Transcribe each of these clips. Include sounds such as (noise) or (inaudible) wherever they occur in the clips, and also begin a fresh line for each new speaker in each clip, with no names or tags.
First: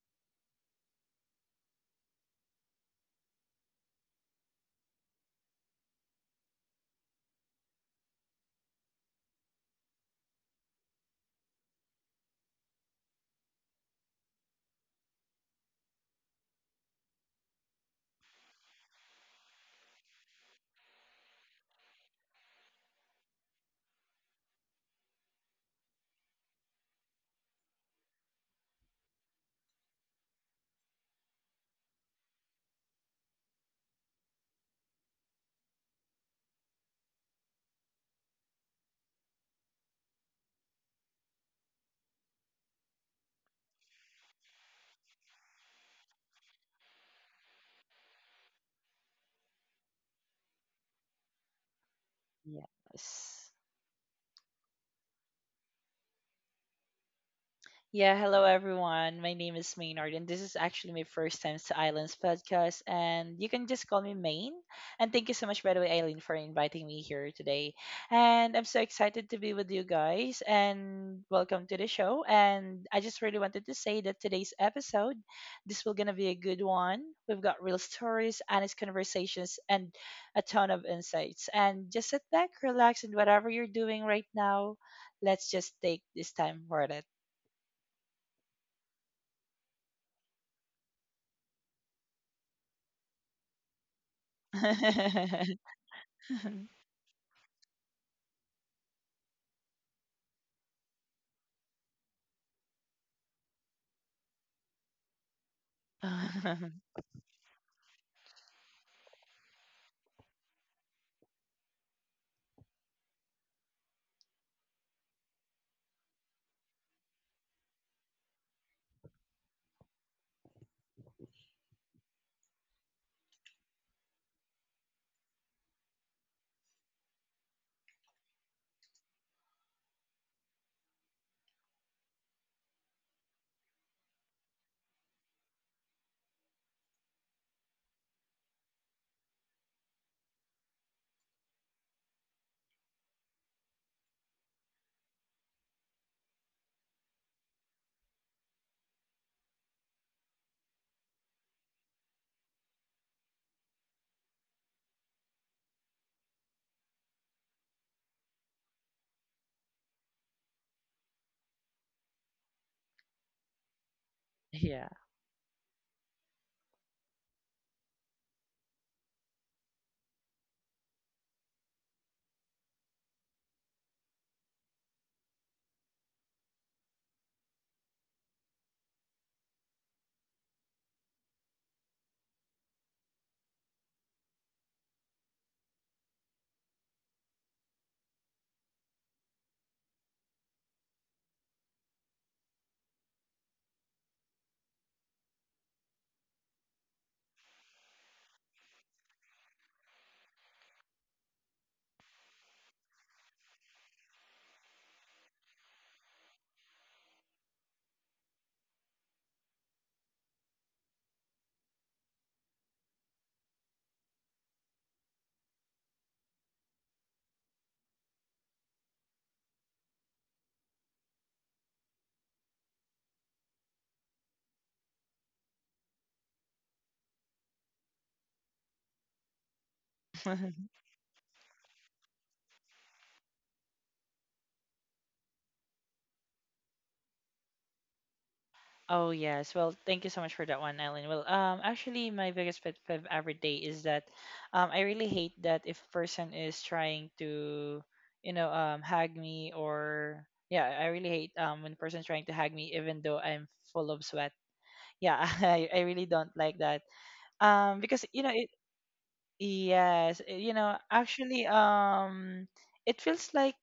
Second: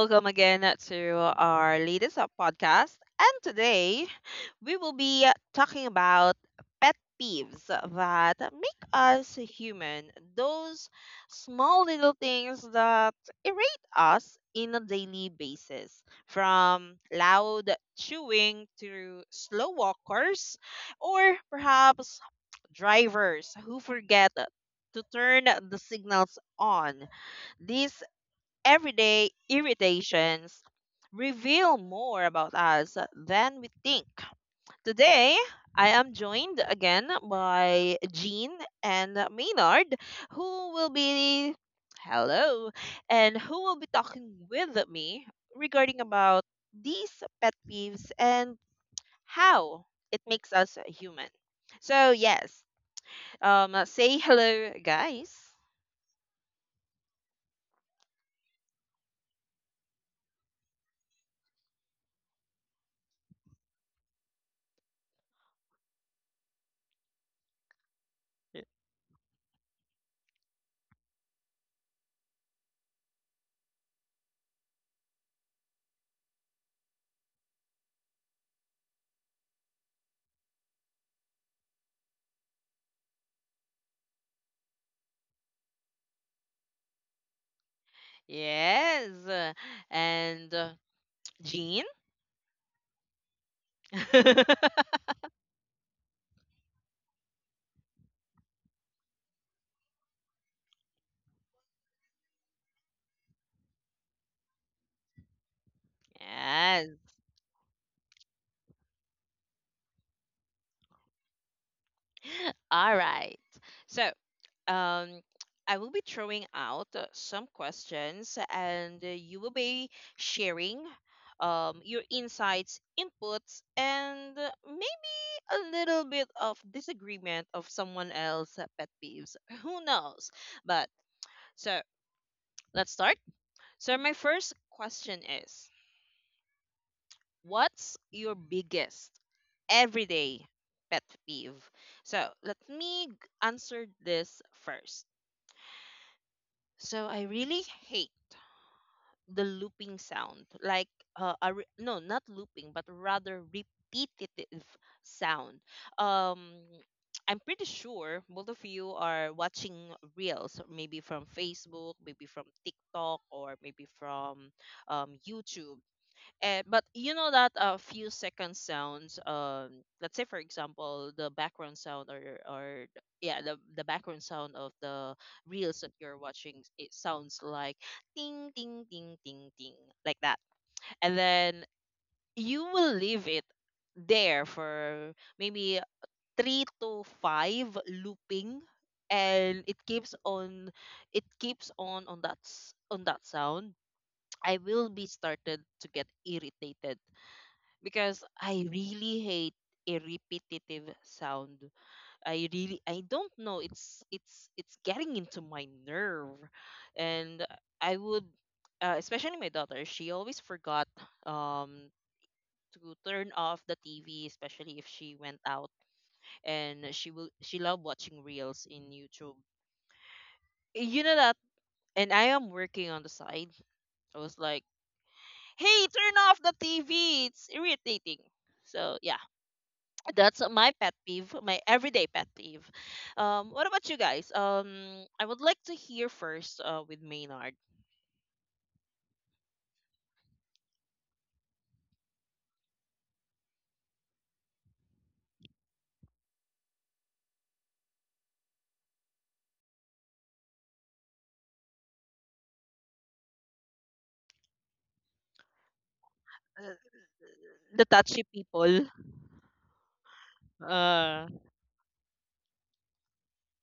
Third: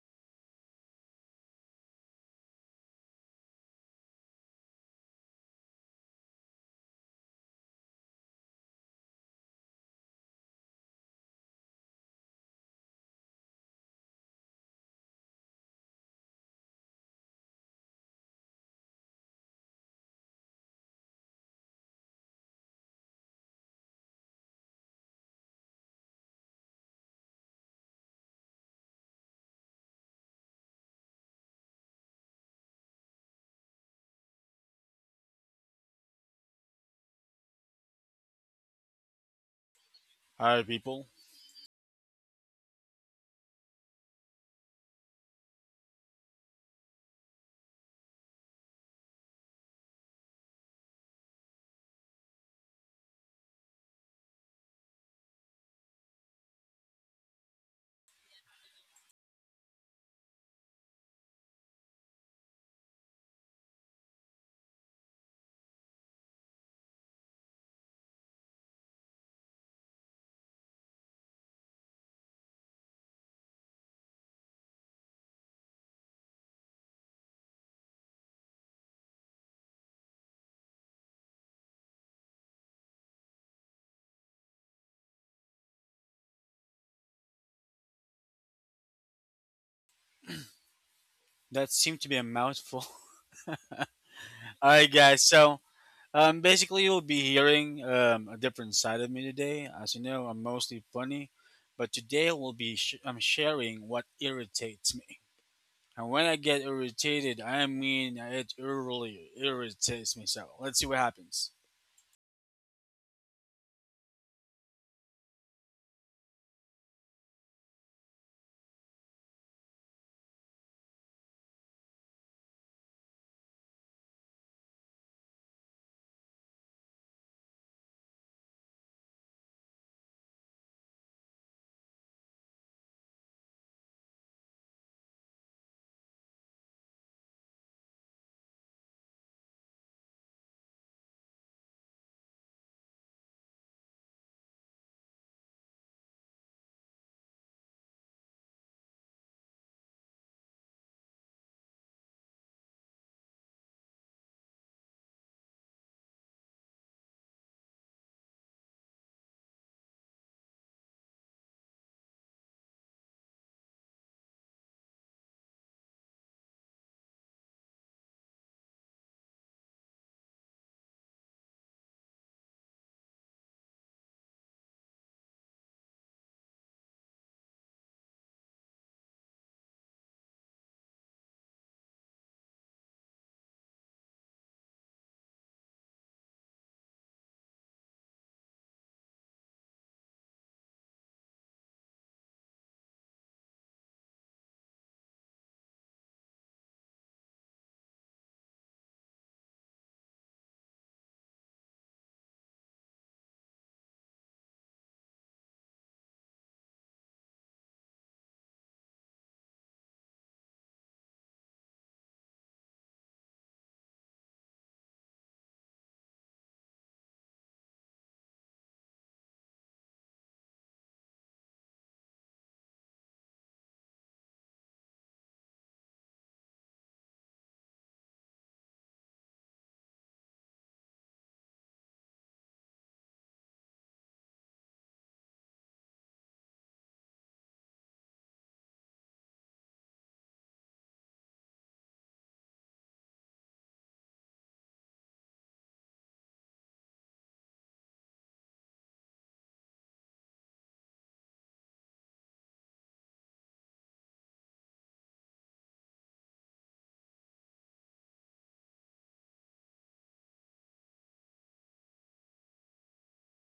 Welcome again to our latest podcast. And today we will be talking about pet peeves that make us human, those small little things that irate us in a daily basis, from loud chewing to slow walkers, or perhaps drivers who forget to turn the signals on. These everyday irritations reveal more about us than we think. Today, I am joined again by Jean and Maynard,
All right,
who will
people.
be hello, and who will be talking with me regarding about these pet peeves and how it makes us human. So yes,
Yes.
say hello, guys.
Yeah, hello everyone. My name is Maynard, and this is actually my first time to Islands podcast. And you can just call me Main. And thank you so much, by the way, Eileen, for inviting me here today. And I'm so excited to be with you guys. And welcome to the show. And I just really wanted to say that today's episode, this will gonna be a good one. We've got real stories, honest conversations, and a ton of insights. And just sit back, relax, and whatever you're doing right now, let's just take this time for it.
Yes, and
That
Jean.
seemed to be a mouthful. (laughs) All right,
(laughs)
guys.
(laughs)
Basically, you'll be hearing a different side of me today. As you know, I'm mostly funny, but today I'm sharing what irritates me. And when I get
Yes.
irritated, I mean it really irritates me. So, let's see what happens.
All right. So, um, I will be throwing out some questions, and you will be sharing your insights, inputs, and maybe a little bit of disagreement of someone else pet peeves. Who knows? But so let's start. So my first question is, what's your biggest everyday pet peeve? So let me answer this first. So I really hate the looping sound, like no, not looping, but rather repetitive sound. Um, I'm pretty sure both of you are watching reels, maybe from Facebook, maybe from TikTok, or maybe from
Yeah.
YouTube. And but you know that a few second sounds, let's say for example the background sound or the background sound of the reels that you're watching, it sounds like ting ting ting ting ting like that, and then you will leave it there for maybe three to five looping and it keeps on on that on that sound. I will be started to get irritated because I really hate a repetitive sound. I don't know, it's getting into my nerve. And I would, especially my daughter, she always forgot um to turn off the TV, especially if she went out. And she loved watching reels in YouTube. You know that, and I am working on the side. I was like, "Hey, turn off the TV. It's irritating." So, yeah, that's
(laughs)
my pet peeve, my everyday pet peeve. What about you guys? I would like to hear first with Maynard.
Oh yes. Well, thank you so much for that one, Ellen. Well, actually, my biggest pet peeve every day is that, I really hate that if a person is trying to, hag me, or yeah, I really hate when a person's trying to hag me even though I'm full of sweat. Yeah, (laughs) I really don't like
Uh,
that.
the
Because you
touchy
know it.
people.
Yes, you know
Uh,
actually. It feels like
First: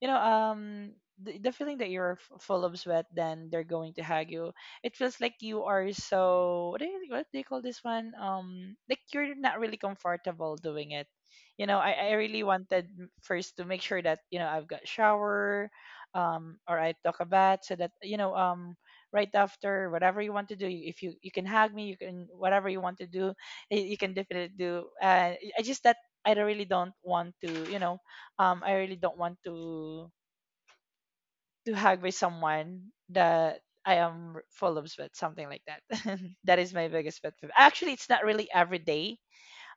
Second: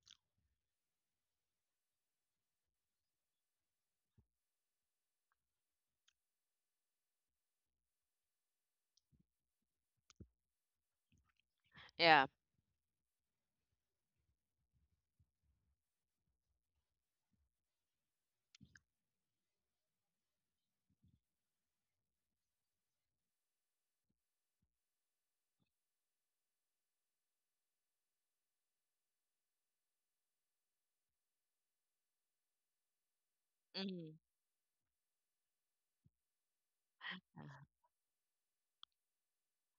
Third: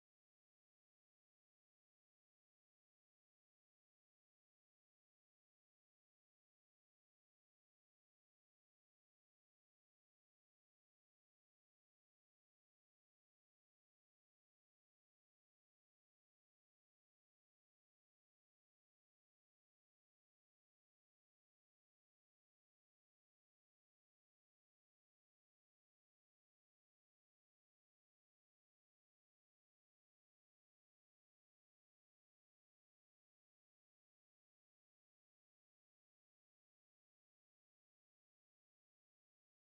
you know um the feeling that you're full of sweat, then they're going to hug you. It feels like you are so, what do you call this one, like you're not really comfortable doing it, you know. I
yeah.
really wanted first to make sure that, you know, I've got shower, or I took a bath so that, you know, right after whatever you want to do. If you can hug me, you can whatever you want to do, you can definitely do. I just that I really don't want to, you know, I really don't want to hug with someone that I
Hmm.
am full of sweat, something like that. (laughs) That is my biggest pet peeve. Actually, it's not really every day.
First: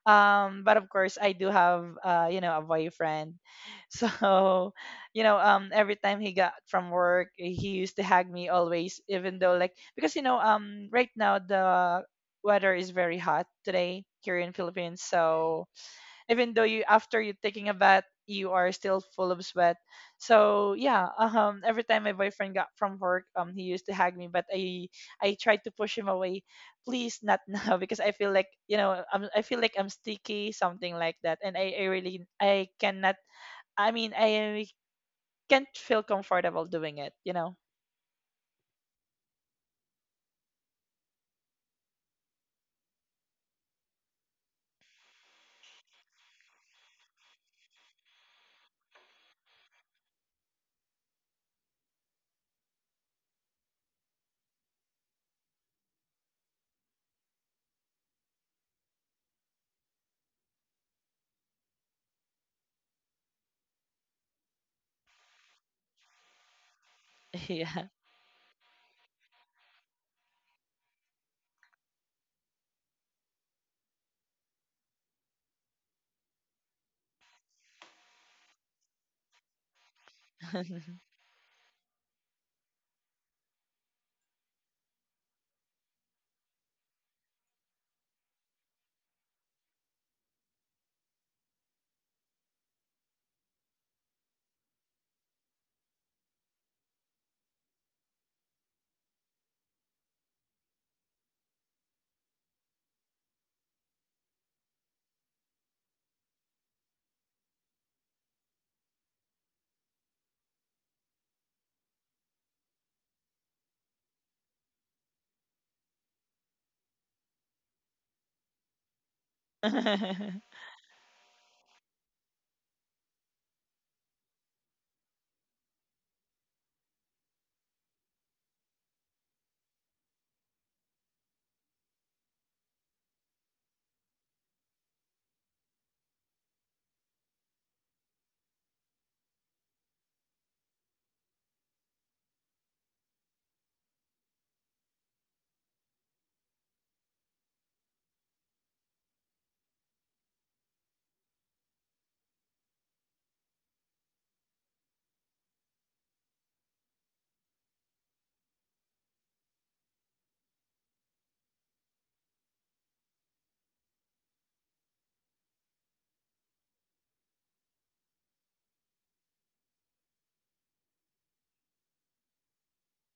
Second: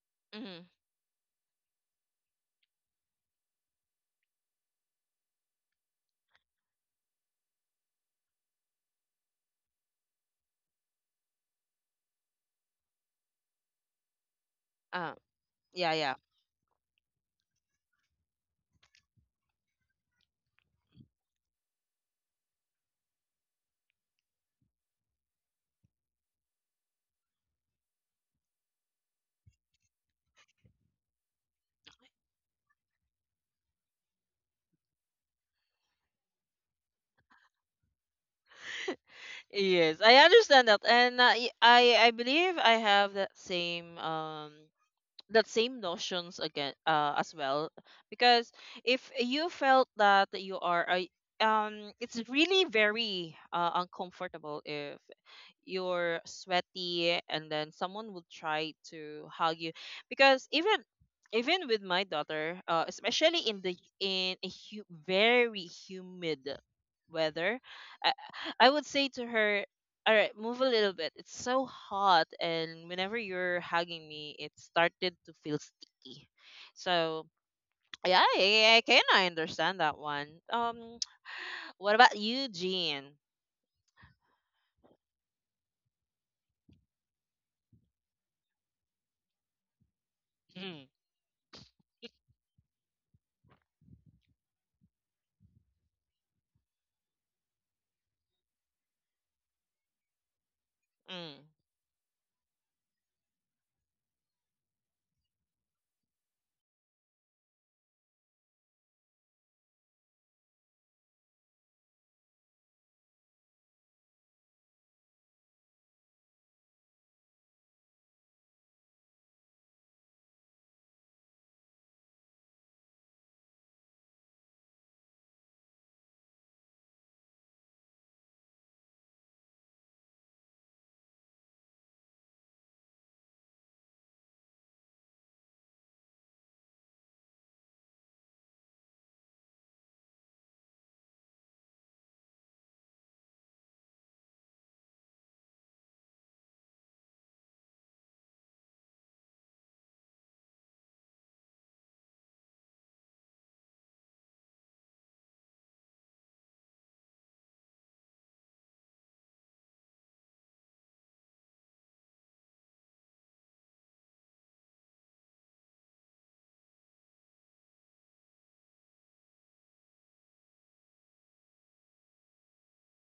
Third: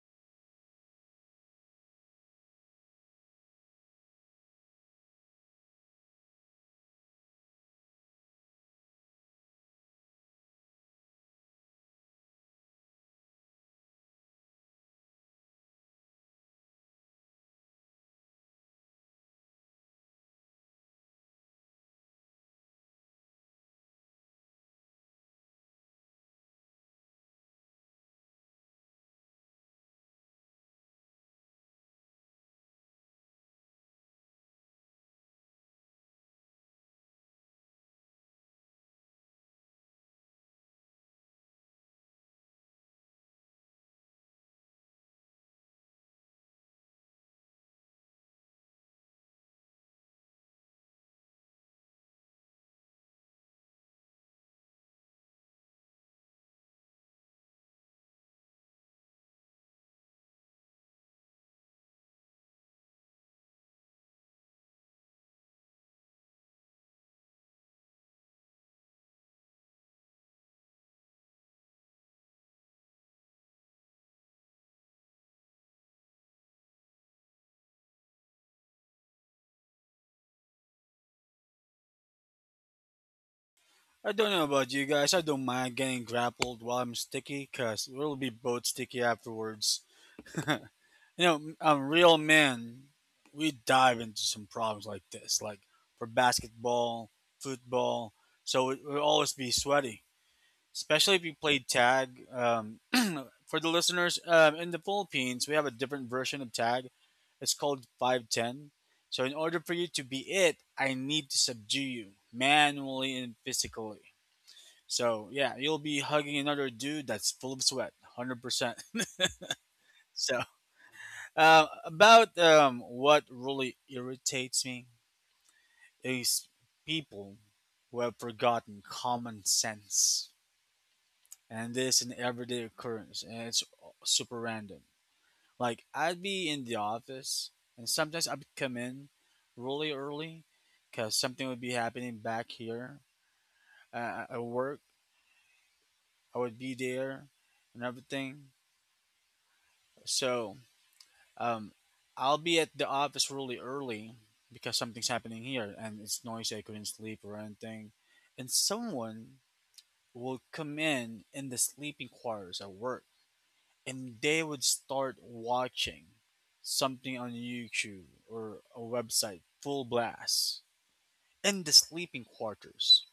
Mm-hmm.
But of course, I do have a boyfriend. (laughs) So, every time he got from work, he used to hug me always, even though like because right now the weather is very hot today here in Philippines.
Uh,
So
yeah, yeah.
even though you, after you taking a bath, you are still full of sweat. So yeah, every time my boyfriend got from work, he used to hug me, but I tried to push him away, please not now. (laughs) Because I feel like, I feel like I'm sticky, something like that. And I really I cannot, I mean I can't feel comfortable doing it, you know.
Yes, I understand that, and I believe I have that same that same notions again as well, because if you felt that you are a it's really very uncomfortable if you're sweaty and then someone will try to hug you, because even even with my daughter, especially in the very humid
(laughs)
weather,
Yeah.
I, I would say to her, all right, move a little bit, it's so hot, and whenever you're hugging me it started to feel sticky. So yeah, I kind of understand that one. (tsk) What about you, Jean?
I don't know about you guys. I don't mind getting grappled while I'm sticky, cause we'll be both sticky afterwards.
Mm,
Real men, we dive into some problems like this, like for basketball, football. So it will always be sweaty, especially if
mm,
you play tag. (clears throat) For the listeners, in the Philippines, we have a different version of tag. It's called 510. So in order for you to be it, I need to subdue you manually and physically. So yeah, you'll be hugging another dude that's full of sweat, 100%. So about what really irritates me is people who have forgotten common sense, and this is an everyday occurrence, and it's super random. Like I'd be in the office, and sometimes I'd come in really early because something would be happening back here at work. I would be there and everything. So Um, I'll be at the office really early because something's happening here and it's noisy. I couldn't sleep or anything. And someone will come in the sleeping quarters at work and they would start watching something on YouTube or a website full blast in the sleeping quarters.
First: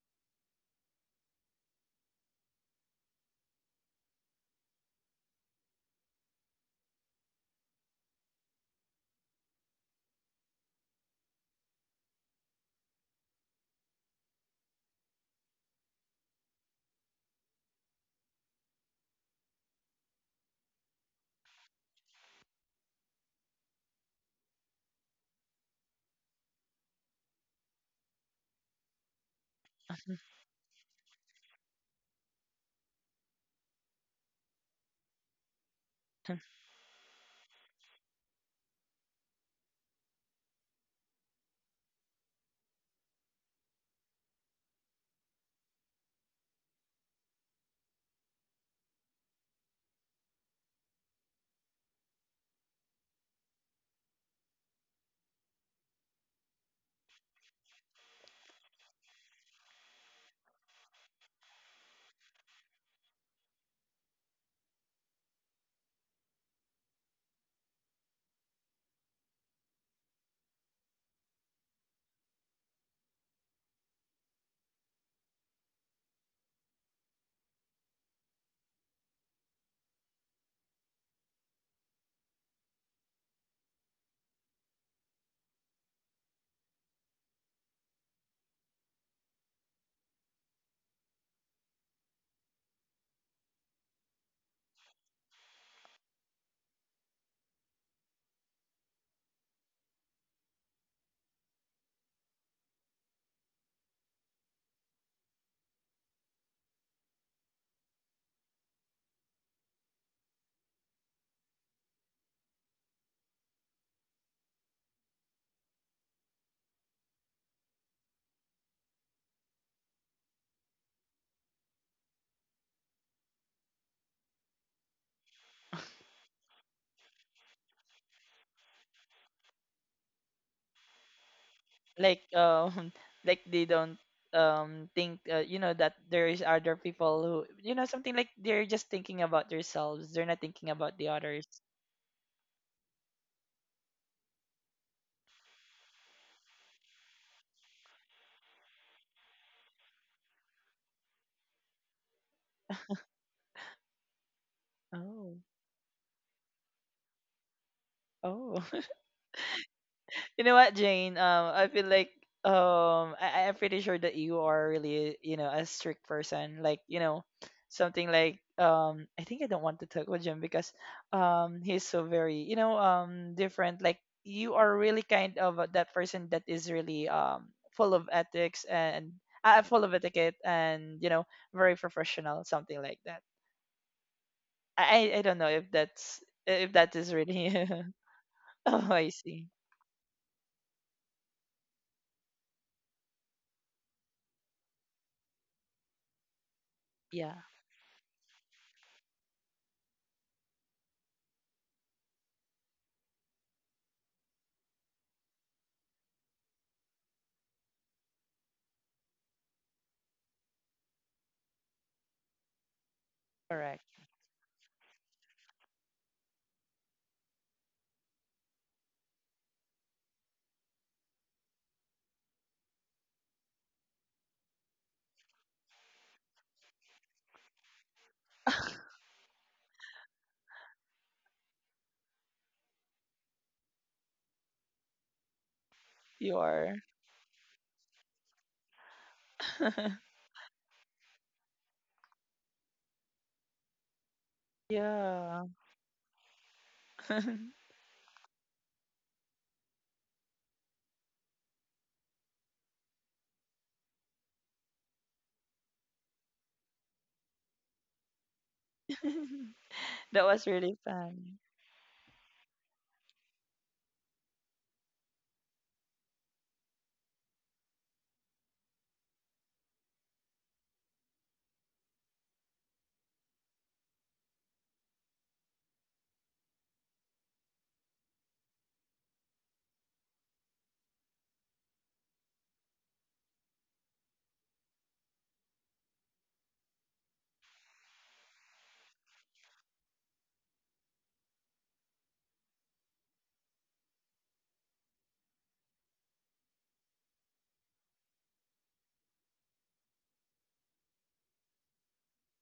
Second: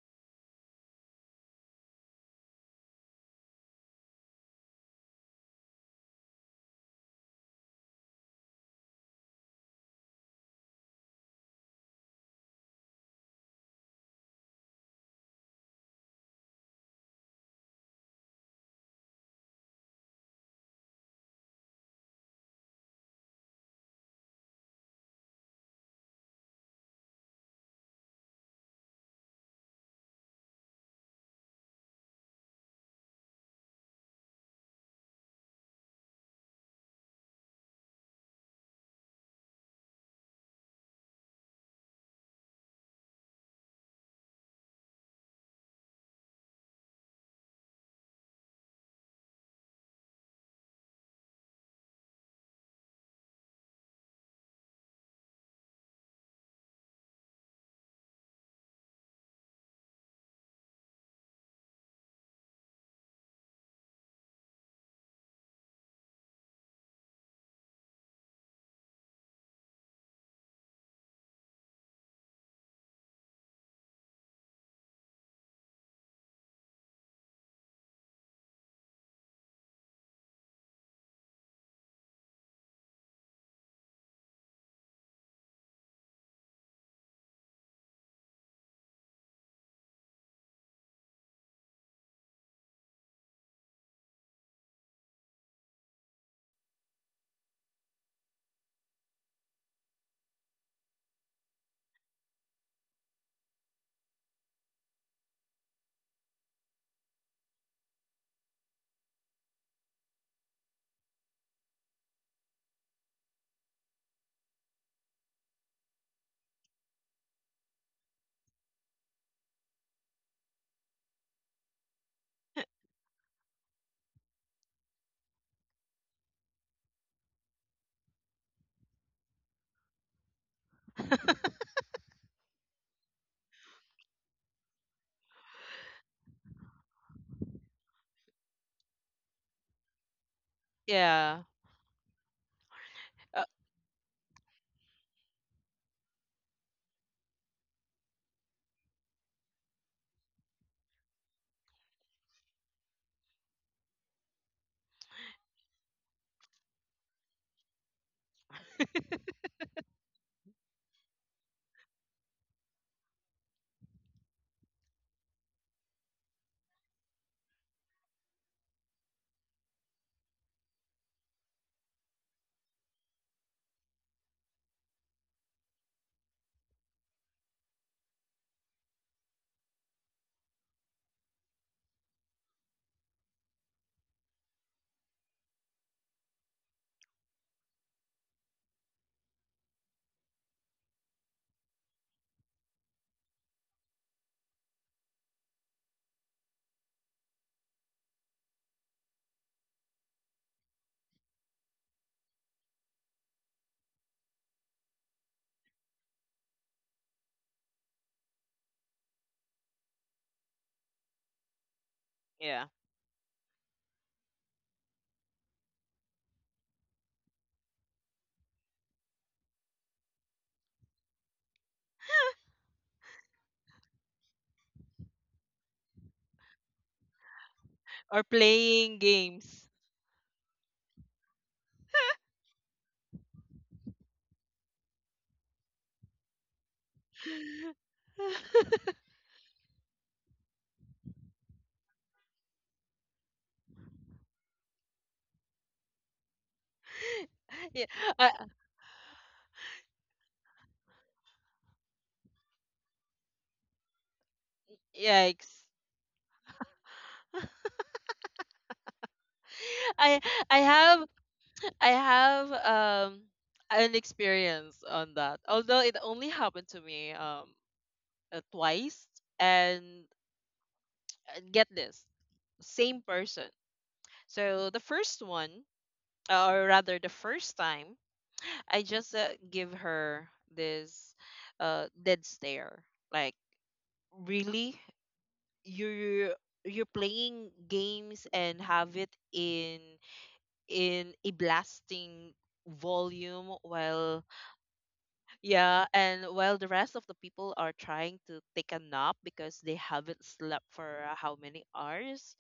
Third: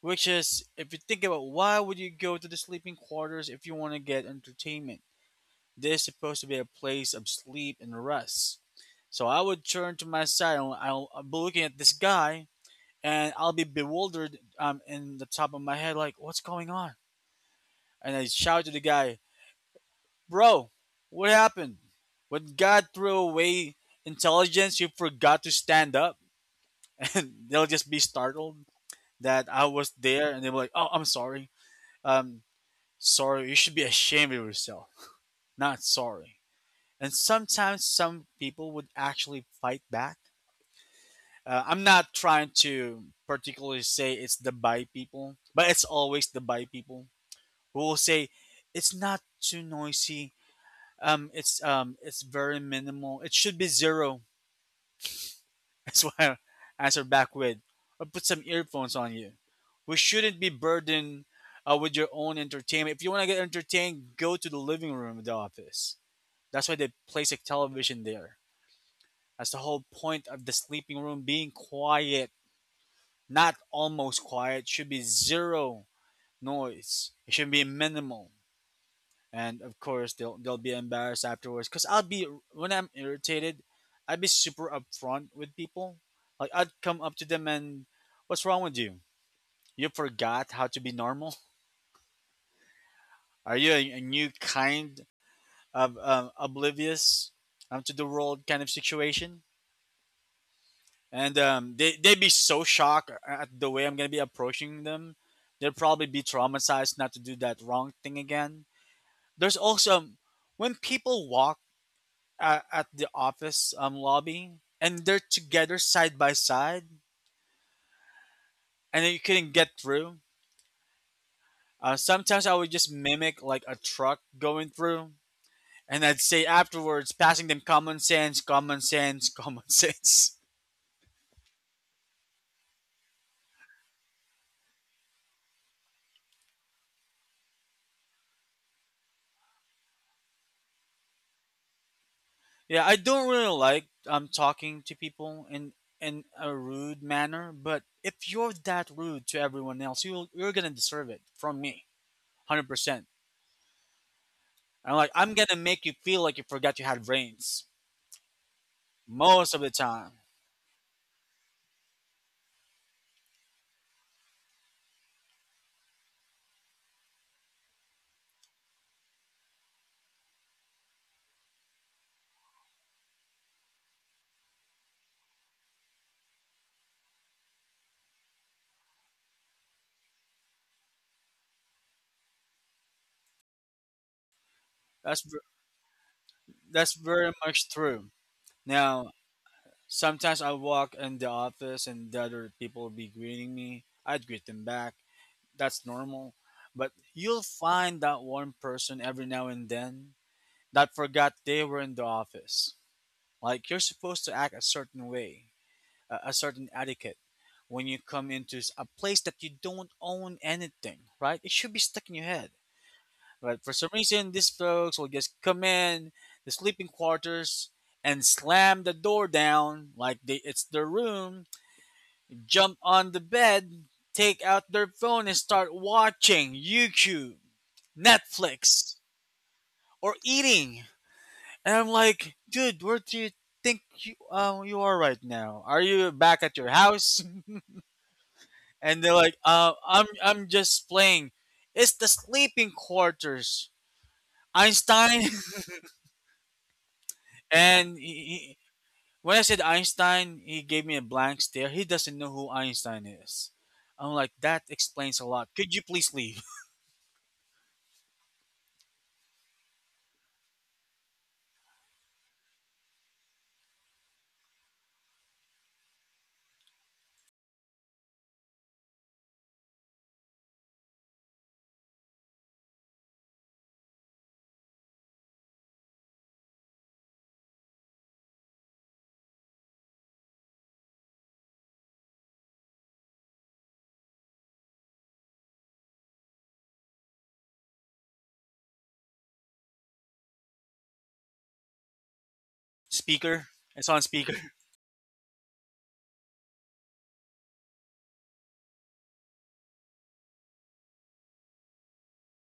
Which is, if you think about why would you go to the sleeping quarters if you want to get entertainment? This is supposed to be a place of sleep and rest. So I would turn to my side and I'll be looking at this guy and I'll be bewildered in the top of my head, like, what's going on? And I shout to the guy, bro, what happened? When God threw away intelligence, you forgot to stand up. (laughs) And they'll just be startled that I was there and they'll be like, oh, I'm sorry. Um, sorry, you should be ashamed of yourself. Not sorry.
(laughs)
And sometimes some people would actually fight back. I'm not trying to particularly say it's the bi people, but it's always the bi people who will say it's not too noisy. It's very minimal. It should be zero. (laughs) That's why I answer back with, or put some earphones on you. We shouldn't be burdened with your own entertainment. If you want to get entertained, go to the living room of the office. That's why they place a television there. That's the whole point of the sleeping room being quiet, not almost quiet. It should be zero noise. It should be minimal. And of course, they'll be embarrassed afterwards. Cause I'll be when I'm irritated, I'd be super upfront with people. Like I'd come up to them and, "What's wrong with you? You forgot how to be normal? Are you a new kind of oblivious to the world kind of situation?" And they'd be so shocked at the way I'm gonna be approaching them. They'll probably be traumatized not to do that wrong thing again. There's also when people walk at the office lobby and they're together side by side, and you couldn't get through. Sometimes I would just mimic like a truck going through, and I'd say afterwards, passing them common sense, common sense, common (laughs) sense.
Like (laughs) like they don't think you know that there is other people who, you know, something like they're just thinking about themselves, they're not thinking about the
yeah,
others.
Yeah, I don't really
uh,
like talking to people in a rude manner, but if you're that rude to everyone else, you're gonna deserve it from me, 100%. I'm like I'm
Oh.
gonna make you feel like you forgot you had brains
Oh.
most of the time.
You know what, Jane? I feel like I'm pretty sure that you are really, you know, a strict person. Like, you know, something like, I think I don't want to talk with Jim because, he's so very, you know, different. Like, you are really kind of that person that is really full of ethics and full of etiquette, and you know, very professional, something like that. I
That's
I I
ver-
don't know if that's if
that's
that is
very
really.
much true.
(laughs) Oh,
Now
I see.
sometimes I walk in the office and the other people will be greeting me. I'd greet them back. That's normal. But
Yeah,
you'll find that one person every now and then that forgot they were in the office. Like you're supposed to act a certain way, a certain etiquette when you come into a place that you don't own anything, right? It should be stuck in your head.
yeah.
But for
correct.
some reason, these folks will just come in the sleeping quarters and slam the door down like they, it's their room, jump on the bed, take out their phone, and start watching YouTube,
Or
Netflix,
playing games.
or eating. And I'm like, dude, where do you think you are right now? Are you back
You
at your
are.
house? (laughs)
(laughs)
And they're like, uh, I'm
(laughs)
I'm just playing. It's the sleeping quarters, Einstein.
Yeah.
(laughs)
Yeah,
and he,
uh,
he, when I said Einstein, he gave me a blank stare. He doesn't know who Einstein is. I'm like, that explains a lot.
yikes.
Could you please leave,
(laughs)
I
That was
I
really
have
fun.
I have um an experience on that. Although it only happened to me twice, and get this, same person. So the first one, or rather the first time, I just give her this dead stare. Like, really? you're you're playing games and have it in a blasting
(laughs) speaker?
volume
It's on
while
speaker. (laughs)
yeah, and while the rest of the people are trying to take a nap because they haven't slept for how many hours.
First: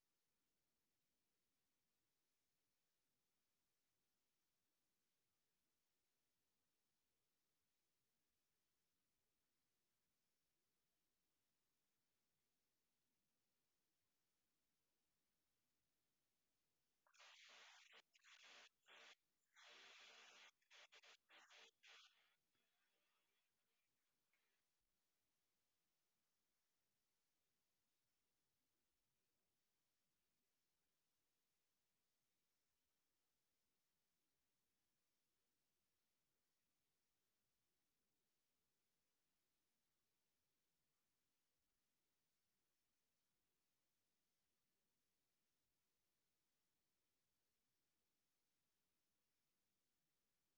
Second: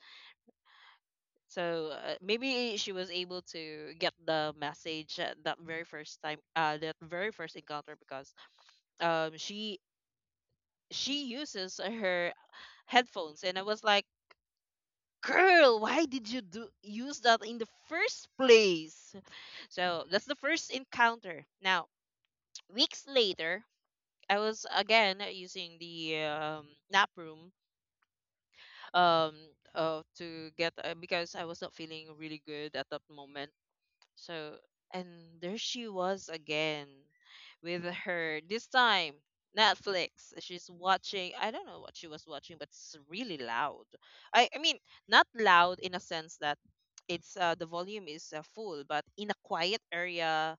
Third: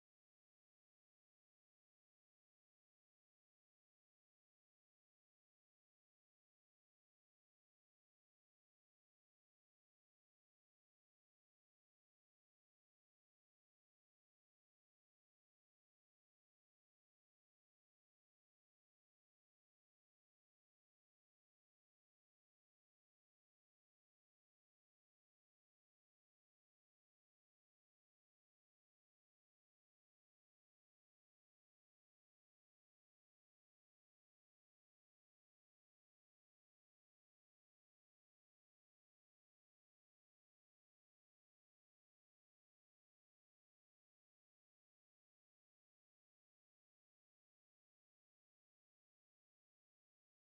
So maybe she was able to get the message at that very first time, that very first encounter, because um she she uses her headphones, and I was like, girl, why did you do use that in the first place? So that's the first encounter. Now, (tsk) weeks later, I was again using the nap room, um to get because I was not feeling really good at that moment. So, and there she was again with her, this time Netflix. She's watching, I don't know what she was watching, but it's really loud. I mean, not loud in a sense that it's the volume is full, but in a quiet area,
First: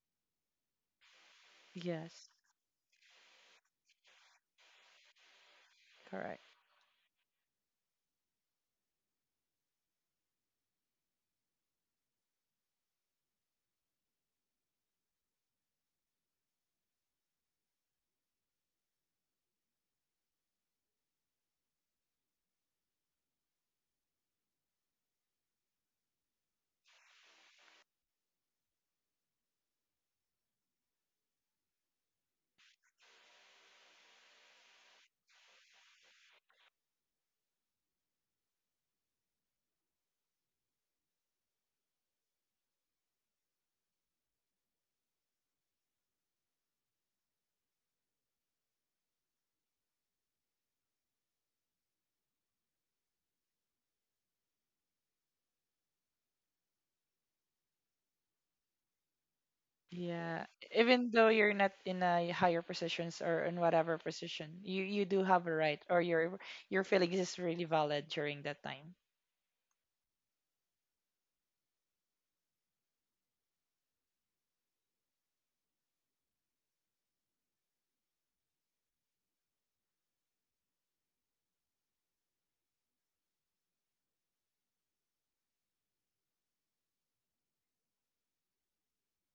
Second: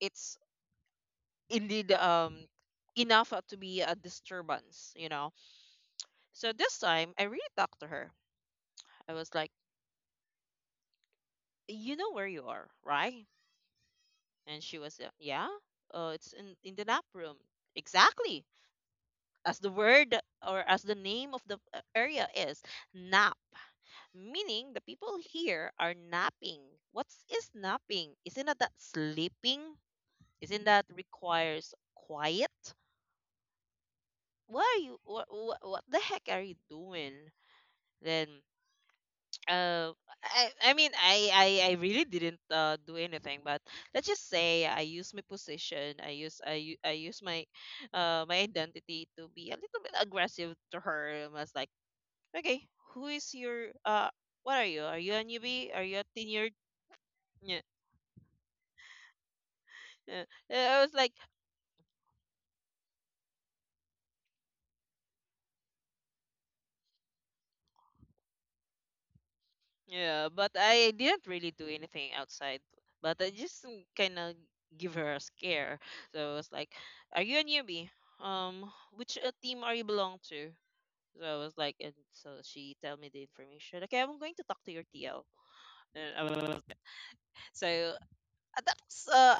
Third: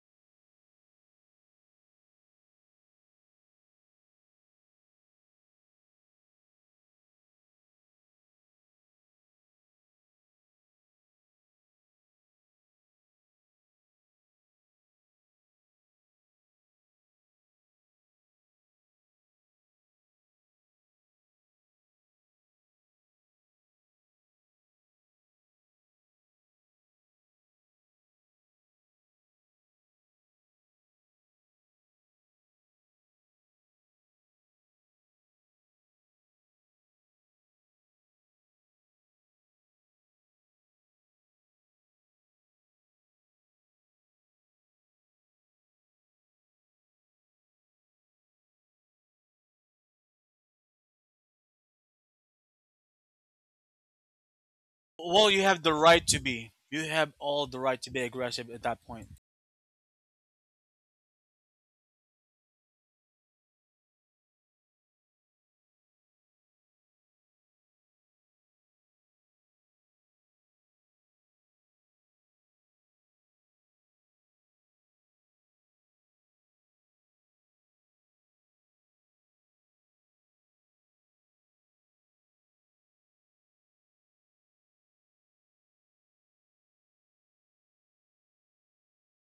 it's indeed
Yes,
enough to be a disturbance, you know.
correct.
So this time I really talked to her. I was like, you know where you are, right? And she was, yeah, it's in the nap room. Exactly. As the word or as the name of the area is nap, meaning the people here are napping. What is napping? Isn't that, that sleeping? Isn't that requires quiet? What are you? What the heck are you doing? Then uh I mean I really didn't do anything, but let's just say I use my position, I use my my identity to be a little bit aggressive to her. I was like, okay, who is your what are you, are you a
Well, you have
newbie,
the
are you a
right to be.
tenured.
You have all the
Yeah,
right to be aggressive at that point.
yeah.
Yeah.
I was like,
Even though you're not in a higher positions or in whatever position, you do have a right, or your feelings is really valid during that time.
yeah, but I didn't really do anything outside, but I just kind of give her a scare. So I was like, are you a newbie, which team are you belong to? So I was like, and so she tell me the information. Okay, I'm going to talk to your TL. And I was- So that was,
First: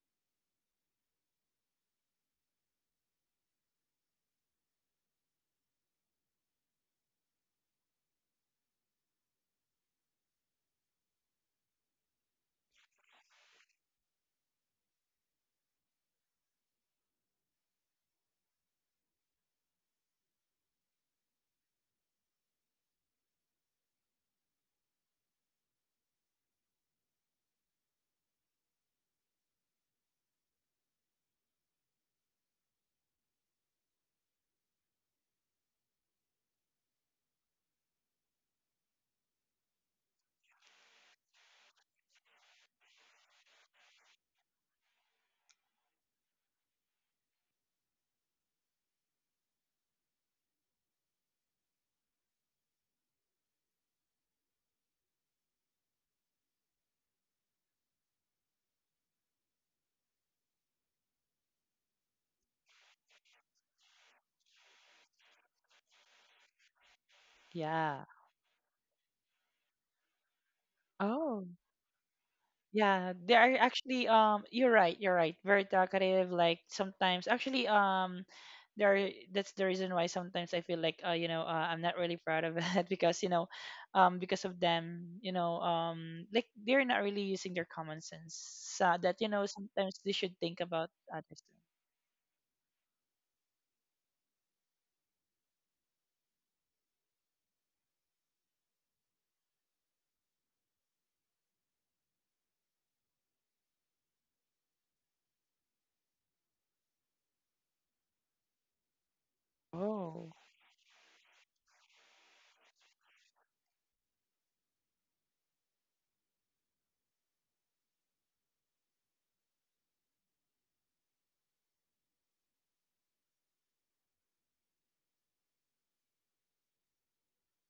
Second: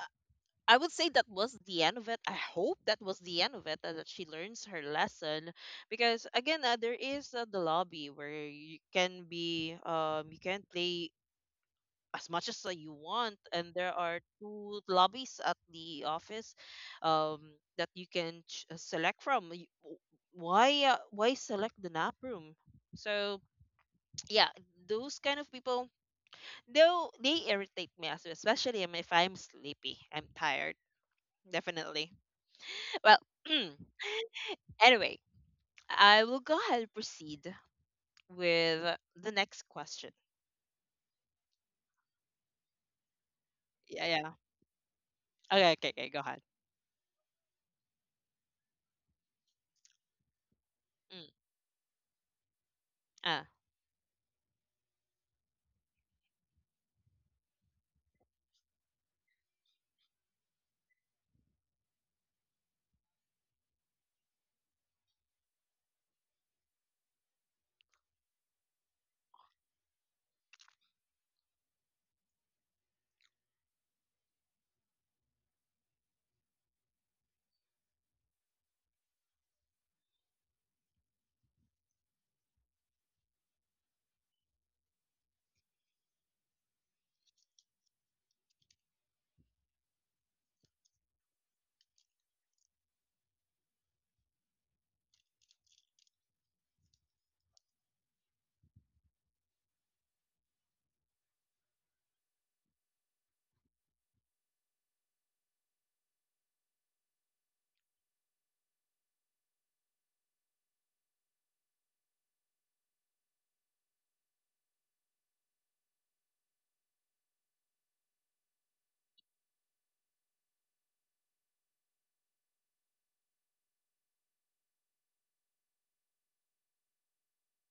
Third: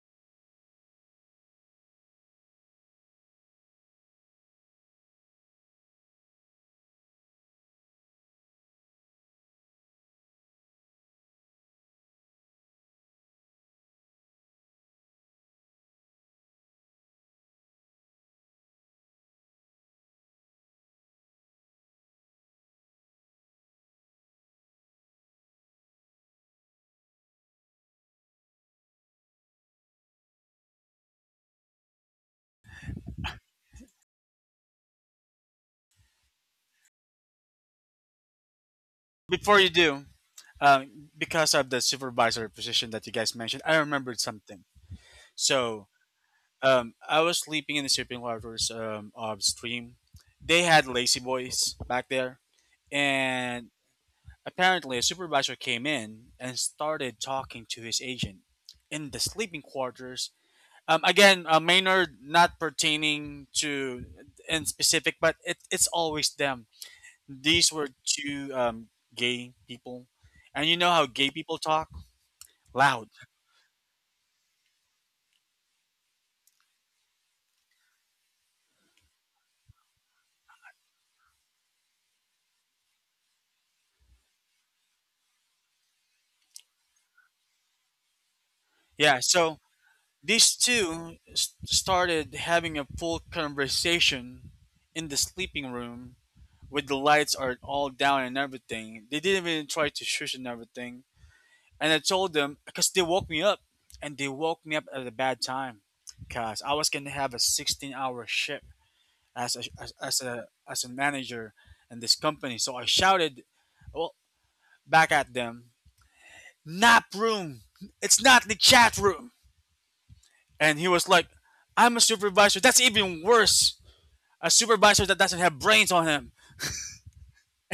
I would say that was the end of it. I hope that was the end of it, and that she learns her lesson. Because again, there is the lobby where you can be, you can play as much as you want, and there are two lobbies at the office, um, that you can select from. Why select the nap room? So yeah, those kind of people, though they irritate me as well, especially if I'm sleepy, I'm tired, definitely. Well, (clears throat) anyway, I will go ahead and proceed with the
Before
next
you do,
question.
because of the supervisor position that you guys mentioned, I
Yeah,
remembered
yeah.
something.
Okay,
So
okay, okay, go ahead.
I was sleeping in the sleeping quarters of Stream. They had lazy
Mm,
boys back there,
ah.
and apparently a supervisor came in and started talking to his agent in the sleeping quarters. Maynard, not pertaining to in specific, but it's always them. These were
Yeah.
two gay people, and you know how gay
Oh.
people talk loud.
Yeah, they are actually, you're right, you're right. Very talkative, like sometimes actually, there, that's the reason why sometimes I feel like, I'm not really proud of it. (laughs) Because you know, because of them, you know, like they're not really using their common sense, so
Yeah,
that you know,
so
sometimes they should think about others
started having a full conversation in the sleeping room with the lights are all down and everything. They didn't even try to shush and everything. And I told them because they woke me up and they woke me up at a bad time because I was going to have a 16-hour shift
too. Oh,
as a manager in this company. So I shouted well back at them, nap room. It's not the chat room. And he was like, I'm a supervisor. That's even worse. A supervisor that doesn't have brains on him.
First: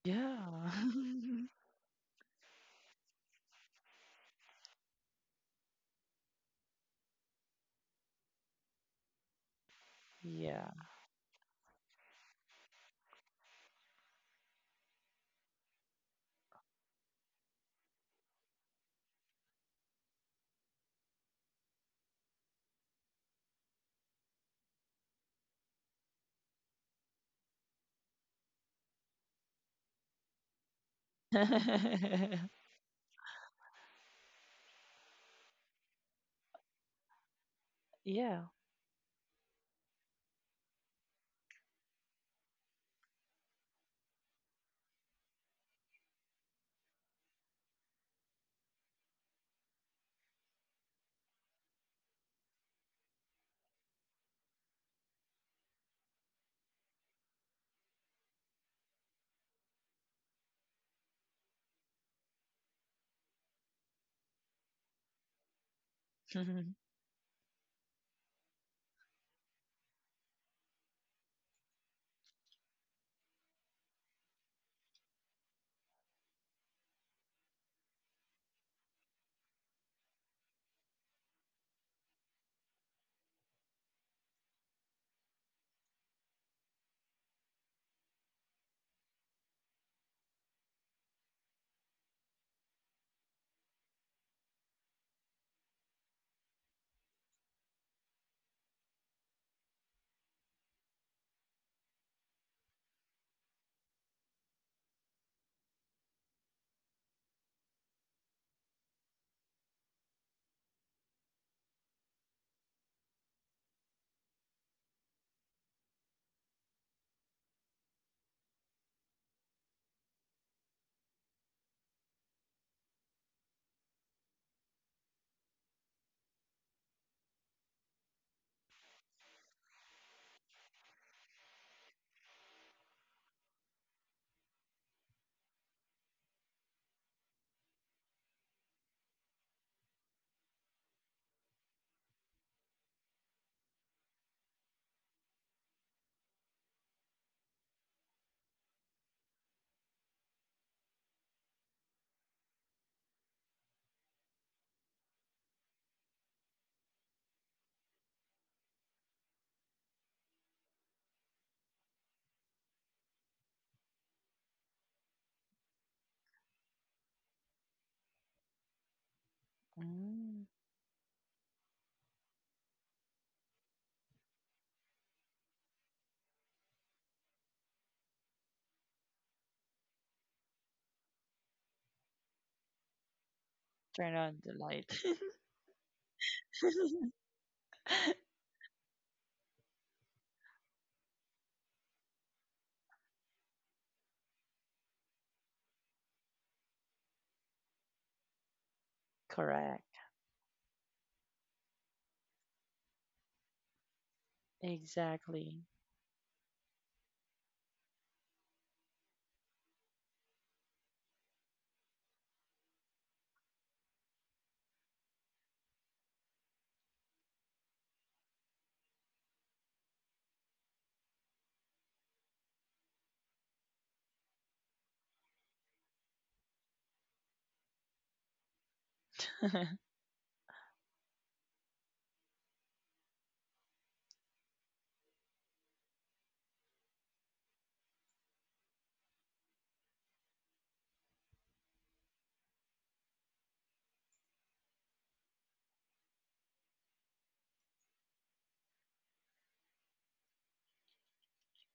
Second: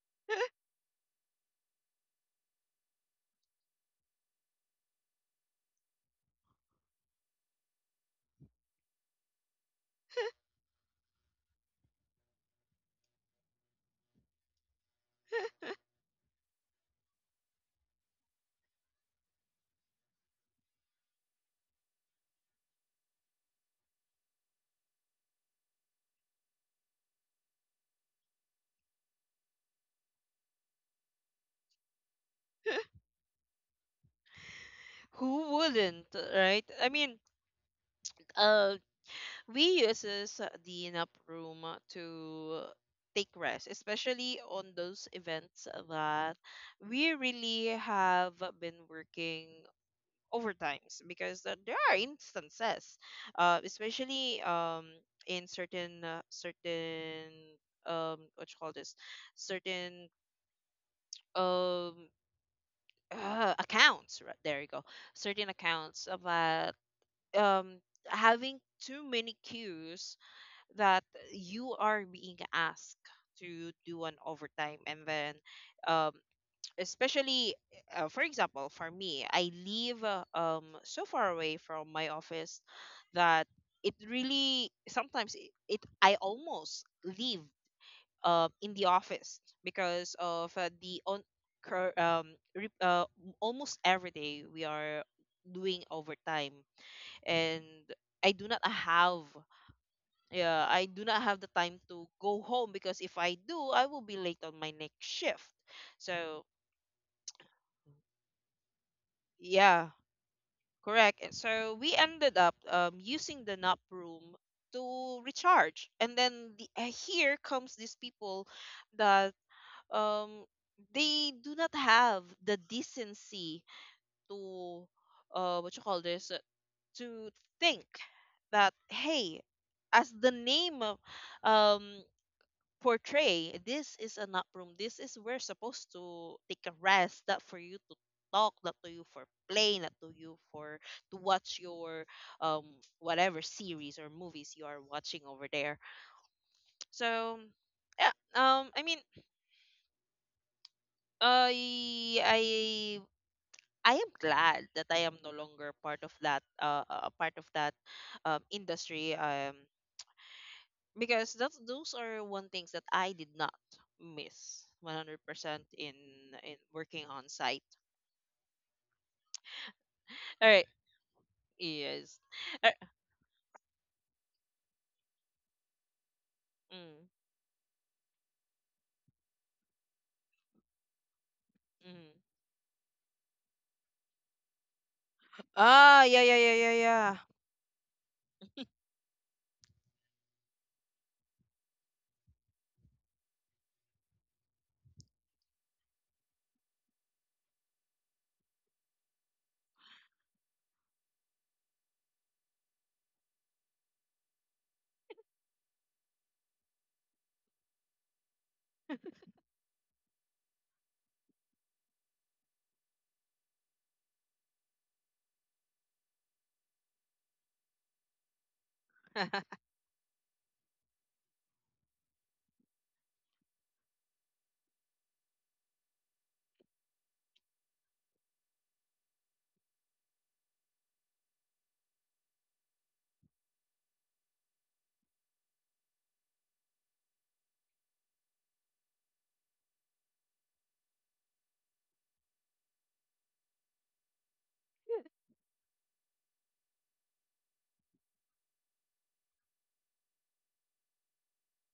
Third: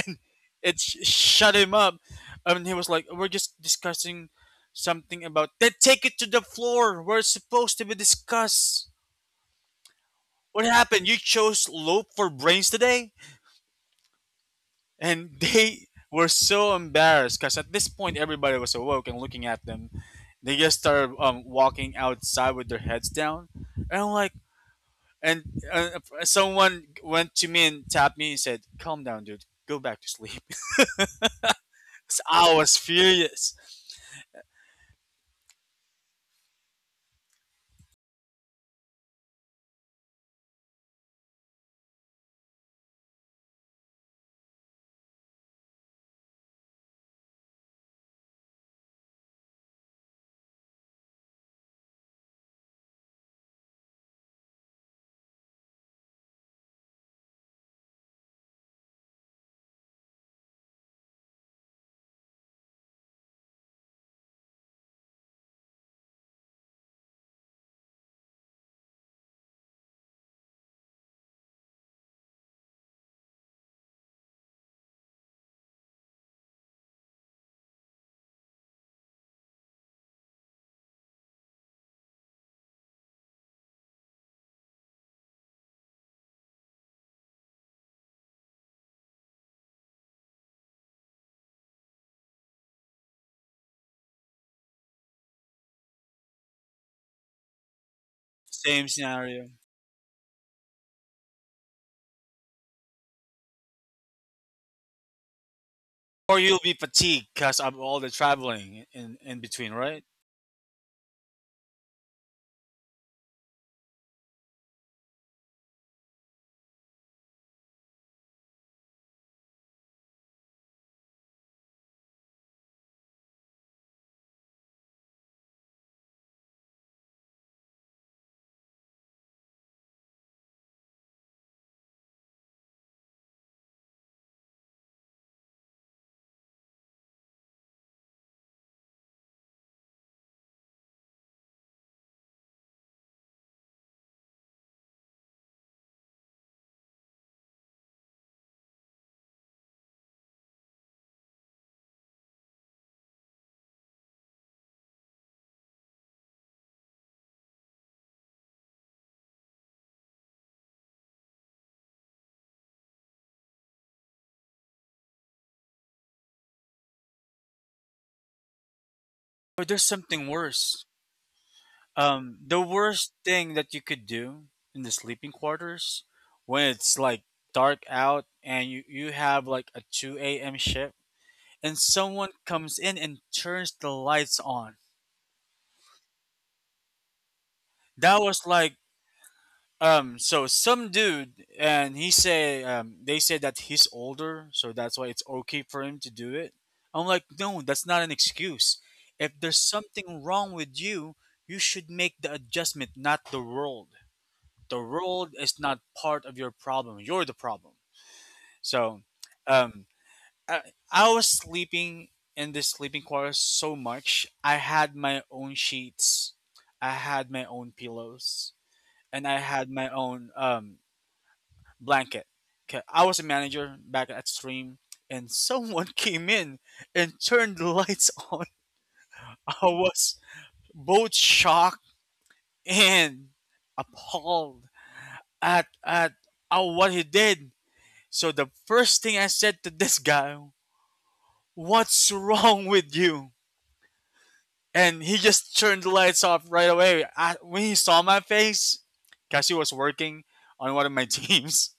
yeah. (laughs)
Shut him up. And he was like, we're just discussing something about. Then take it to the floor where it's supposed to be discussed. What
Yeah.
happened? You chose lope for brains today? And (laughs) they were so embarrassed because at this point everybody was awoke and looking at them. They just started walking outside with their heads down. And I'm like, And uh, someone went to me and tapped me and said, "Calm down, dude. Go back to sleep." (laughs) 'Cause I
(laughs)
was
(laughs)
furious.
Who wouldn't, right? I mean,
Yeah.
uh, we uses the nap room to take rest, especially on those events that we really have been working overtimes because there are instances, especially in certain what you call this, certain um, accounts. Right, there you go. Certain accounts about
(laughs)
um, having too many queues that you are being asked to do an overtime. And then um, especially for example for me I live so far away from my office that it really sometimes it I almost leave in the office because of the cur- um re- uh, almost every day we are doing overtime, and I do not
Same
have
scenario.
yeah I do not have the time to go home, because if I do I will be late on my next shift.
Or
So
you'll be fatigued because of all the traveling in between,
yeah.
right?
Correct. And so we ended up using the nap room to recharge. And then the, here comes these people that um, they do not have the decency to what you call this to think that hey, as the name of um, portray, this is an nap room, this is where supposed to take a rest, not for you to talk, not to you for play, not to you for to watch your um whatever series or movies you are watching over there. So yeah, um, I mean i i I am glad that I am no longer part of that industry. Because that's those are one things that I did not miss 100% in in working on site.
But there's something
Mm.
All right.
worse.
Yes.
The
Uh,
worst thing that you could do in the sleeping quarters when it's
mm,
like dark out and you have like a 2 a.m. shift and
mm,
someone comes in and turns the
Turn
lights
on the
on.
light.
ah, yeah, yeah, yeah, yeah, yeah.
That was
(laughs)
like. So some dude, and he say, they say that he's older, so that's why it's okay for him to do it. I'm like, no, that's not an excuse. If there's
Correct.
something wrong with you, you should make the adjustment, not the world. The world is
Exactly.
not part of your problem. You're the problem. So, um, I, I was sleeping in this sleeping quarter so much. I had my own sheets. I had my own pillows, and I had my own blanket. Okay, I was a manager back at Stream, and (laughs) someone came in and turned the lights on.
(laughs)
I
Mm.
was both shocked and appalled at what he did. So the first thing I said to this guy, "What's wrong with you?" And he just turned the lights off right away. I, when he saw my face, because he was working on one of my (laughs) teams,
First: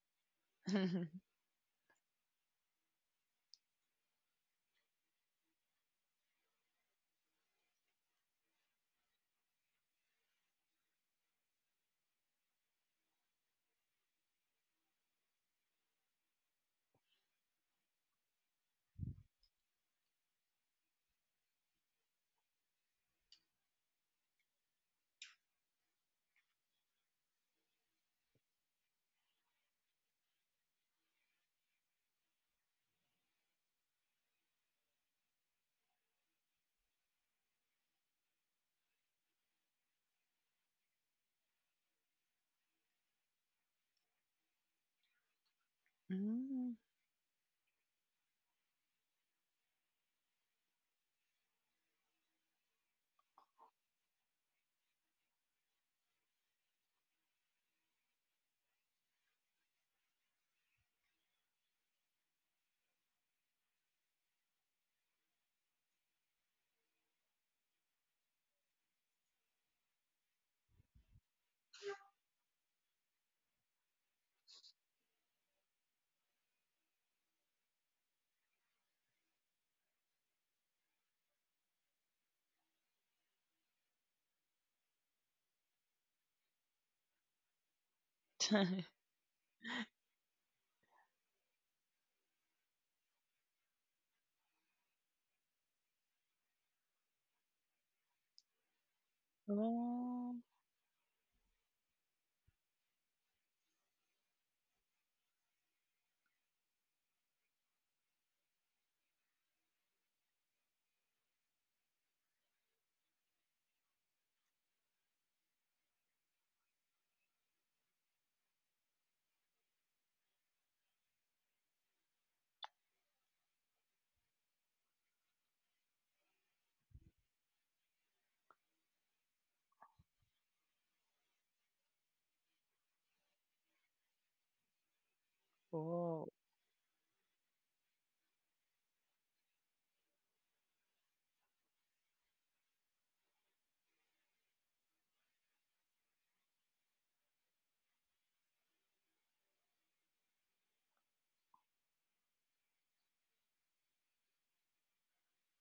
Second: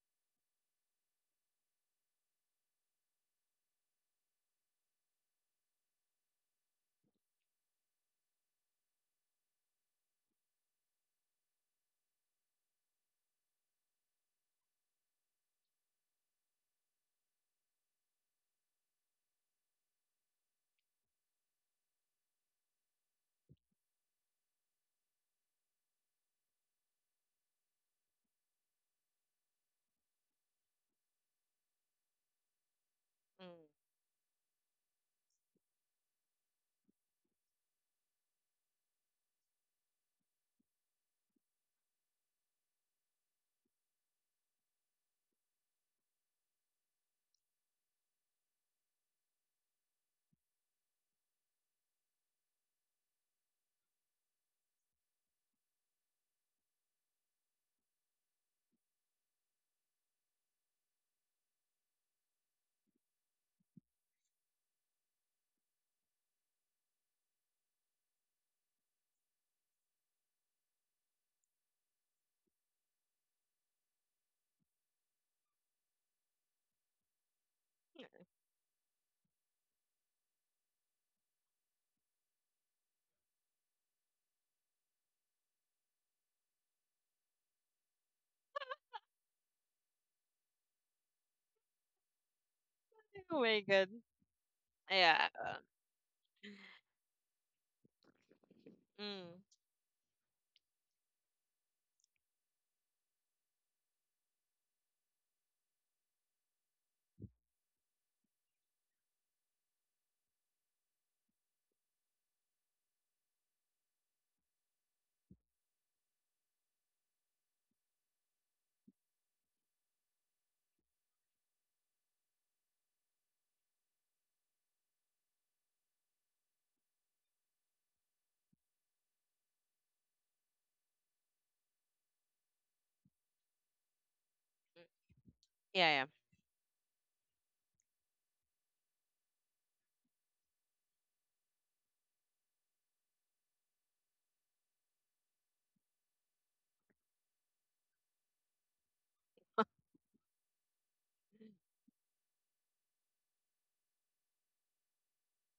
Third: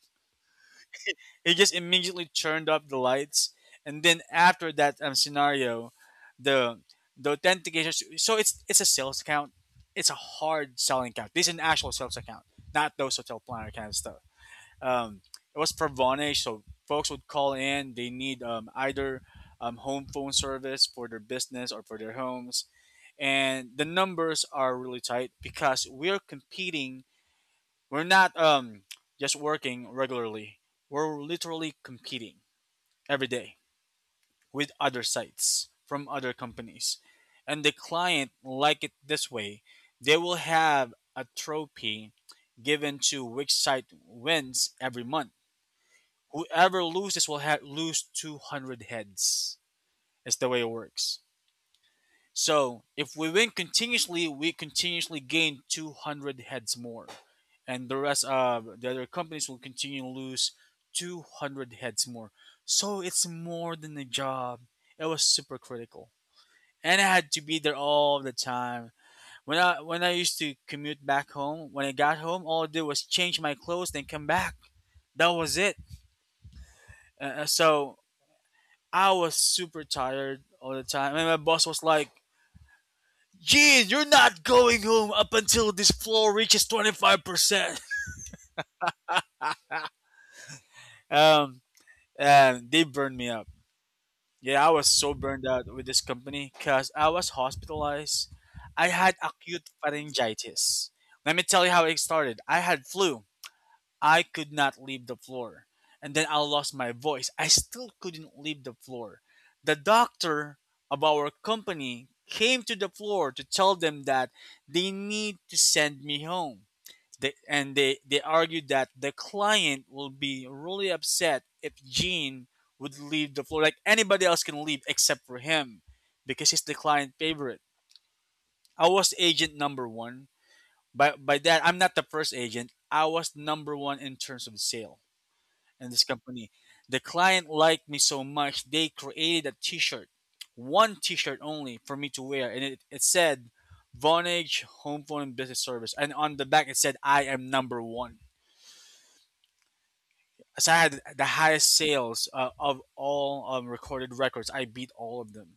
he just immediately turned up the lights, and then after that scenario, the the authentication. So it's a sales account. It's a hard selling account. This is an actual sales account, not those hotel planner kind of stuff. Um, it was for Vonage, so folks would call in. They need either home phone service for their business or for their homes, and the numbers are really tight because we're competing. We're not just working regularly. We're literally competing every day
Mm.
with other sites from other companies, and the client like it this way. They will have a trophy given to which site wins every month. Whoever loses lose 200 heads. It's the way it works. So if we win continuously, we continuously gain 200 heads more, and the rest, the other companies will continue to lose 200 heads more. So it's more than a job. It was super critical, and I had to be there all the time. When I used to commute back home, when I got home, all I did was change my clothes, then come back. That was it. So I was super tired all the time, and my boss was like, geez, you're not going home up until this floor reaches 25%. (laughs)
(laughs)
Um, and they burned
(laughs)
me
Oh
up.
my god.
Yeah, I was so
Yeah.
burned out with this company because I was hospitalized. I had
Mm,
acute
Oh,
pharyngitis. Let me tell you how it started. I had flu. I could not leave the floor. And then I lost my voice. I still couldn't leave the floor. The doctor of our company came to the floor to tell them that they need to send me home. They argued that the client will be really upset if Gene would leave the floor. Like anybody else can leave except for him because he's the client favorite. I was agent number one. By that, I'm not the first agent. I was number one in terms of sale
yeah,
in
yeah.
this
oh.
company. The client liked me so much, they created a t shirt, one t shirt only for me to wear. And it said, Vonage Home Phone and Business Service. And on the back, it said, I am number one, as I had the highest sales of all recorded records. I beat all of them.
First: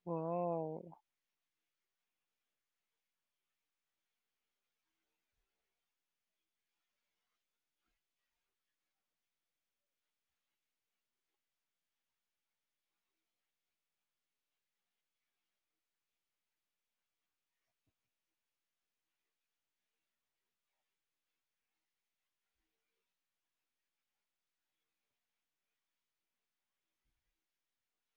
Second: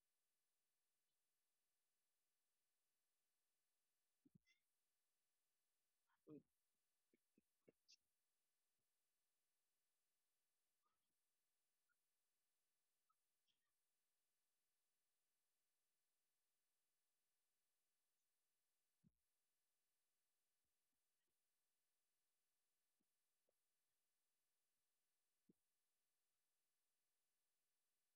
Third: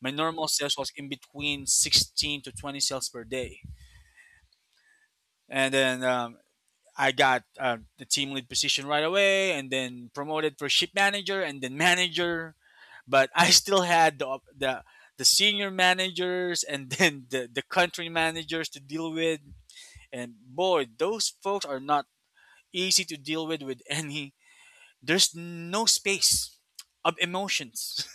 My normal sales
Whoa!
was in between 16 to 20 sales per day. And then I got the team lead position right away and then promoted for ship manager and then manager. But (laughs) I still had the the senior managers and (laughs) then the country managers to deal with. And boy, those folks are not easy to deal with any, there's no space of emotions.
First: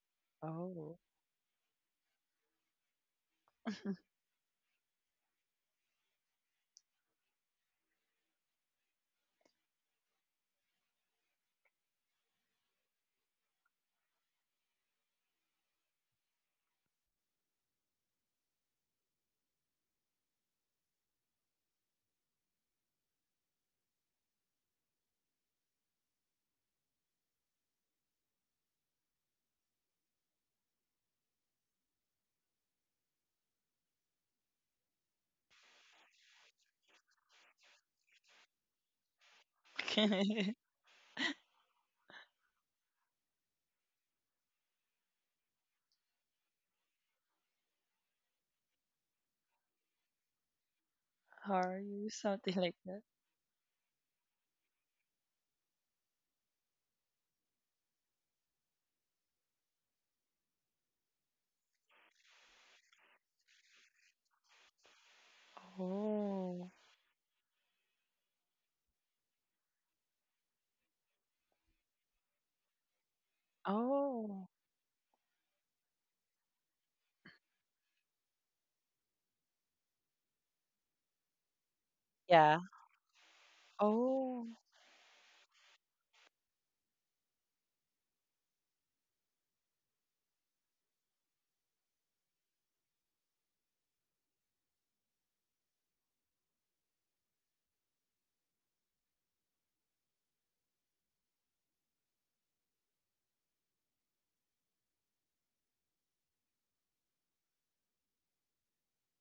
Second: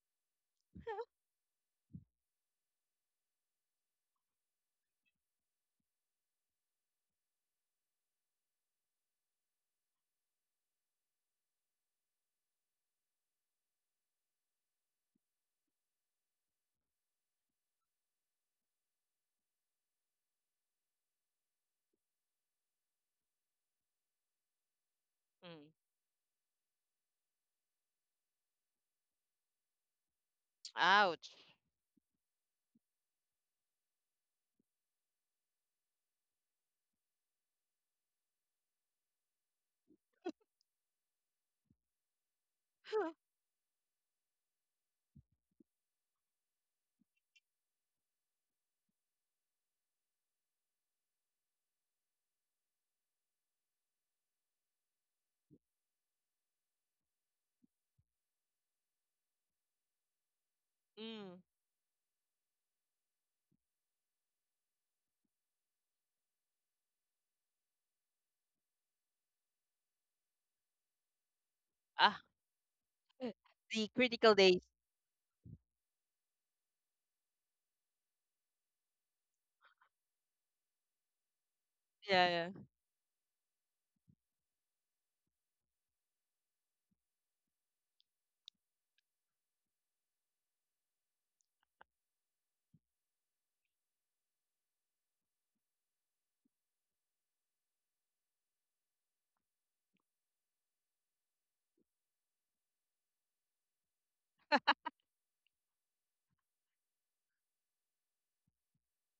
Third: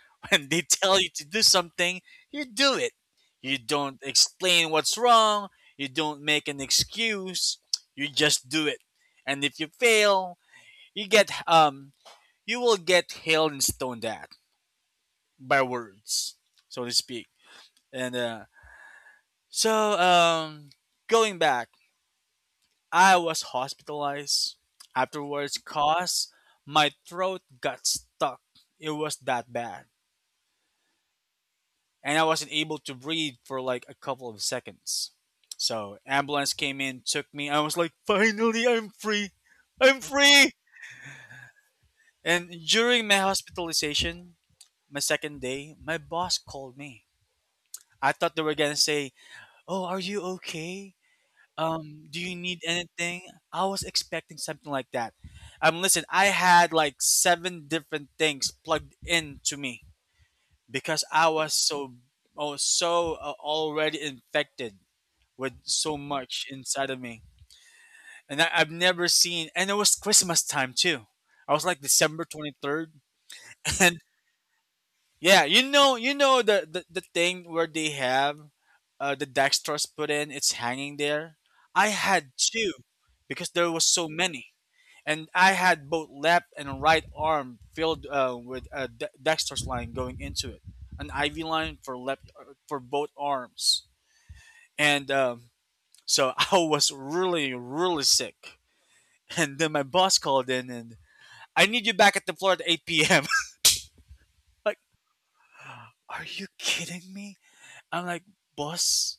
(laughs) When they
Oh.
tell you to do something, you do it. You don't explain what's wrong, you don't make an excuse, you just do it. And if you fail, you get you will get hailed and stoned at by words, so to speak. And so going back, I was hospitalized afterwards
Mm.
cause my throat got stuck. It was that bad.
Ouch.
And I wasn't able to breathe for like a couple of seconds. So ambulance came in, took me. I was like, finally, I'm free. I'm free.
(laughs)
And during my hospitalization, my second day, my boss called me. I thought they were gonna say, "Oh, are you okay?
Are you
Do you
something
need
like that?
anything?" I was expecting something like that. Listen, I had like seven different things plugged into me because I
Mm.
was so, oh, so already infected with so much
Oh.
inside of me. And I've never seen, and it was Christmas time too. I was like
Ah,
December 23rd.
(laughs)
(laughs)
the
And
critical
Oh.
days.
yeah, you know the thing where they have the dextrose put in, it's hanging there. I had
Yeah,
Yeah.
two because there was so
Oh.
many. And I had both left and right arm filled with a dextrose line going into it, an IV line for left for both arms. And so (laughs) I was really, really sick. And then my boss called in and, I need you back at the floor at 8 p.m. (laughs) Like, are you kidding me? I'm like, boss,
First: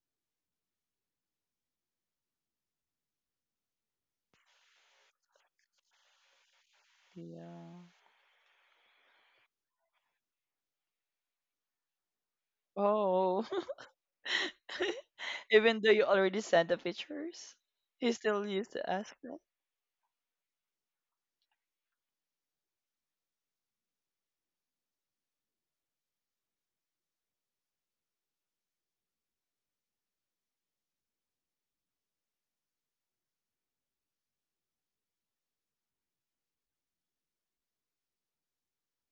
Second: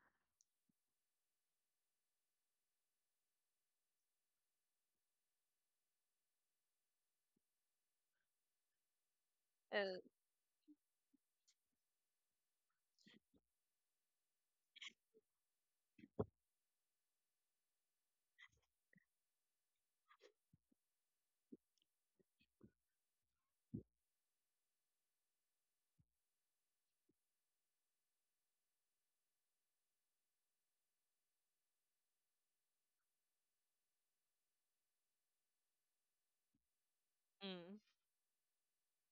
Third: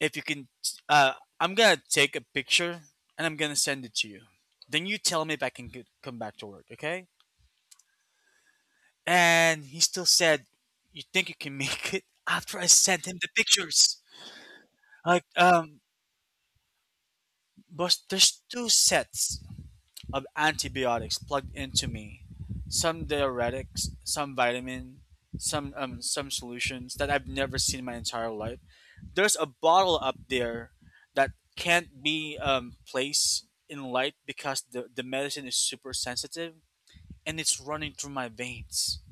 if you can, uh, I'm gonna take a picture and I'm gonna send it to you. Then you tell me if I can get, come back to work, okay?
Yeah.
And he
yeah.
still said, you think you can make it? After I sent him the
Oh.
pictures,
(laughs)
like,
Even though you already sent the pictures,
boss,
you
there's
still
two
used to ask that.
sets of antibiotics plugged into me. Some diuretics, some vitamin, some solutions that I've never seen in my entire life. There's a bottle up there that can't be placed in light because the medicine is super sensitive and it's
Mm,
running through my veins.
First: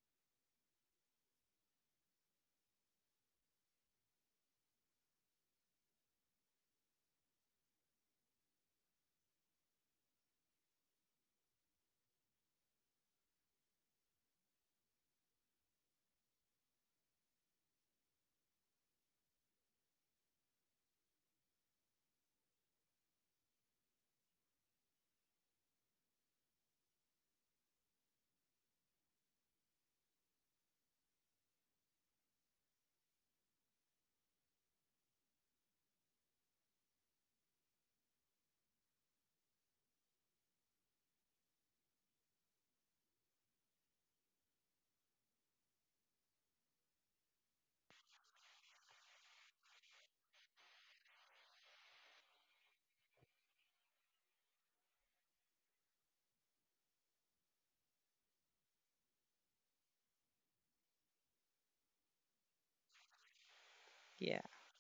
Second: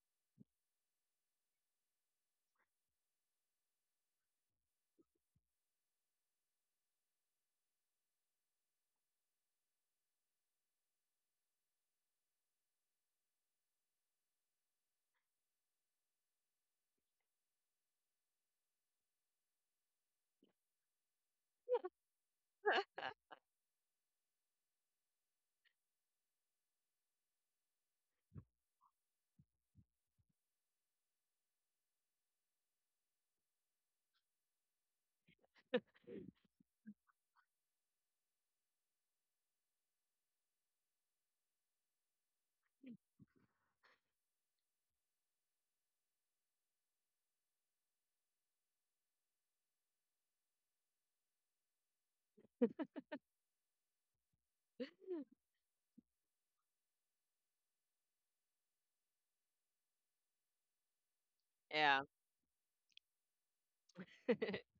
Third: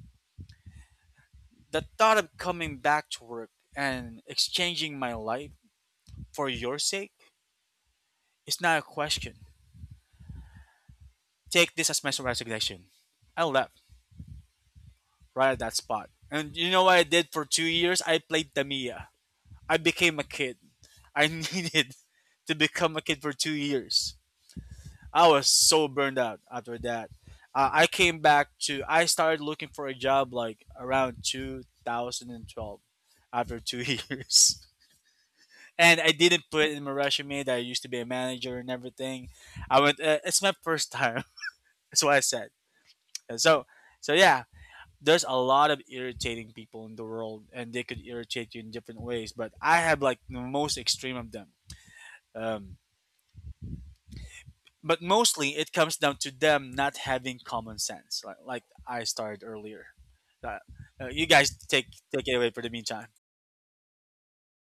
The thought of coming back to work and exchanging my life for your sake is not a question. Take this as my resignation. I left right at that spot. And you know what I did for 2 years? I played Tamiya. I became a kid. I (laughs) needed to become a kid for 2 years. I was so burned out after that. I came back to, I started looking for a job like around 2012 after two (laughs) years. And I didn't put in my resume that I used to be a manager and everything. I went, it's my first time. (laughs) That's what I said. And so, so yeah, there's a lot of irritating people in the world and they could irritate you in different ways, but I have like the most extreme of them. um, but mostly it comes down to them not having common sense, like I started earlier. uh, you guys take,
yeah.
take it away for the meantime.
Yeah.
(laughs)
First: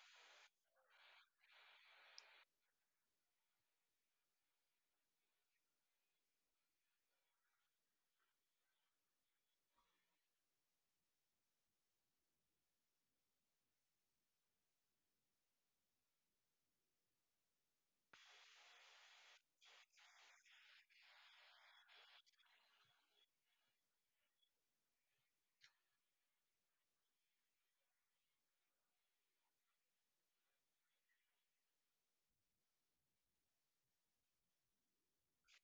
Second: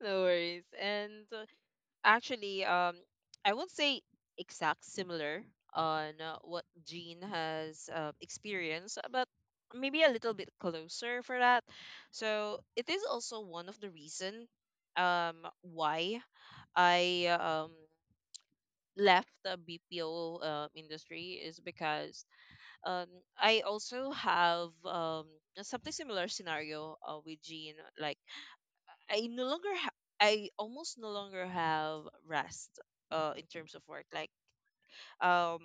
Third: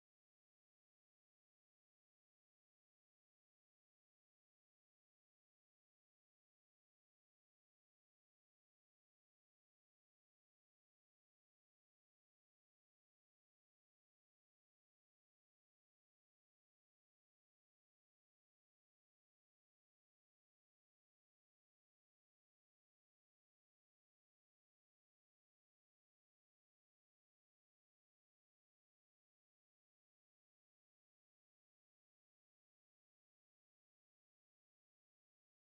No worries. And actually I won't say exact similar on what Jean has experienced, but maybe a little bit closer for that. So it is also one of the reason why I left the BPO industry, is because um I also have something similar scenario with Jean. Like I no longer I almost no longer have rest in terms of work. Like um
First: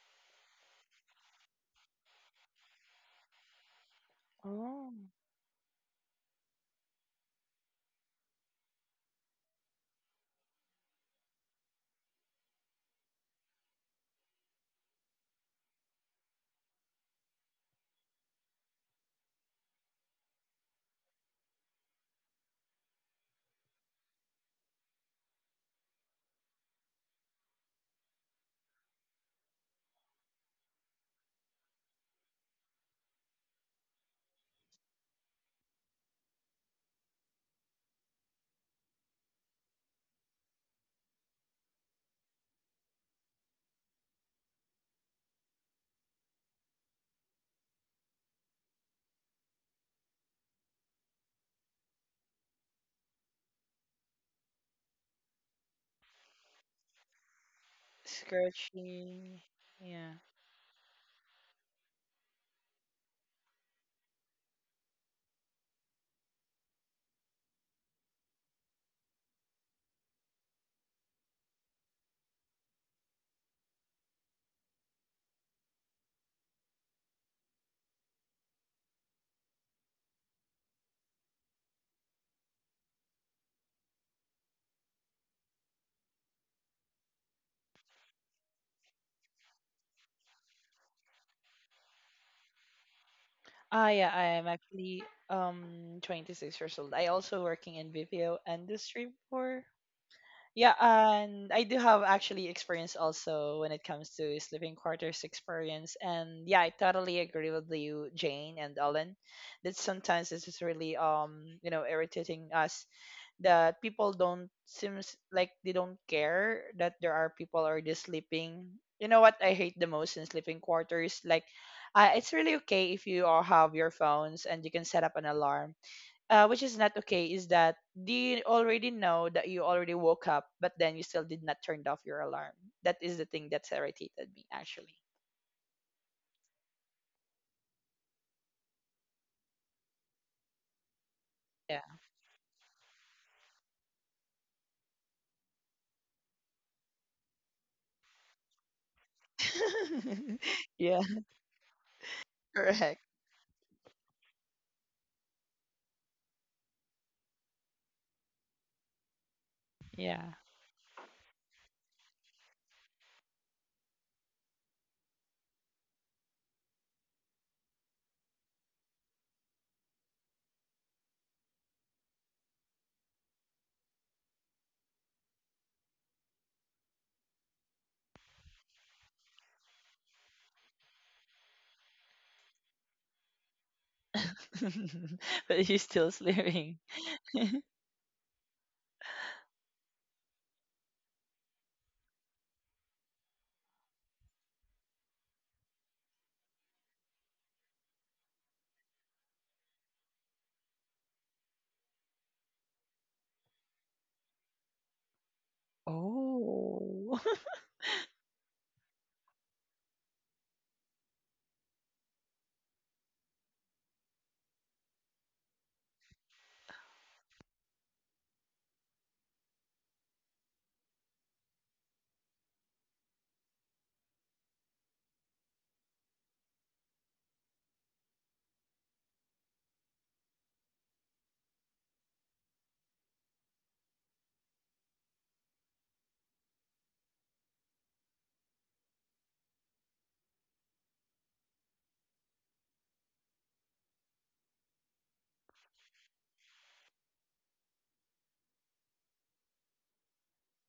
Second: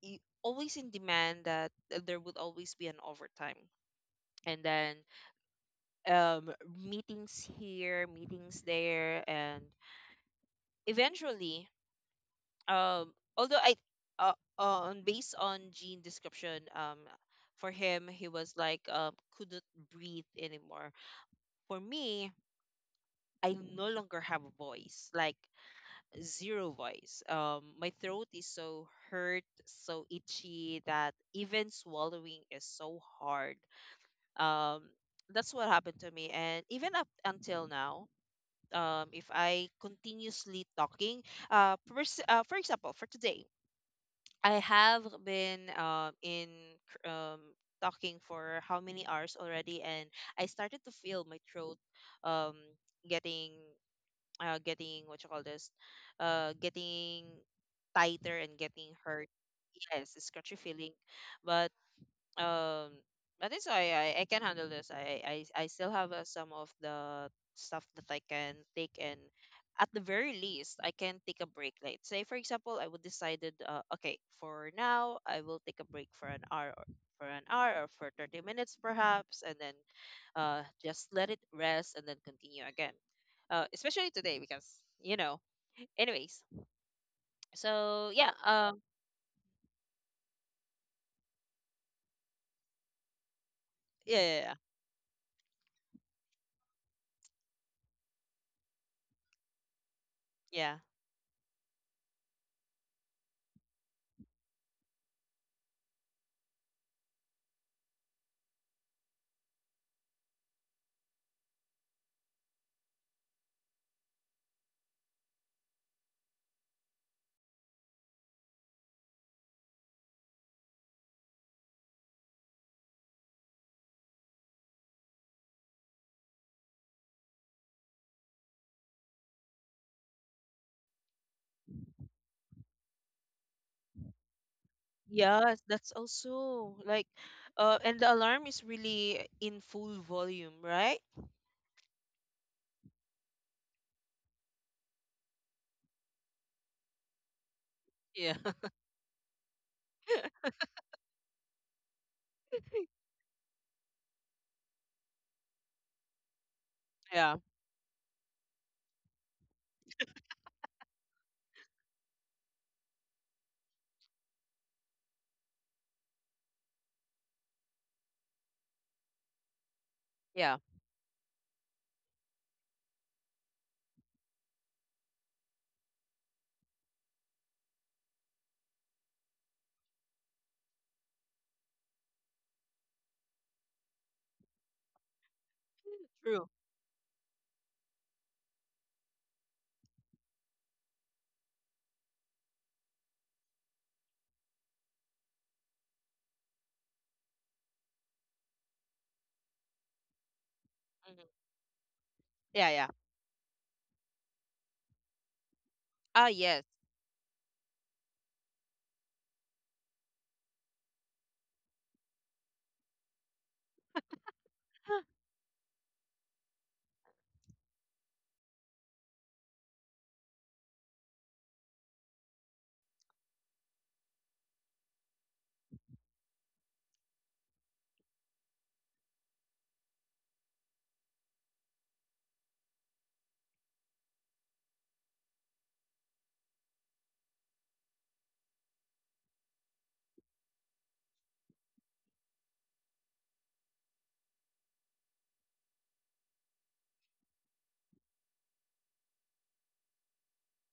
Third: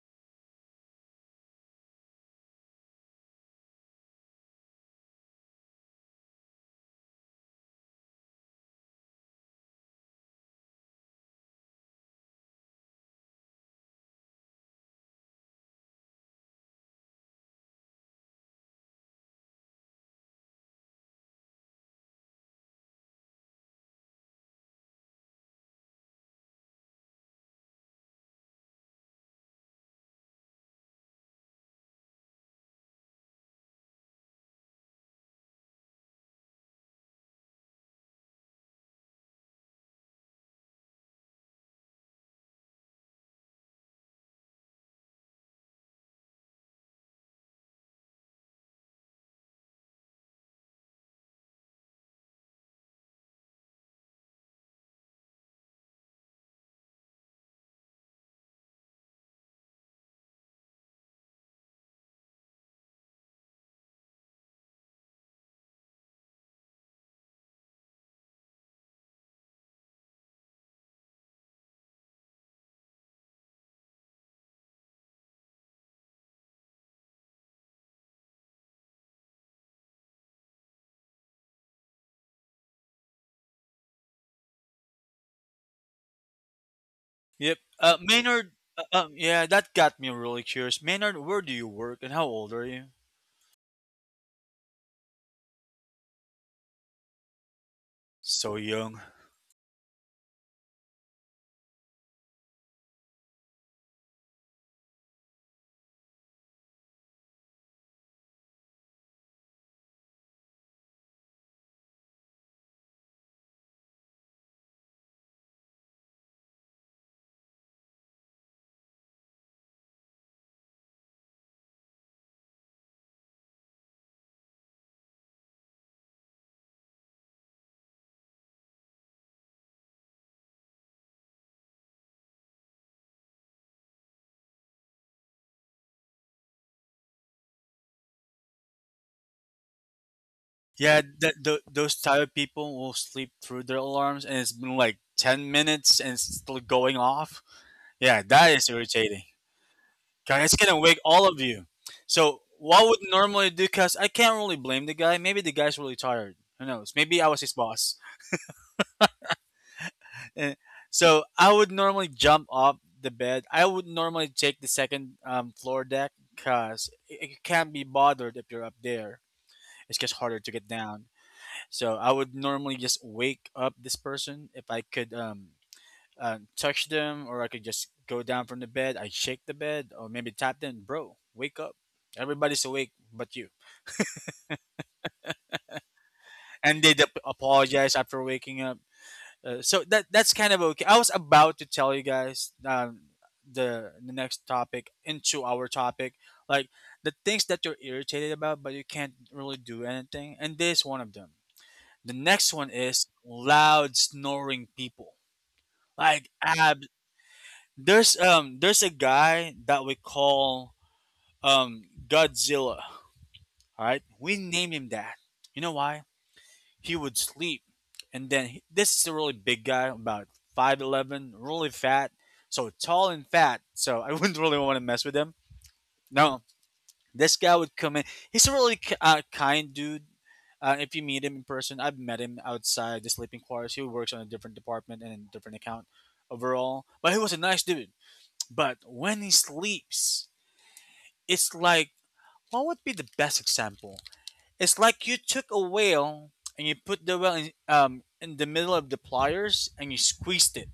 always in demand that there would always be an overtime. And
Oh.
then meetings here, meetings there, and eventually um although I uh, on based on Gene description, for him he was like couldn't breathe anymore. For me, I no longer have a voice, like zero voice. My throat is so hurt, so itchy that even swallowing is so hard. Um, that's what happened to me, and even up until now, if I continuously talking, for example, for today, I have been in cr- um talking for how many hours already, and I started to feel my throat um getting getting what you call this, getting tighter and getting hurt.
Scratching.
Yes,
Yeah.
a scratchy feeling, but um, I think so. I can handle this. I still have some of the stuff that I can take, and at the very least, I can take a break. Like, say, for example, I would decided, okay, for now, I will take a break for an hour, or for 30 minutes perhaps, and then just let it rest and then continue again. Especially today because Anyways,
Yep.
so yeah,
Maynard, yeah, that got me really curious, Maynard, where do you work and how old are you?
Ah, yeah.
yeah,
I
yeah,
am
yeah.
actually 26 years old. I also working in BPO
So young.
industry before.
Yeah.
Yeah, and I do have actually experience also when it comes to sleeping quarters experience. And yeah, I totally agree with you, Jane and Ellen, that sometimes this is really, irritating us, that people don't seems like they don't care that there are people already sleeping. You know what I hate the most in sleeping quarters? Like, it's really okay if you all have your phones and you can set up an alarm, which is not okay is that do you already know that you already woke up but then you still did not turn off your alarm. That is the thing that's irritated me actually.
Yes, that's also like, and the alarm is really in full volume, right?
Yeah,
Yeah.
those type of people will sleep through their alarms and it's been like 10 minutes and it's still going off. Yeah,
Yeah,
that is irritating. God,
(laughs)
it's gonna
(laughs)
wake
Yeah.
all of you. So what would
Correct.
normally do? Cause I can't really blame the guy. Maybe the guy's really tired. Who knows? Maybe I
yeah,
was his boss.
Yeah.
Eh, so I would normally jump off the bed. I would normally take the second floor deck because you can't be bothered if you're up there. It's just harder to
yeah.
get down. So I would normally just wake up this person if I could touch them, or I could just go down from the bed. I shake the bed, or maybe tap them, bro, wake up. Everybody's awake but you.
(laughs) But you're still
True.
And
sleeping.
they apologize after waking up. So that's kind of okay. I was about to tell you guys the next topic into our topic, like the things that you're irritated about, but you can't really do anything. And this is one of
Mhm.
them. The next one
Yeah, yeah.
is loud snoring people. Like
Ah, yes.
Oh.
there's a guy that we call Godzilla. All right, we named him that. You know why? He would sleep, and then he, this is a really big guy, about 5'11", really fat, so tall and fat. So I (laughs) wouldn't really want to mess with him. No, this guy would come in. He's a really kind dude. If you meet him in person, I've met him outside the sleeping quarters. He works on a different department and a different account overall, but he was a nice dude. But when he sleeps, it's like, what would be the best example? It's like you took a whale and you put the whale in the middle of the pliers and you squeezed it.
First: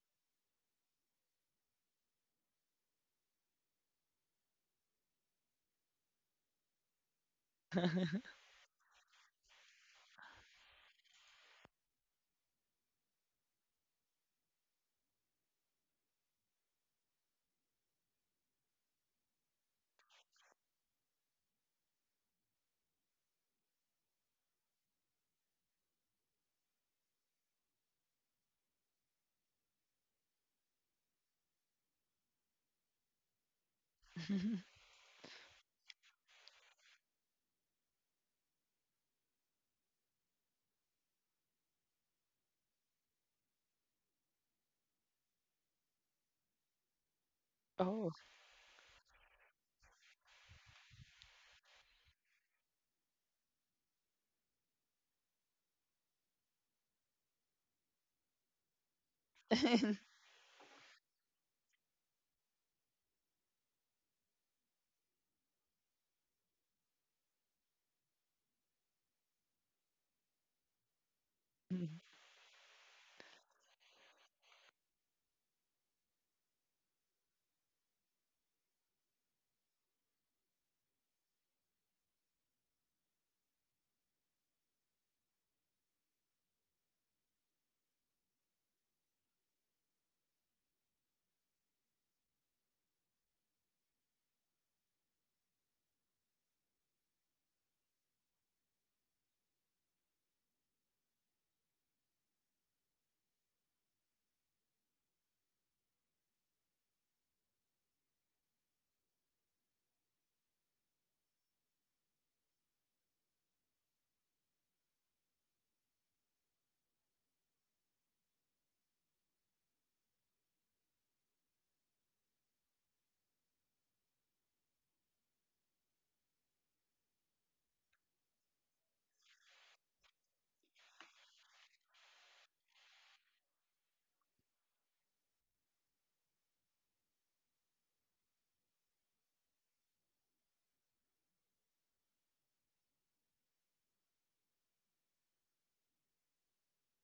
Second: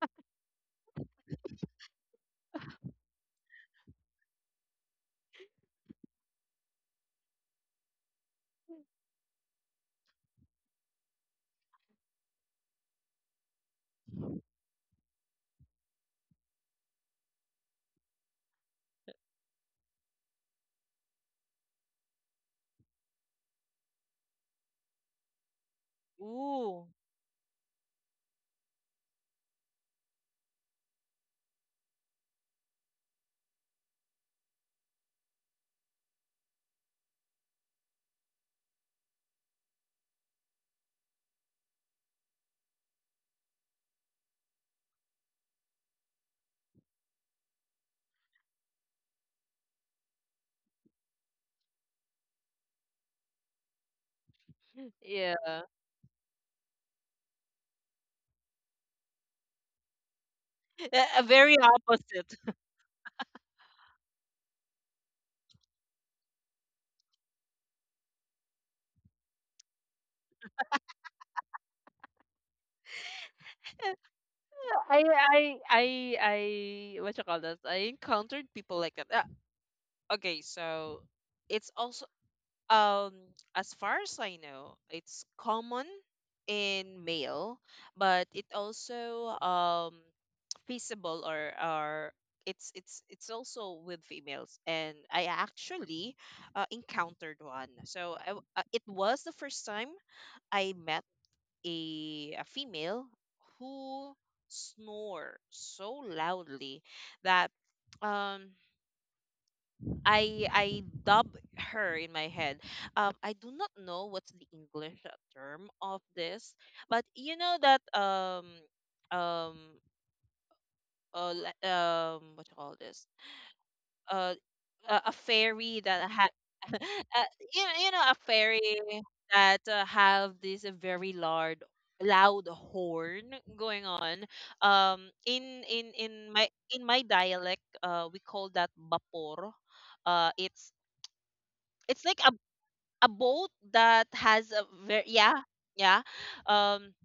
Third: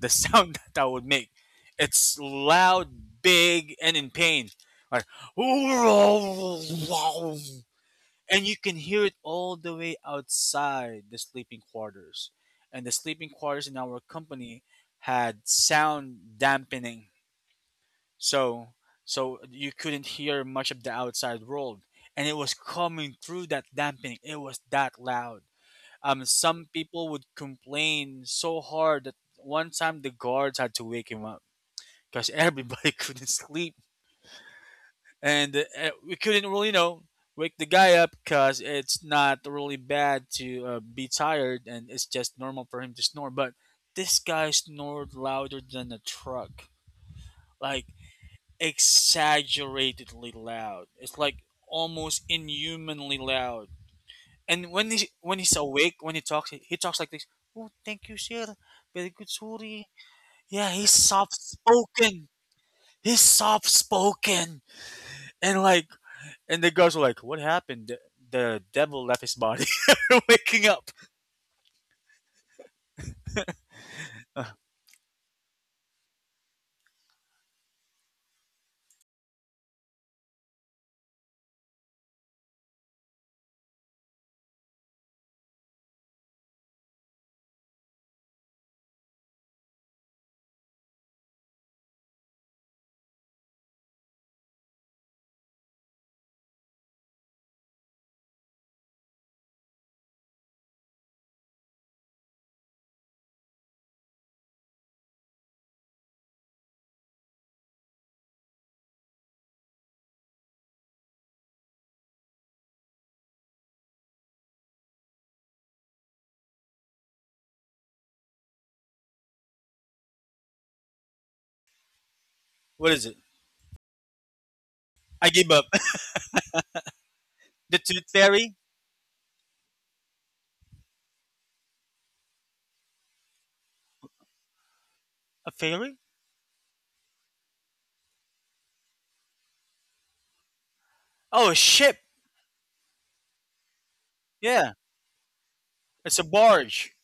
The sound (laughs) that would make. It's loud, big, and in pain. Like, (laughs) and
(laughs)
you can hear it all the way outside the sleeping quarters. And the sleeping quarters in our company had sound dampening, so so you couldn't hear much of the outside world, and it was coming through that dampening. It was that loud. Some
Ooh,
people would complain so hard that one time the guards had to wake him up because everybody (laughs) couldn't sleep, and we couldn't really, you know, wake the guy up because it's not really bad to be tired and it's just normal for him to snore. But this guy snored louder than a truck. Like
Oh.
exaggeratedly loud. It's like almost inhumanly loud. And when he
yeah.
when he's awake, when he talks, he talks like this. Oh, thank you, sir. Very good, sorry.
(laughs)
Yeah, he's
A
soft
very
spoken.
opposite.
He's soft spoken. And like, and the girls were like, "What happened? The devil left his body." (laughs) Waking up.
(laughs)
Uh,
I, I, I, I. What you call this? I encountered people like that. Ah, okay, so it's also um, as far as I know, it's common in male, but it also feasible or it's it's also with females and I actually encountered one so it was the first time I met a female who snore so loudly that um i dub her in my head I do not know what's the english term of this but you know that um what you call
what is
this
it?
uh, a
I give up.
fairy that had (laughs) uh,
(laughs) The
you know
tooth
a
fairy?
fairy that have this very large loud horn going on
A
in in
fairy?
in my in my dialect we call that vapor uh it's
Oh, a ship.
it's like a boat that has a
Yeah,
very yeah yeah
it's a
um
barge.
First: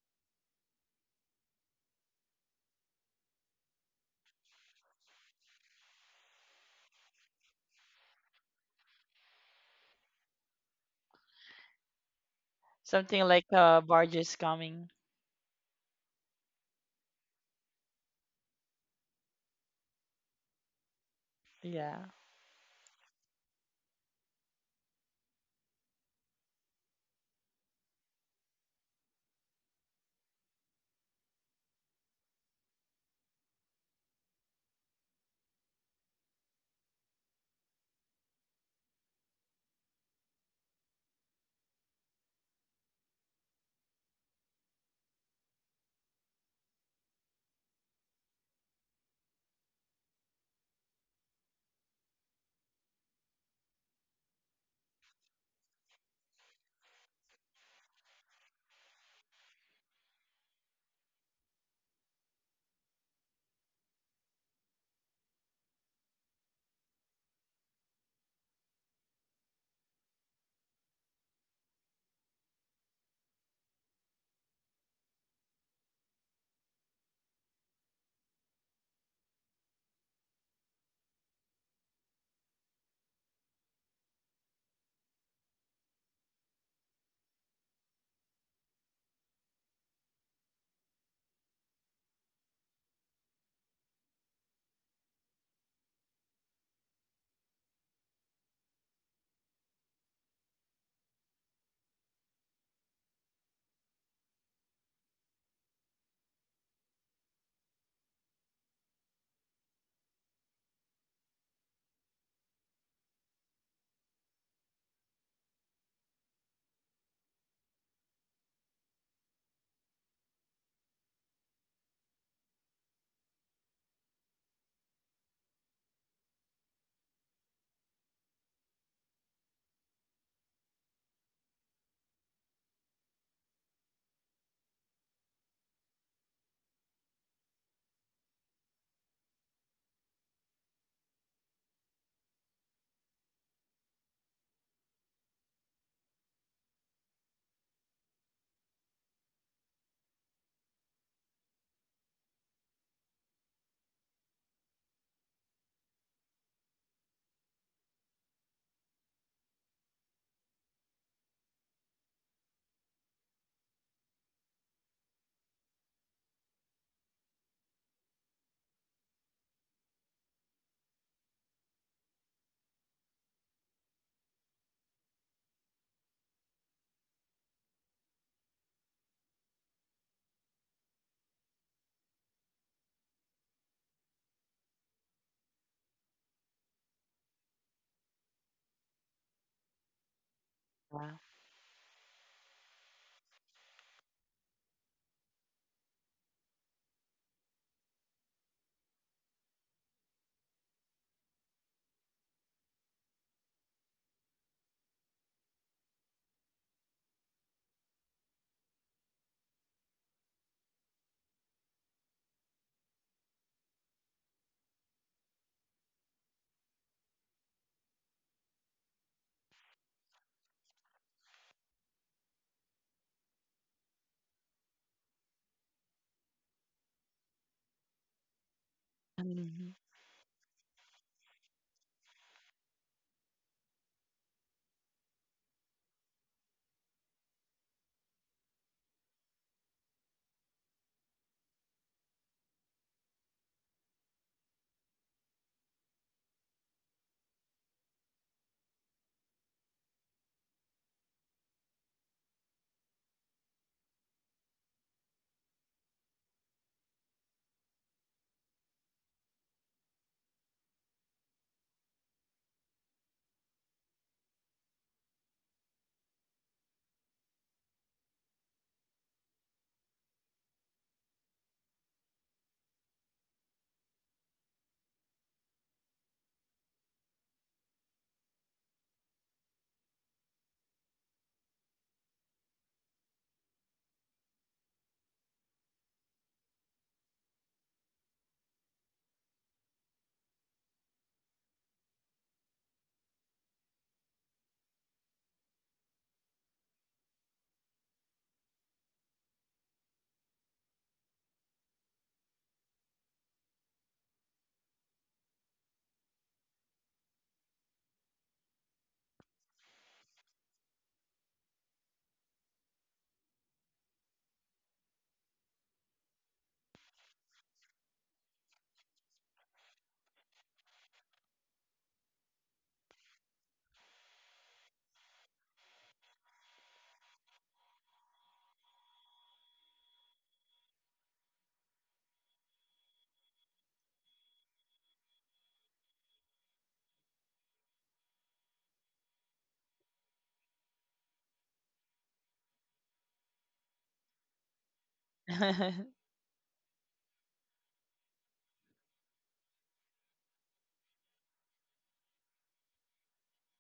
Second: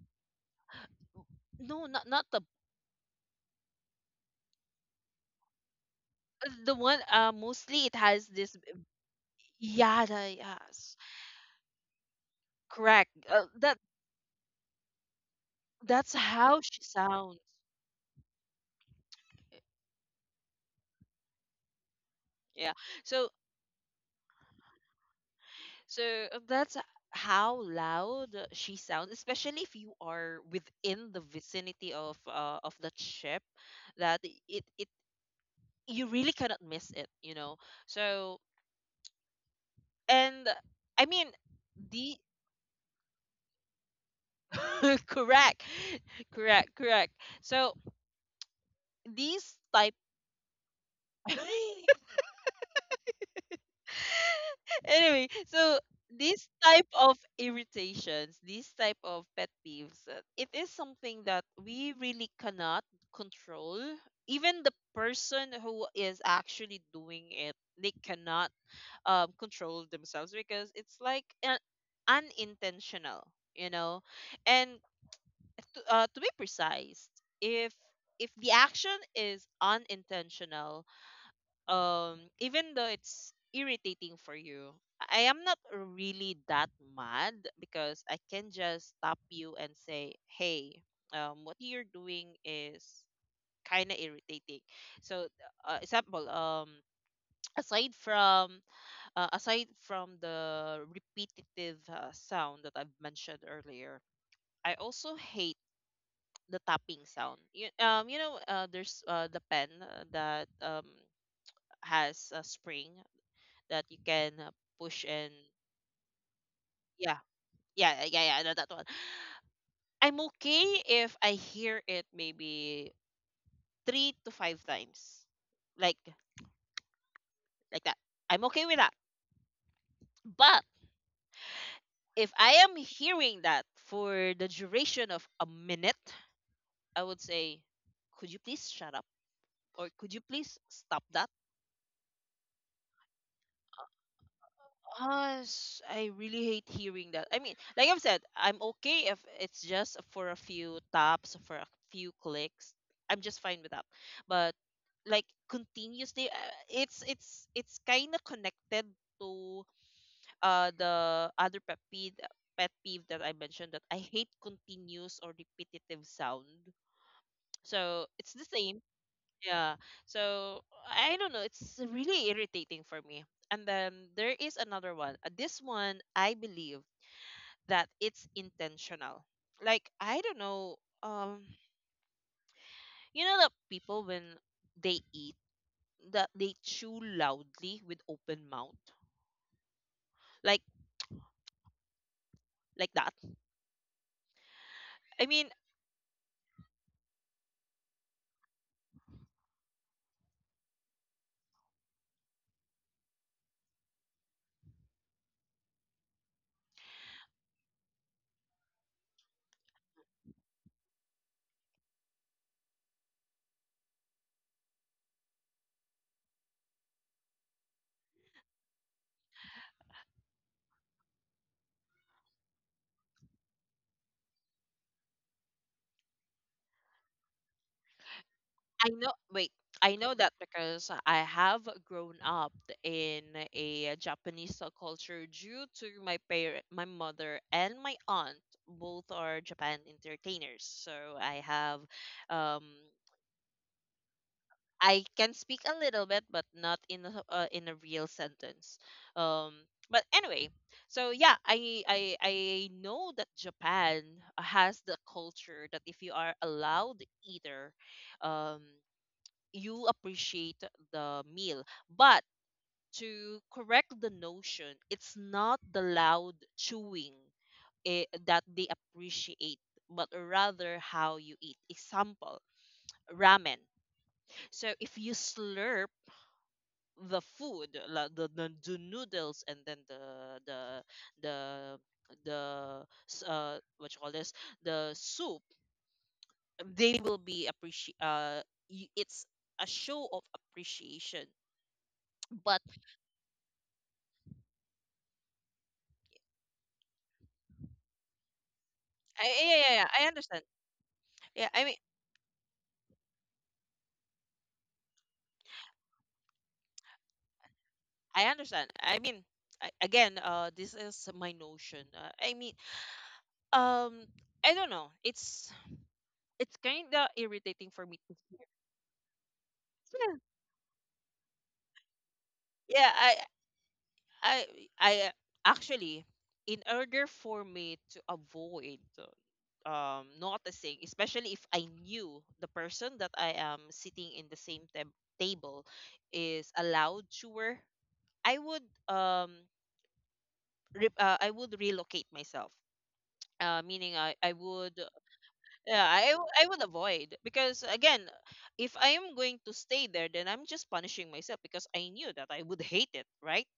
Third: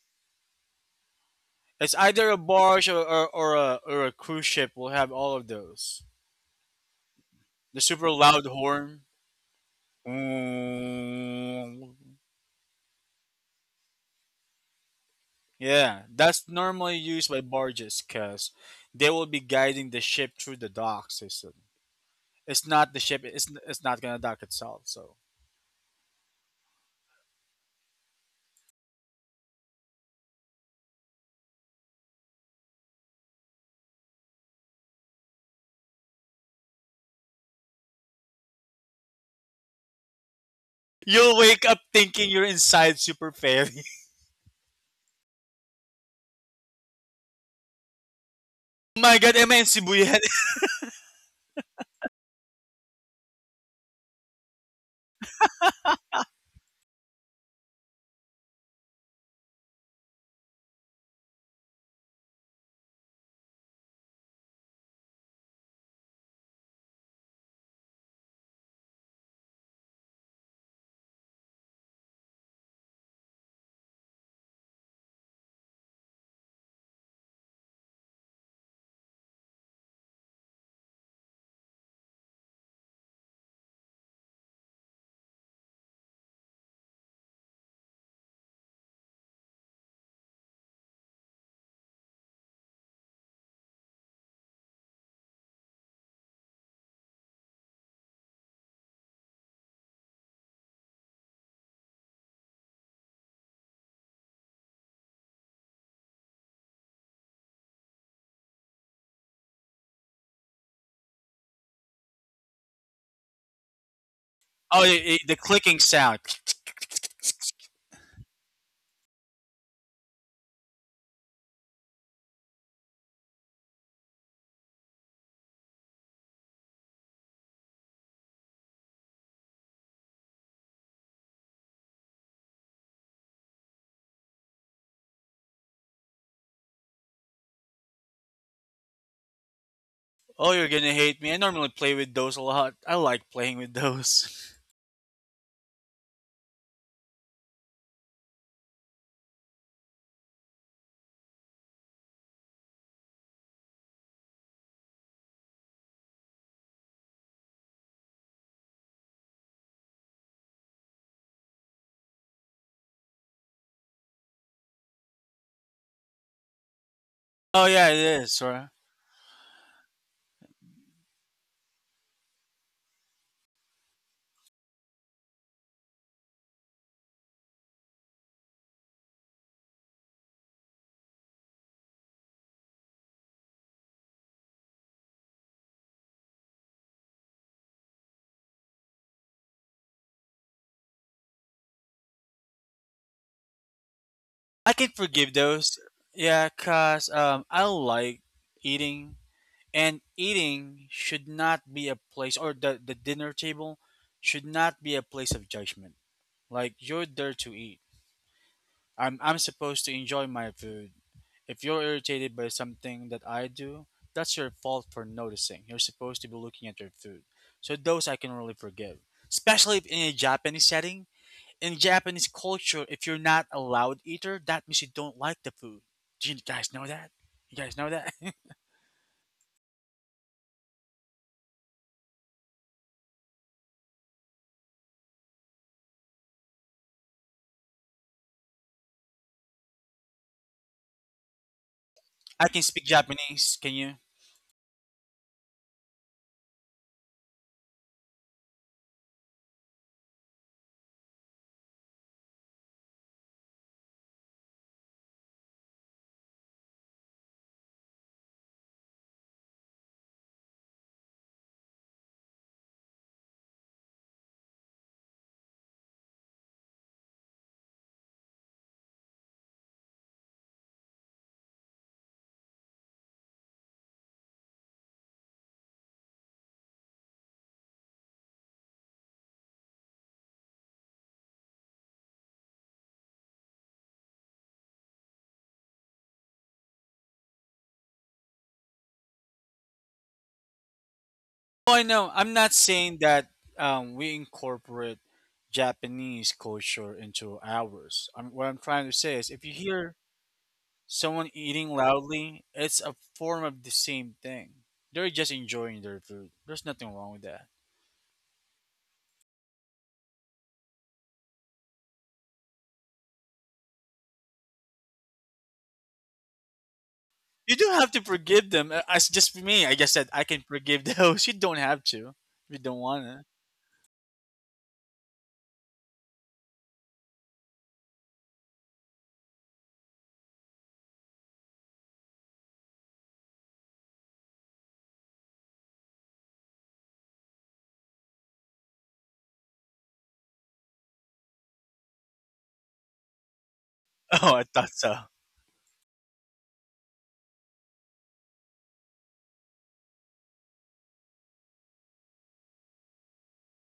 no
It's
not
either a
the
barge or, or a cruise ship will have all of those.
the one
The
mostly it
super
has
loud
this
horn.
yeah yes
Mm,
correct
Something like
that.
barges coming.
yeah,
That's
that's
how she
normally used
sounds.
by barges because they will be guiding the ship through the dock system.
Yeah.
It's
Yeah.
not the ship.
So
It's not gonna dock itself. So
so that's how loud she sounds, especially if you are within the vicinity of that ship, that it you really cannot miss it, you know. So and I mean
you'll wake up
the
thinking you're inside super fairy.
(laughs) correct, correct, correct. So
(laughs) Oh my god, am I
these
in
type.
Shibuya?
(laughs) (laughs) anyway, so these type of irritations, these type of pet peeves, it is something that we really cannot control. Even the person who is actually doing it, they cannot control themselves because it's like unintentional, you know. And to be precise, if if the action is unintentional, even though it's irritating for you I am not really that mad because I can just stop you and say hey what you're doing is kind of irritating so example (tsk) aside from aside from the repetitive sound that I've mentioned earlier I also hate the tapping sound there's the pen that has a spring that you can
(laughs) Oh,
push and
the clicking sound.
yeah yeah that one I'm okay if I hear it maybe three to five times like like that I'm okay with that but if I am hearing that for the duration of a minute I would say could you please shut up or could you
Oh,
please
you're gonna
stop
hate
that.
me. I normally play with those a lot. I like playing with those. (laughs)
Us, I really hate hearing that. I mean, like I've said, I'm okay if it's just for a few taps, for a few clicks. I'm just fine with that. But like continuously, it's it's kind of connected to the other pet peeve that I mentioned that I hate continuous or repetitive sound.
Oh yeah, it
So it's
is.
the
Right?
same. Yeah. So I don't know. It's really irritating for me. And then there is another one. This one, I believe that it's intentional. Like I don't know. Um, you know that people when they eat that they chew loudly with open mouth, like
Wow.
like that.
I can
I
forgive
mean,
those. Yeah, cause I like eating, and eating should not be a place, or the dinner table should not be a place of judgment. Like you're there to eat. I'm supposed to enjoy my food. If you're irritated by something that I do, that's your fault for noticing. You're supposed to be looking at your food. So those I can really forgive, especially if in a Japanese setting in Japanese culture, if you're not a loud eater, that means you don't like the food. Do you guys know that? You guys know that? (laughs)
I know. Wait, I know that because I have grown up in a Japanese culture due to my parent, my mother, and my aunt. Both are Japan entertainers, so I have,
I can
um,
speak Japanese. Can you?
I can speak a little bit, but not in in a real sentence. Um, but anyway, so yeah, I know that Japan has the culture that if you are allowed either, um you appreciate the meal. But to correct the notion, it's not the loud chewing eh, that they appreciate, but rather how you eat. Example, ramen. So if you slurp the food, the noodles, and then the the what you call this, the soup, they will be appreciate. It's a show of appreciation.
Oh, I know. I'm not
But
saying that we incorporate Japanese culture into ours. I what I'm trying to say is, if you
yeah, yeah, yeah.
hear
I understand.
someone
Yeah,
eating
I mean,
loudly, it's a form of the same thing. They're just enjoying their food. There's nothing wrong with that.
I understand. I mean, I, again, this is my notion. I mean, um, I don't know. It's kind of
You
irritating
don't have
for
to
me to hear.
forgive them. It's just me. I just said I can forgive those. (laughs) You don't have to. If you don't
Yeah, yeah.
want to.
I, I actually, in order for me to avoid noticing, especially if I knew the person that I am sitting in the same table is a loud chewer, I would um. I would relocate myself meaning
Oh,
I
I thought
would
so.
yeah
(laughs)
I would avoid because again if I am going to stay there then I'm just punishing myself because I knew that I would hate it right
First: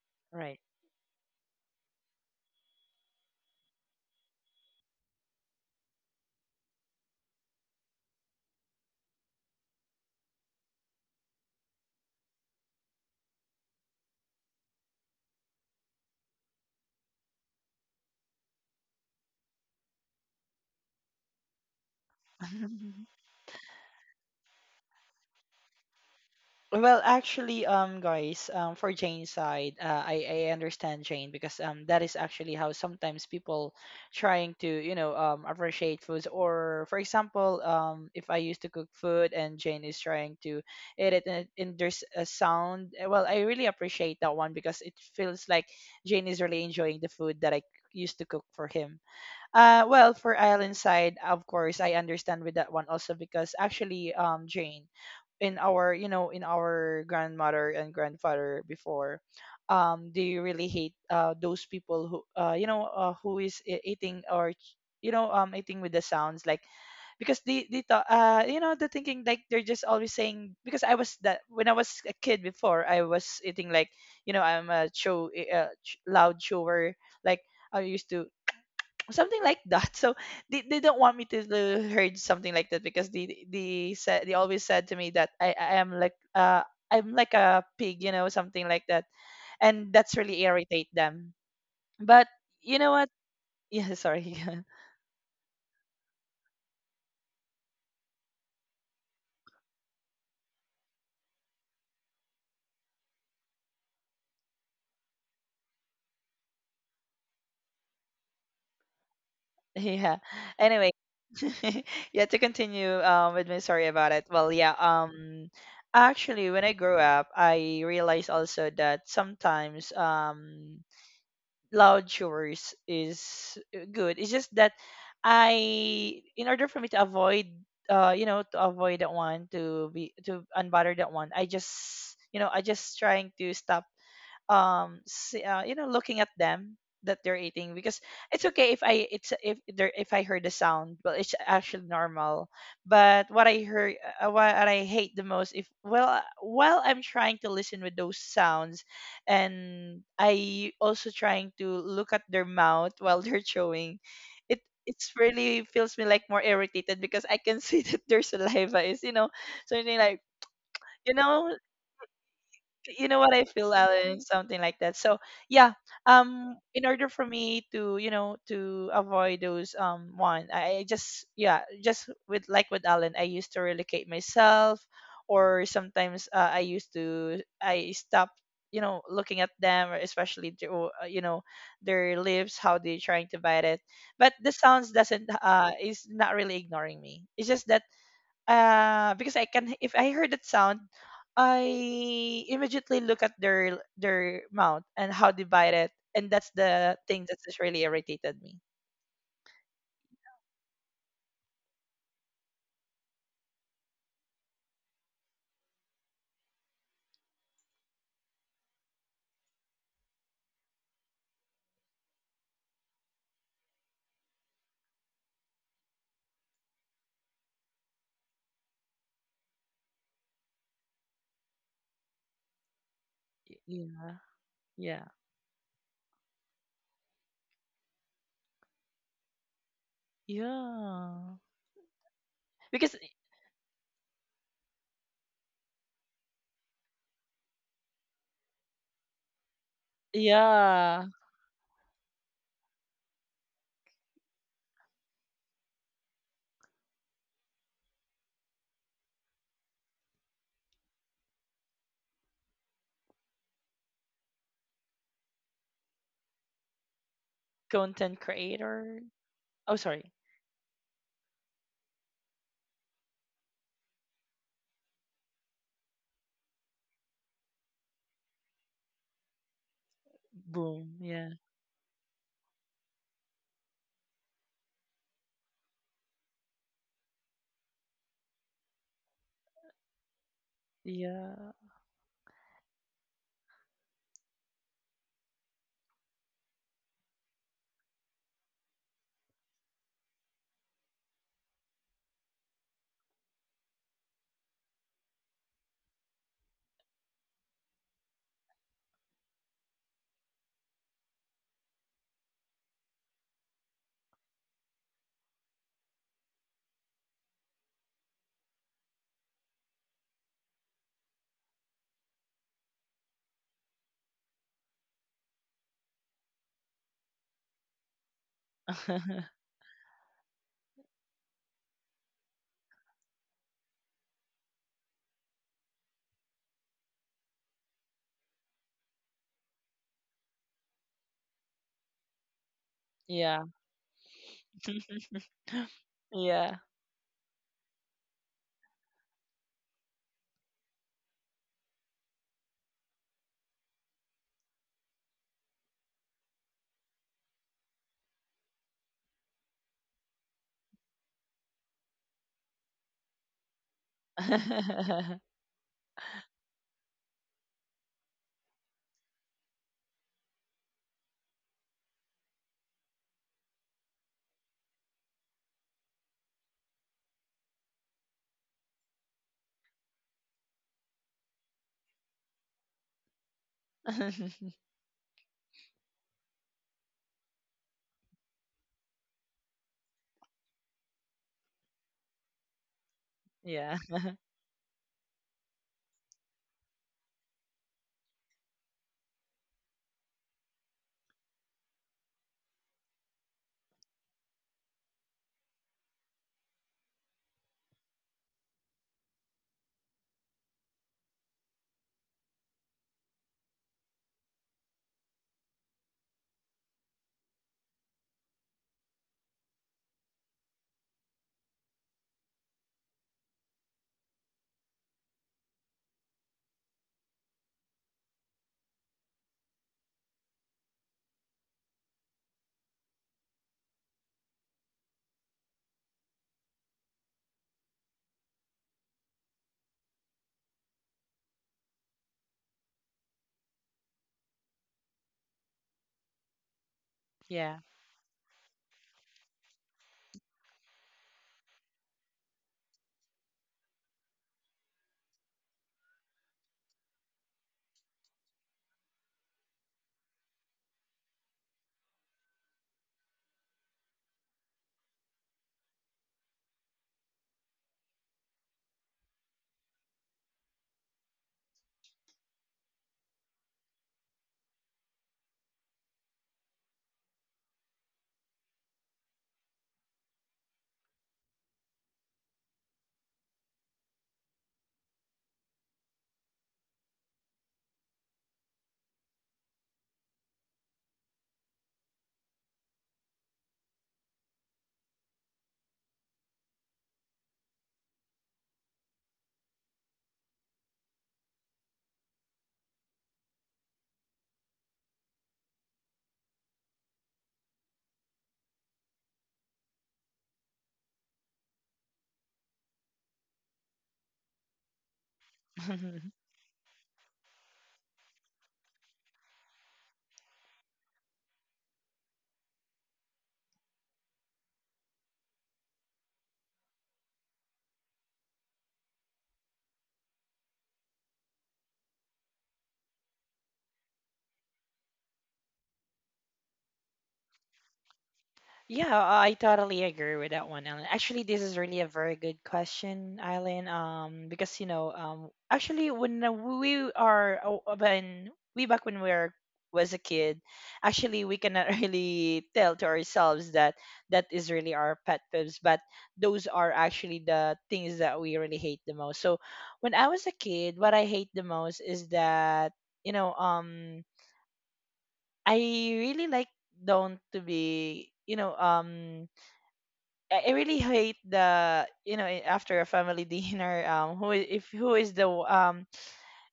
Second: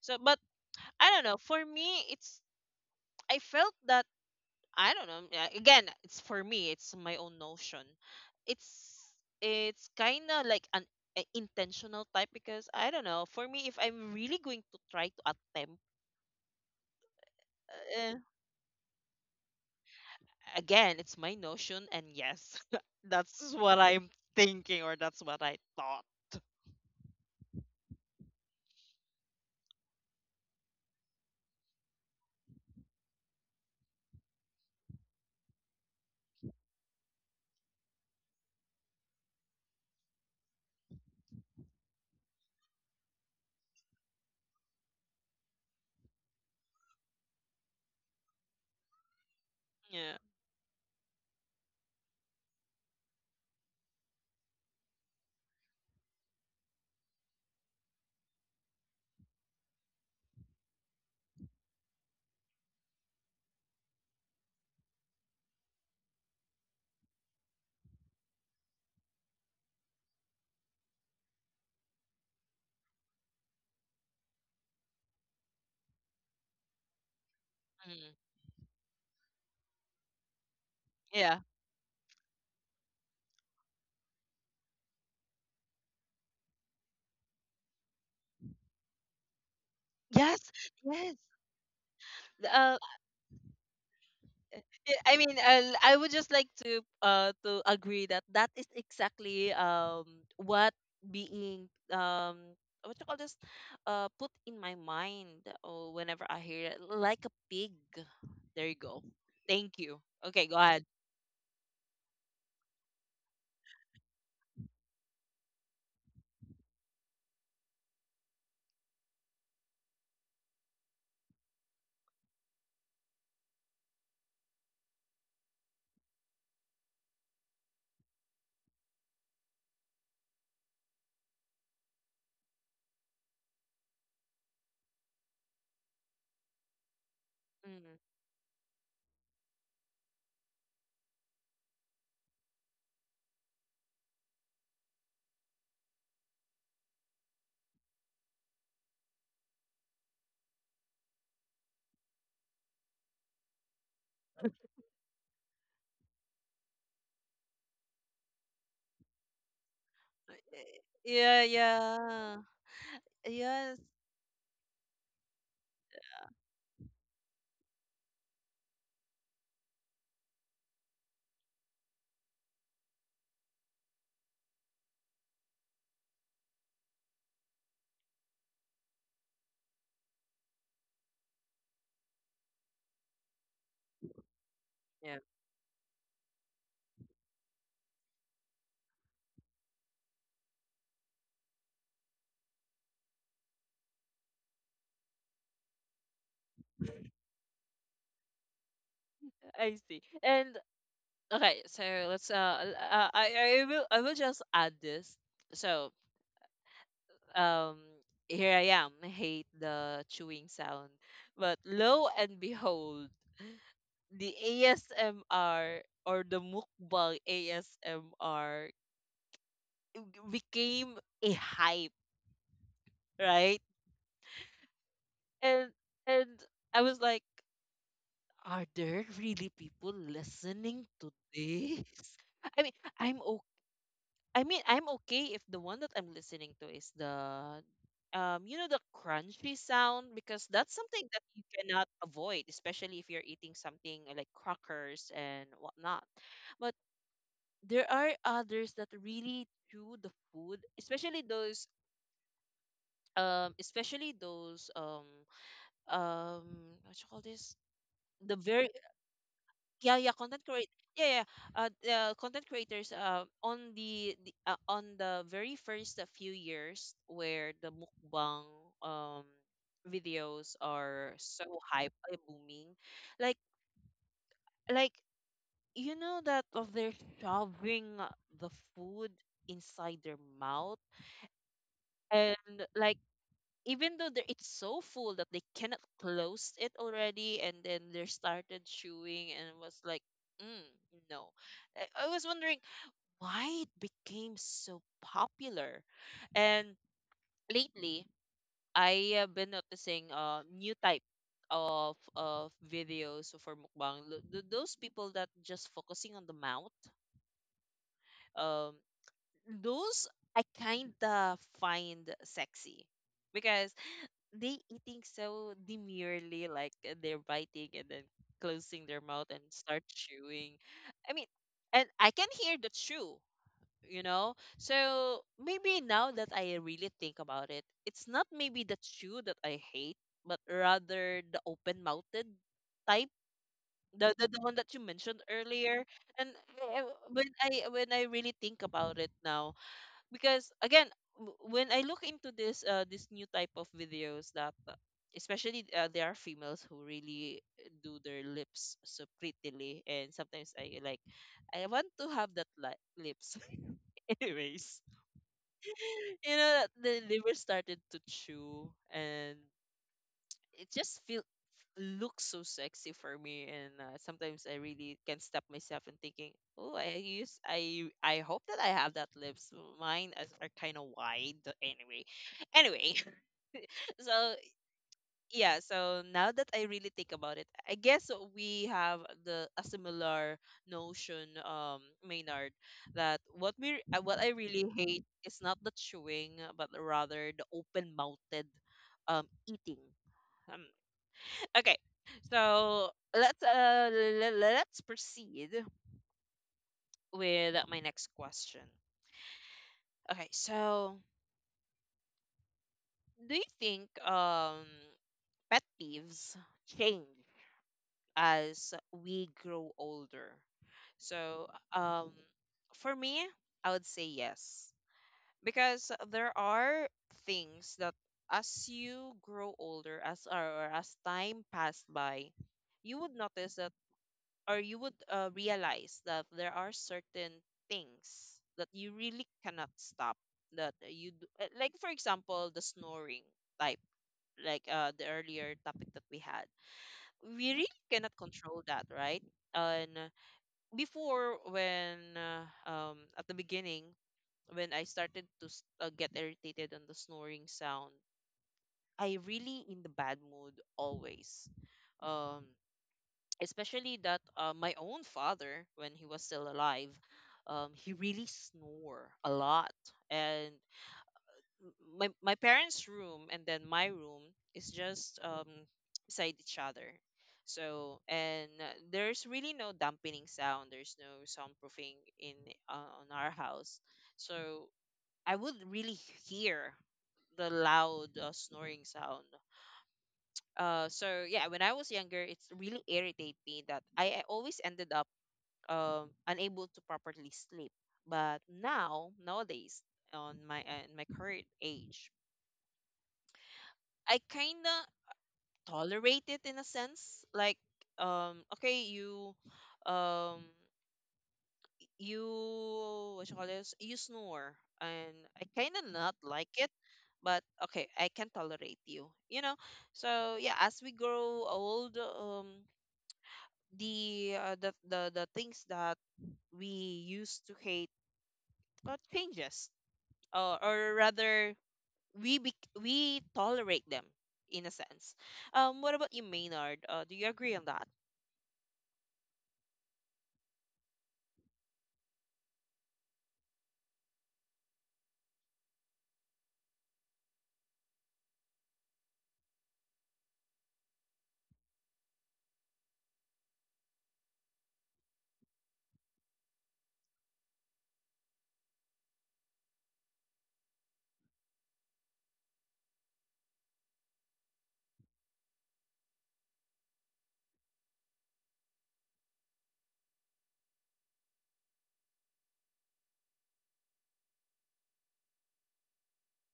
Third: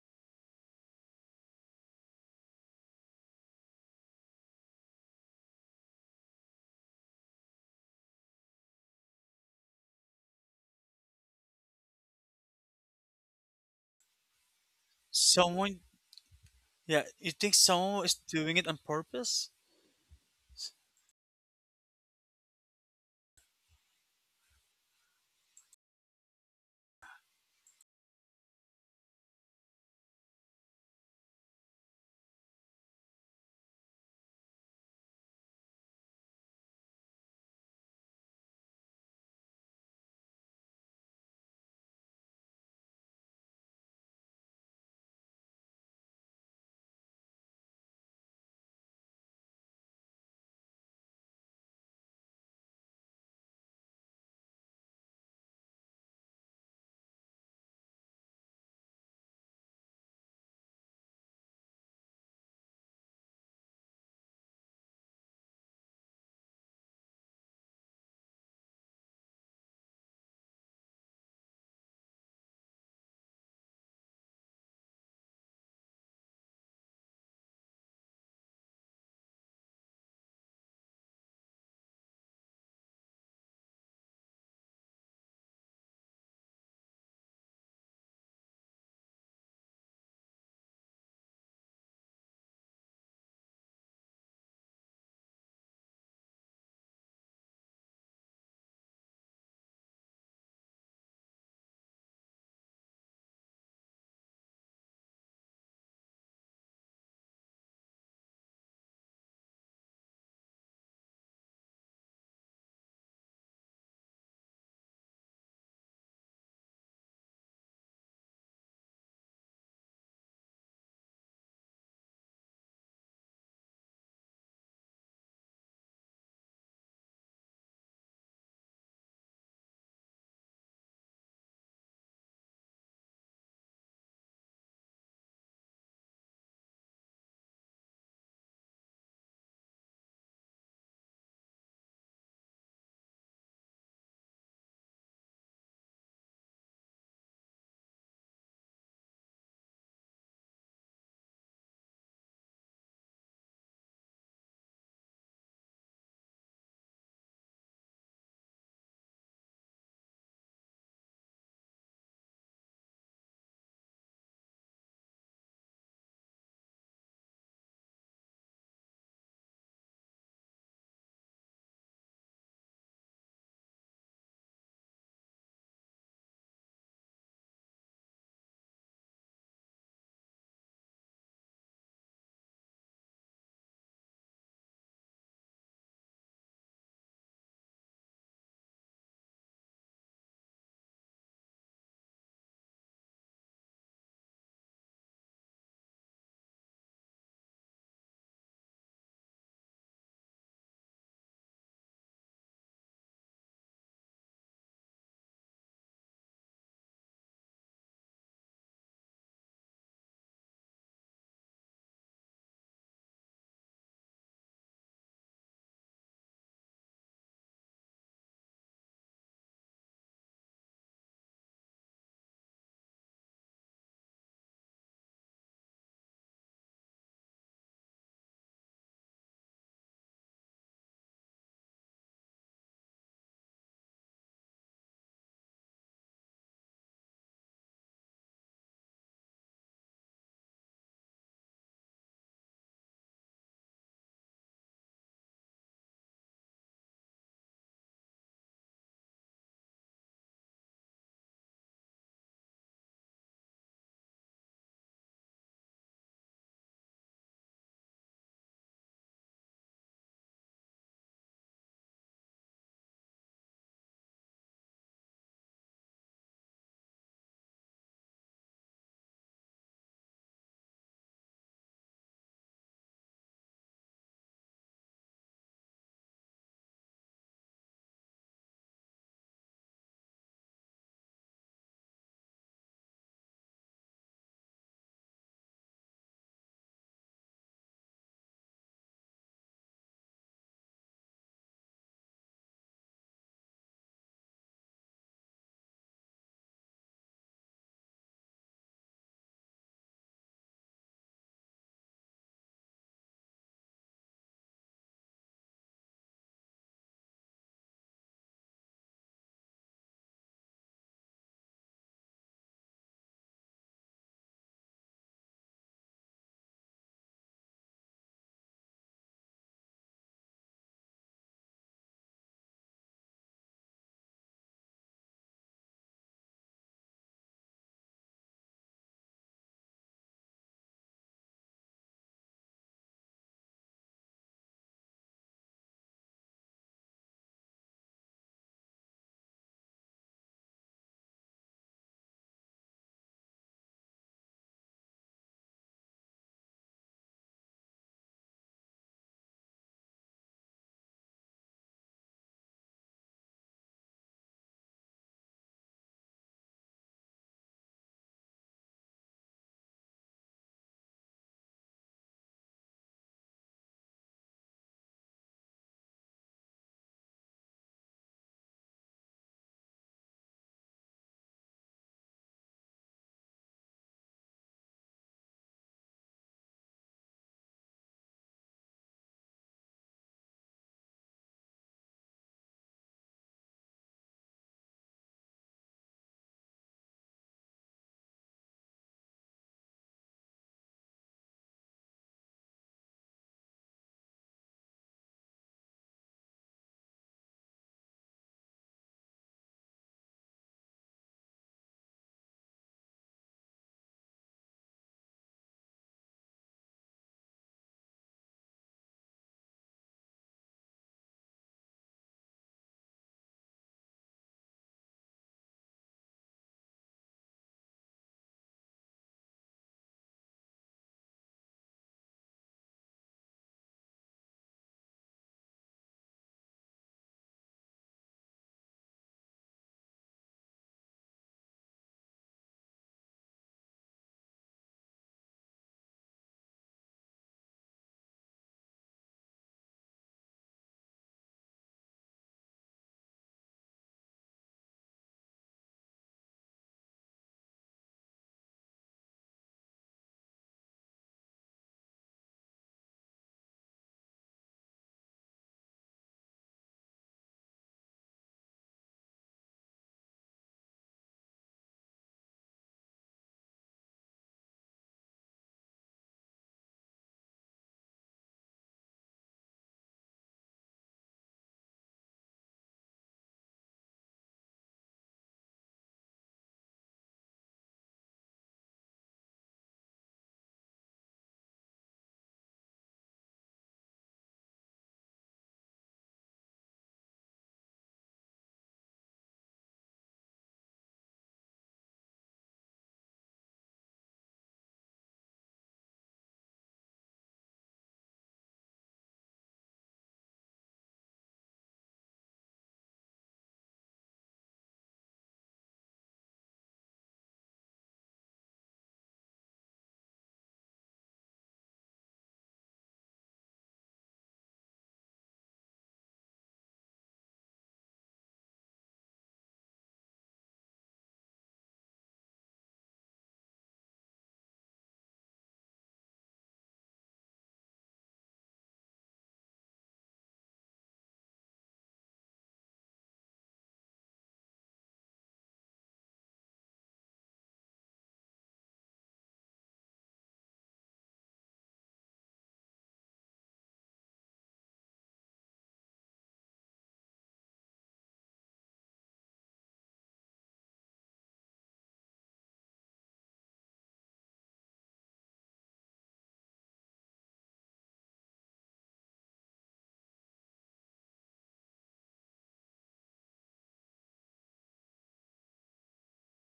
so but
Right.
I don't know for me it's I felt that I don't know again it's for me it's my own notion it's it's kind of like an a intentional type because I don't know for me if I'm really going to try to attempt
Someone, yeah, you think someone is
uh,
doing it on purpose?
again, it's my notion, and yes, (laughs)
(laughs)
that's what I'm thinking, or that's what I thought.
Well, actually, guys, for Jane's side, I understand Jane because that is actually how sometimes people trying to, appreciate foods, or for example, if I used to cook food and Jane is trying to eat it, and there's a sound. Well, I really appreciate that one because it feels like Jane is really enjoying the food that I used to cook for him.
Yeah.
Well, for Ireland's side, of course, I understand with that one also because actually, Jane, in our, you know, in our grandmother and grandfather before, they really hate those people who who is eating, or you know, eating with the sounds like, because they thought, you know, the thinking like they're just always saying, because I was that when I was a kid before, I was eating like, you know, I'm a show, loud shower, like I used
Mm.
to, something like that. (laughs) So, they don't want me
Yeah.
to heard something like that, because they said, they always said to me that I am like I'm like a pig, you know, something like that, and that's really
Yes.
irritate
Yes.
them. But
Uh,
you know what, yeah, sorry. (laughs)
yeah, I mean, I would just like to agree that that is exactly what being what you call this put in my mind or whenever I hear it like a pig. There you go. Thank you.
Yeah,
Okay, go ahead.
anyway. (laughs) Yeah, to continue with my story about it, well, yeah, actually when I grew up, I realized also that sometimes loud chores is, good. It's just that in order for me to avoid, to avoid that one, to be to unbother that one, I just, you know, I just trying to stop you know, looking at them that they're eating. Because
Mm-hmm.
it's okay if I heard the sound, well, it's actually normal. But what I heard, what I hate the most, if well, while I'm trying to listen with those sounds, and I also trying to look at their mouth (laughs) while they're chewing it, it's really feels me like more irritated because I can see (laughs) that their saliva is, you know, something like, you
Yeah,
know,
yeah.
you know what I feel,
Yes.
Alan, something like that. So yeah, in order for me to, you know, to avoid those one, I just, yeah, just with like with Alan, I used to relocate myself. Or sometimes, I used to I stop, you know, looking at them, or especially to, you know, their lips, how they're trying to bite it. But the sounds
Yeah,
doesn't, is not really ignoring me. It's just that, because I can, if I heard that sound, I immediately look at their mount and how divided, and that's the thing that just really irritated me.
I see. And okay, so let's I will I will just add this. So, um here I am, hate the chewing sound. But lo and behold, the ASMR or the mukbang ASMR became a hype, right?
Yeah, yeah,
And and I was like, Are there really people listening to
yeah.
this? (laughs) I mean,
Because
I'm o- I mean, I'm okay if the one that I'm listening to is the you know, the crunchy sound because that's something
yeah,
that you cannot avoid, especially if you're eating something like crackers and whatnot. But there are others that really chew the food, especially those um what you call this?
content
The very
creator. Oh,
yeah
sorry.
content create yeah yeah the content creators the on the very first few years where the mukbang um videos
Boom.
are
Yeah,
so hype booming like like you know that of they're shoving the food inside their mouth
yeah,
and like even though they're, it's so full that they cannot close it already and then they started chewing and was like mm, no I was wondering why it became so popular. And lately, I have been noticing a new type of videos for mukbang. Those people that just focusing on the mouth, um, those I kinda find sexy because they eating so demurely, like they're biting and then closing their mouth
(laughs)
and start chewing. I mean, and I can hear the chew you know so maybe now that I really think about it it's not maybe the chew that I hate but rather the open mouthed type
yeah,
the one that you mentioned
(laughs)
earlier and
yeah,
when I really think about it now because again when I look into this this new type of videos that especially there are females who really do their lips so prettily and sometimes I want to have that lips (laughs) anyways
(laughs)
you know the liver started to chew and it just feel looks so sexy for me and sometimes I really can't stop myself and thinking oh I hope that I have that lips mine as, are kind of wide anyway anyway (laughs) so yeah so now that I really think about it I guess we have the a similar notion maynard that what we
yeah,
what I really hate is not the chewing but rather the open mouthed eating um, (laughs) okay so let's let's proceed with my next question okay so do you think pet peeves change as we grow older. So, um, for me, I would say yes because there are things that as you grow older, as or as time passed by, you would notice that, or you would realize that there are certain things that you really cannot stop. That you do, like, for example, the snoring type, like the earlier topic that we had, we
yeah.
really cannot control that, right? And before, when at the beginning, when I started to get irritated on the snoring sound, I really in the bad mood always. Um, especially that my own father, when he was still alive, he really snore a lot, and my parents' room and then my room is just beside each other. So and there's really no dampening sound. There's no soundproofing in on our house. So I would really hear the loud snoring sound. So yeah, when I was younger, it's really irritate me that I always ended up unable to properly sleep. But now nowadays on my in my current age, I kind of tolerate it in a sense. Like, okay, you, um, you, what you call this? You snore, and I kind of not
(laughs)
like it, but okay, I can tolerate you. You know. So yeah, as we grow old, the the things that we used to hate, but changes, or rather, we tolerate them in a sense. What about you, Maynard? Do you agree on that?
Yeah, I totally agree with that one, Ellen. Actually, this is really a very good question, Eileen. Because you know, actually, when we are oh, when we back when we were was a kid, actually, we cannot (laughs) really tell to ourselves that that is really our pet peeves, but those are actually the things that we really hate the most. So, when I was a kid, what I hate the most is that, you know, I really like don't to be, you know, I really hate the, you know, after a family (laughs) dinner, who, I- if who is the w-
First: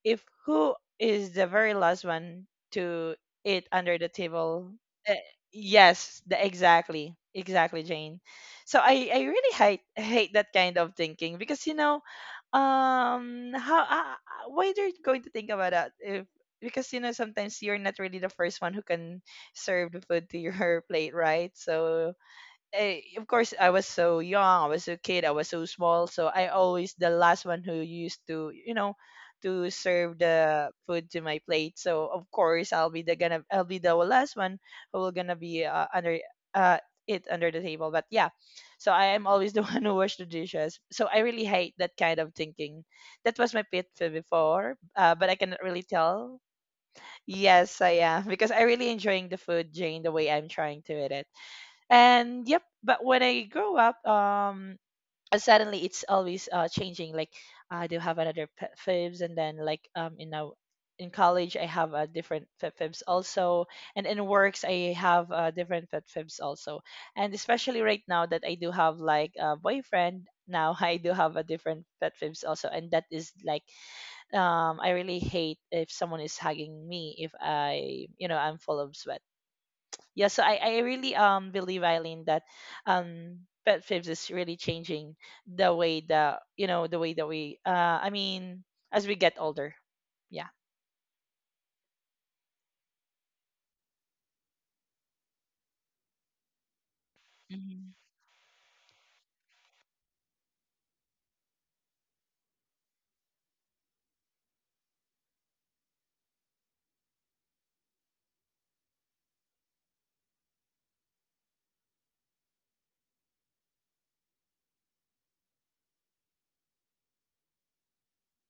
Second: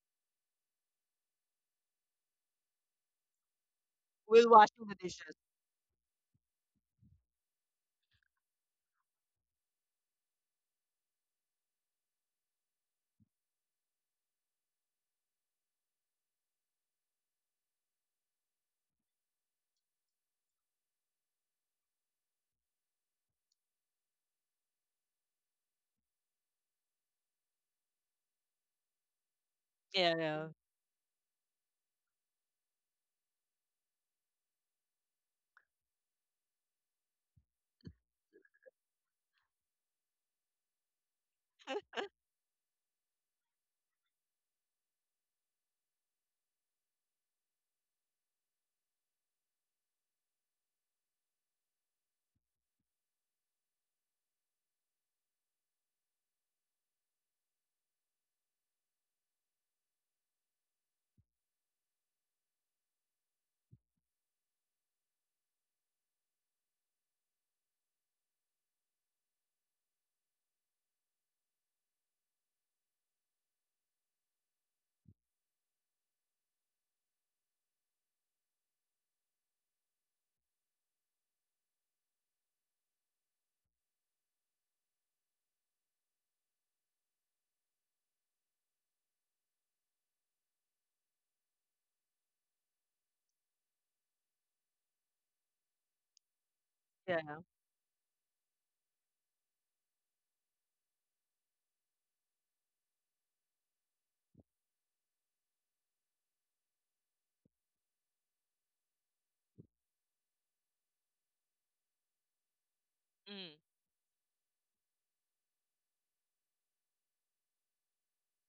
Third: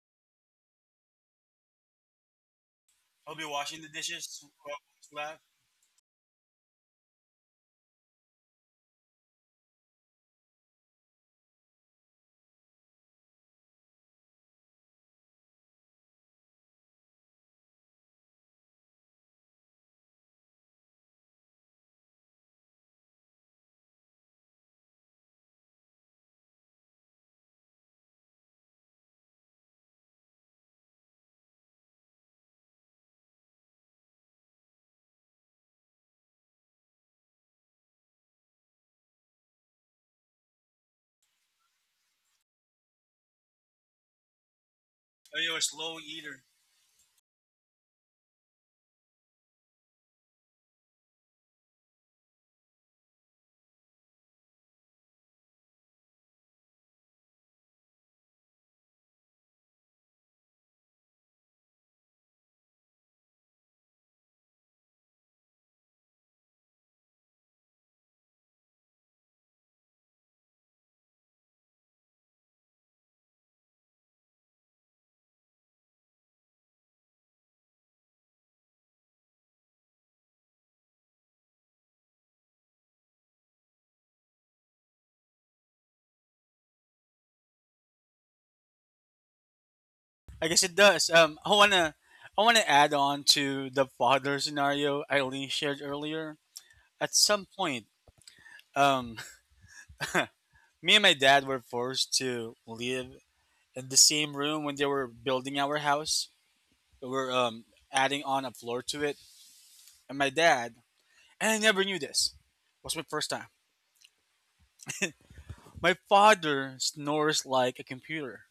if who is the very last one to
I'll be
eat
washing the
under the
dishes.
While
table.
washing the
Eh,
dishes.
Laugh.
yes, exactly, exactly Jane. So I really hate that kind of thinking because, you know, how, why they're going to think about that if, because you know sometimes you're not really the first one who can serve the food to your (laughs) plate, right? So, of course I was so young, I was a kid, I was so small, so I always the last one who used to, you know, to serve
Yeah.
the food to my plate. So of course I'll be the gonna, I'll be the last one who will gonna be, under, uh it under the table. But yeah, so I am always the (laughs) one who wash the dishes. So I really hate that kind of thinking. That was my pet peeve before, but I
Oh, you're a
cannot really
slow
tell.
eater.
Yes, I am because I really enjoying the food, Jane, the way I'm trying to eat it. And yep, but when I grow up, suddenly it's always changing. Like, I do have another pet fibs, and then like, you know, in college I have a different pet fibs also, and in works I have different pet fibs also. And especially right now that I do have like a boyfriend now, (laughs) I do have a different pet fibs also, and that is like, I really hate if someone is hugging me if I, you know, I'm full of sweat. Yeah, so I really believe, Eileen, that um pet fibs is really changing the way that, you know, the way that we, I mean, as we get older,
I
yeah.
guess it does. I wanna add on to the father scenario Eileen shared earlier. At
Yeah, yeah.
some point,
Mhm.
um, (laughs) me and my dad were forced to live in the same room when they were building our house. We were adding on a floor to it, and my dad, and I never knew this, was my first time.
Mm.
My father snores like a computer.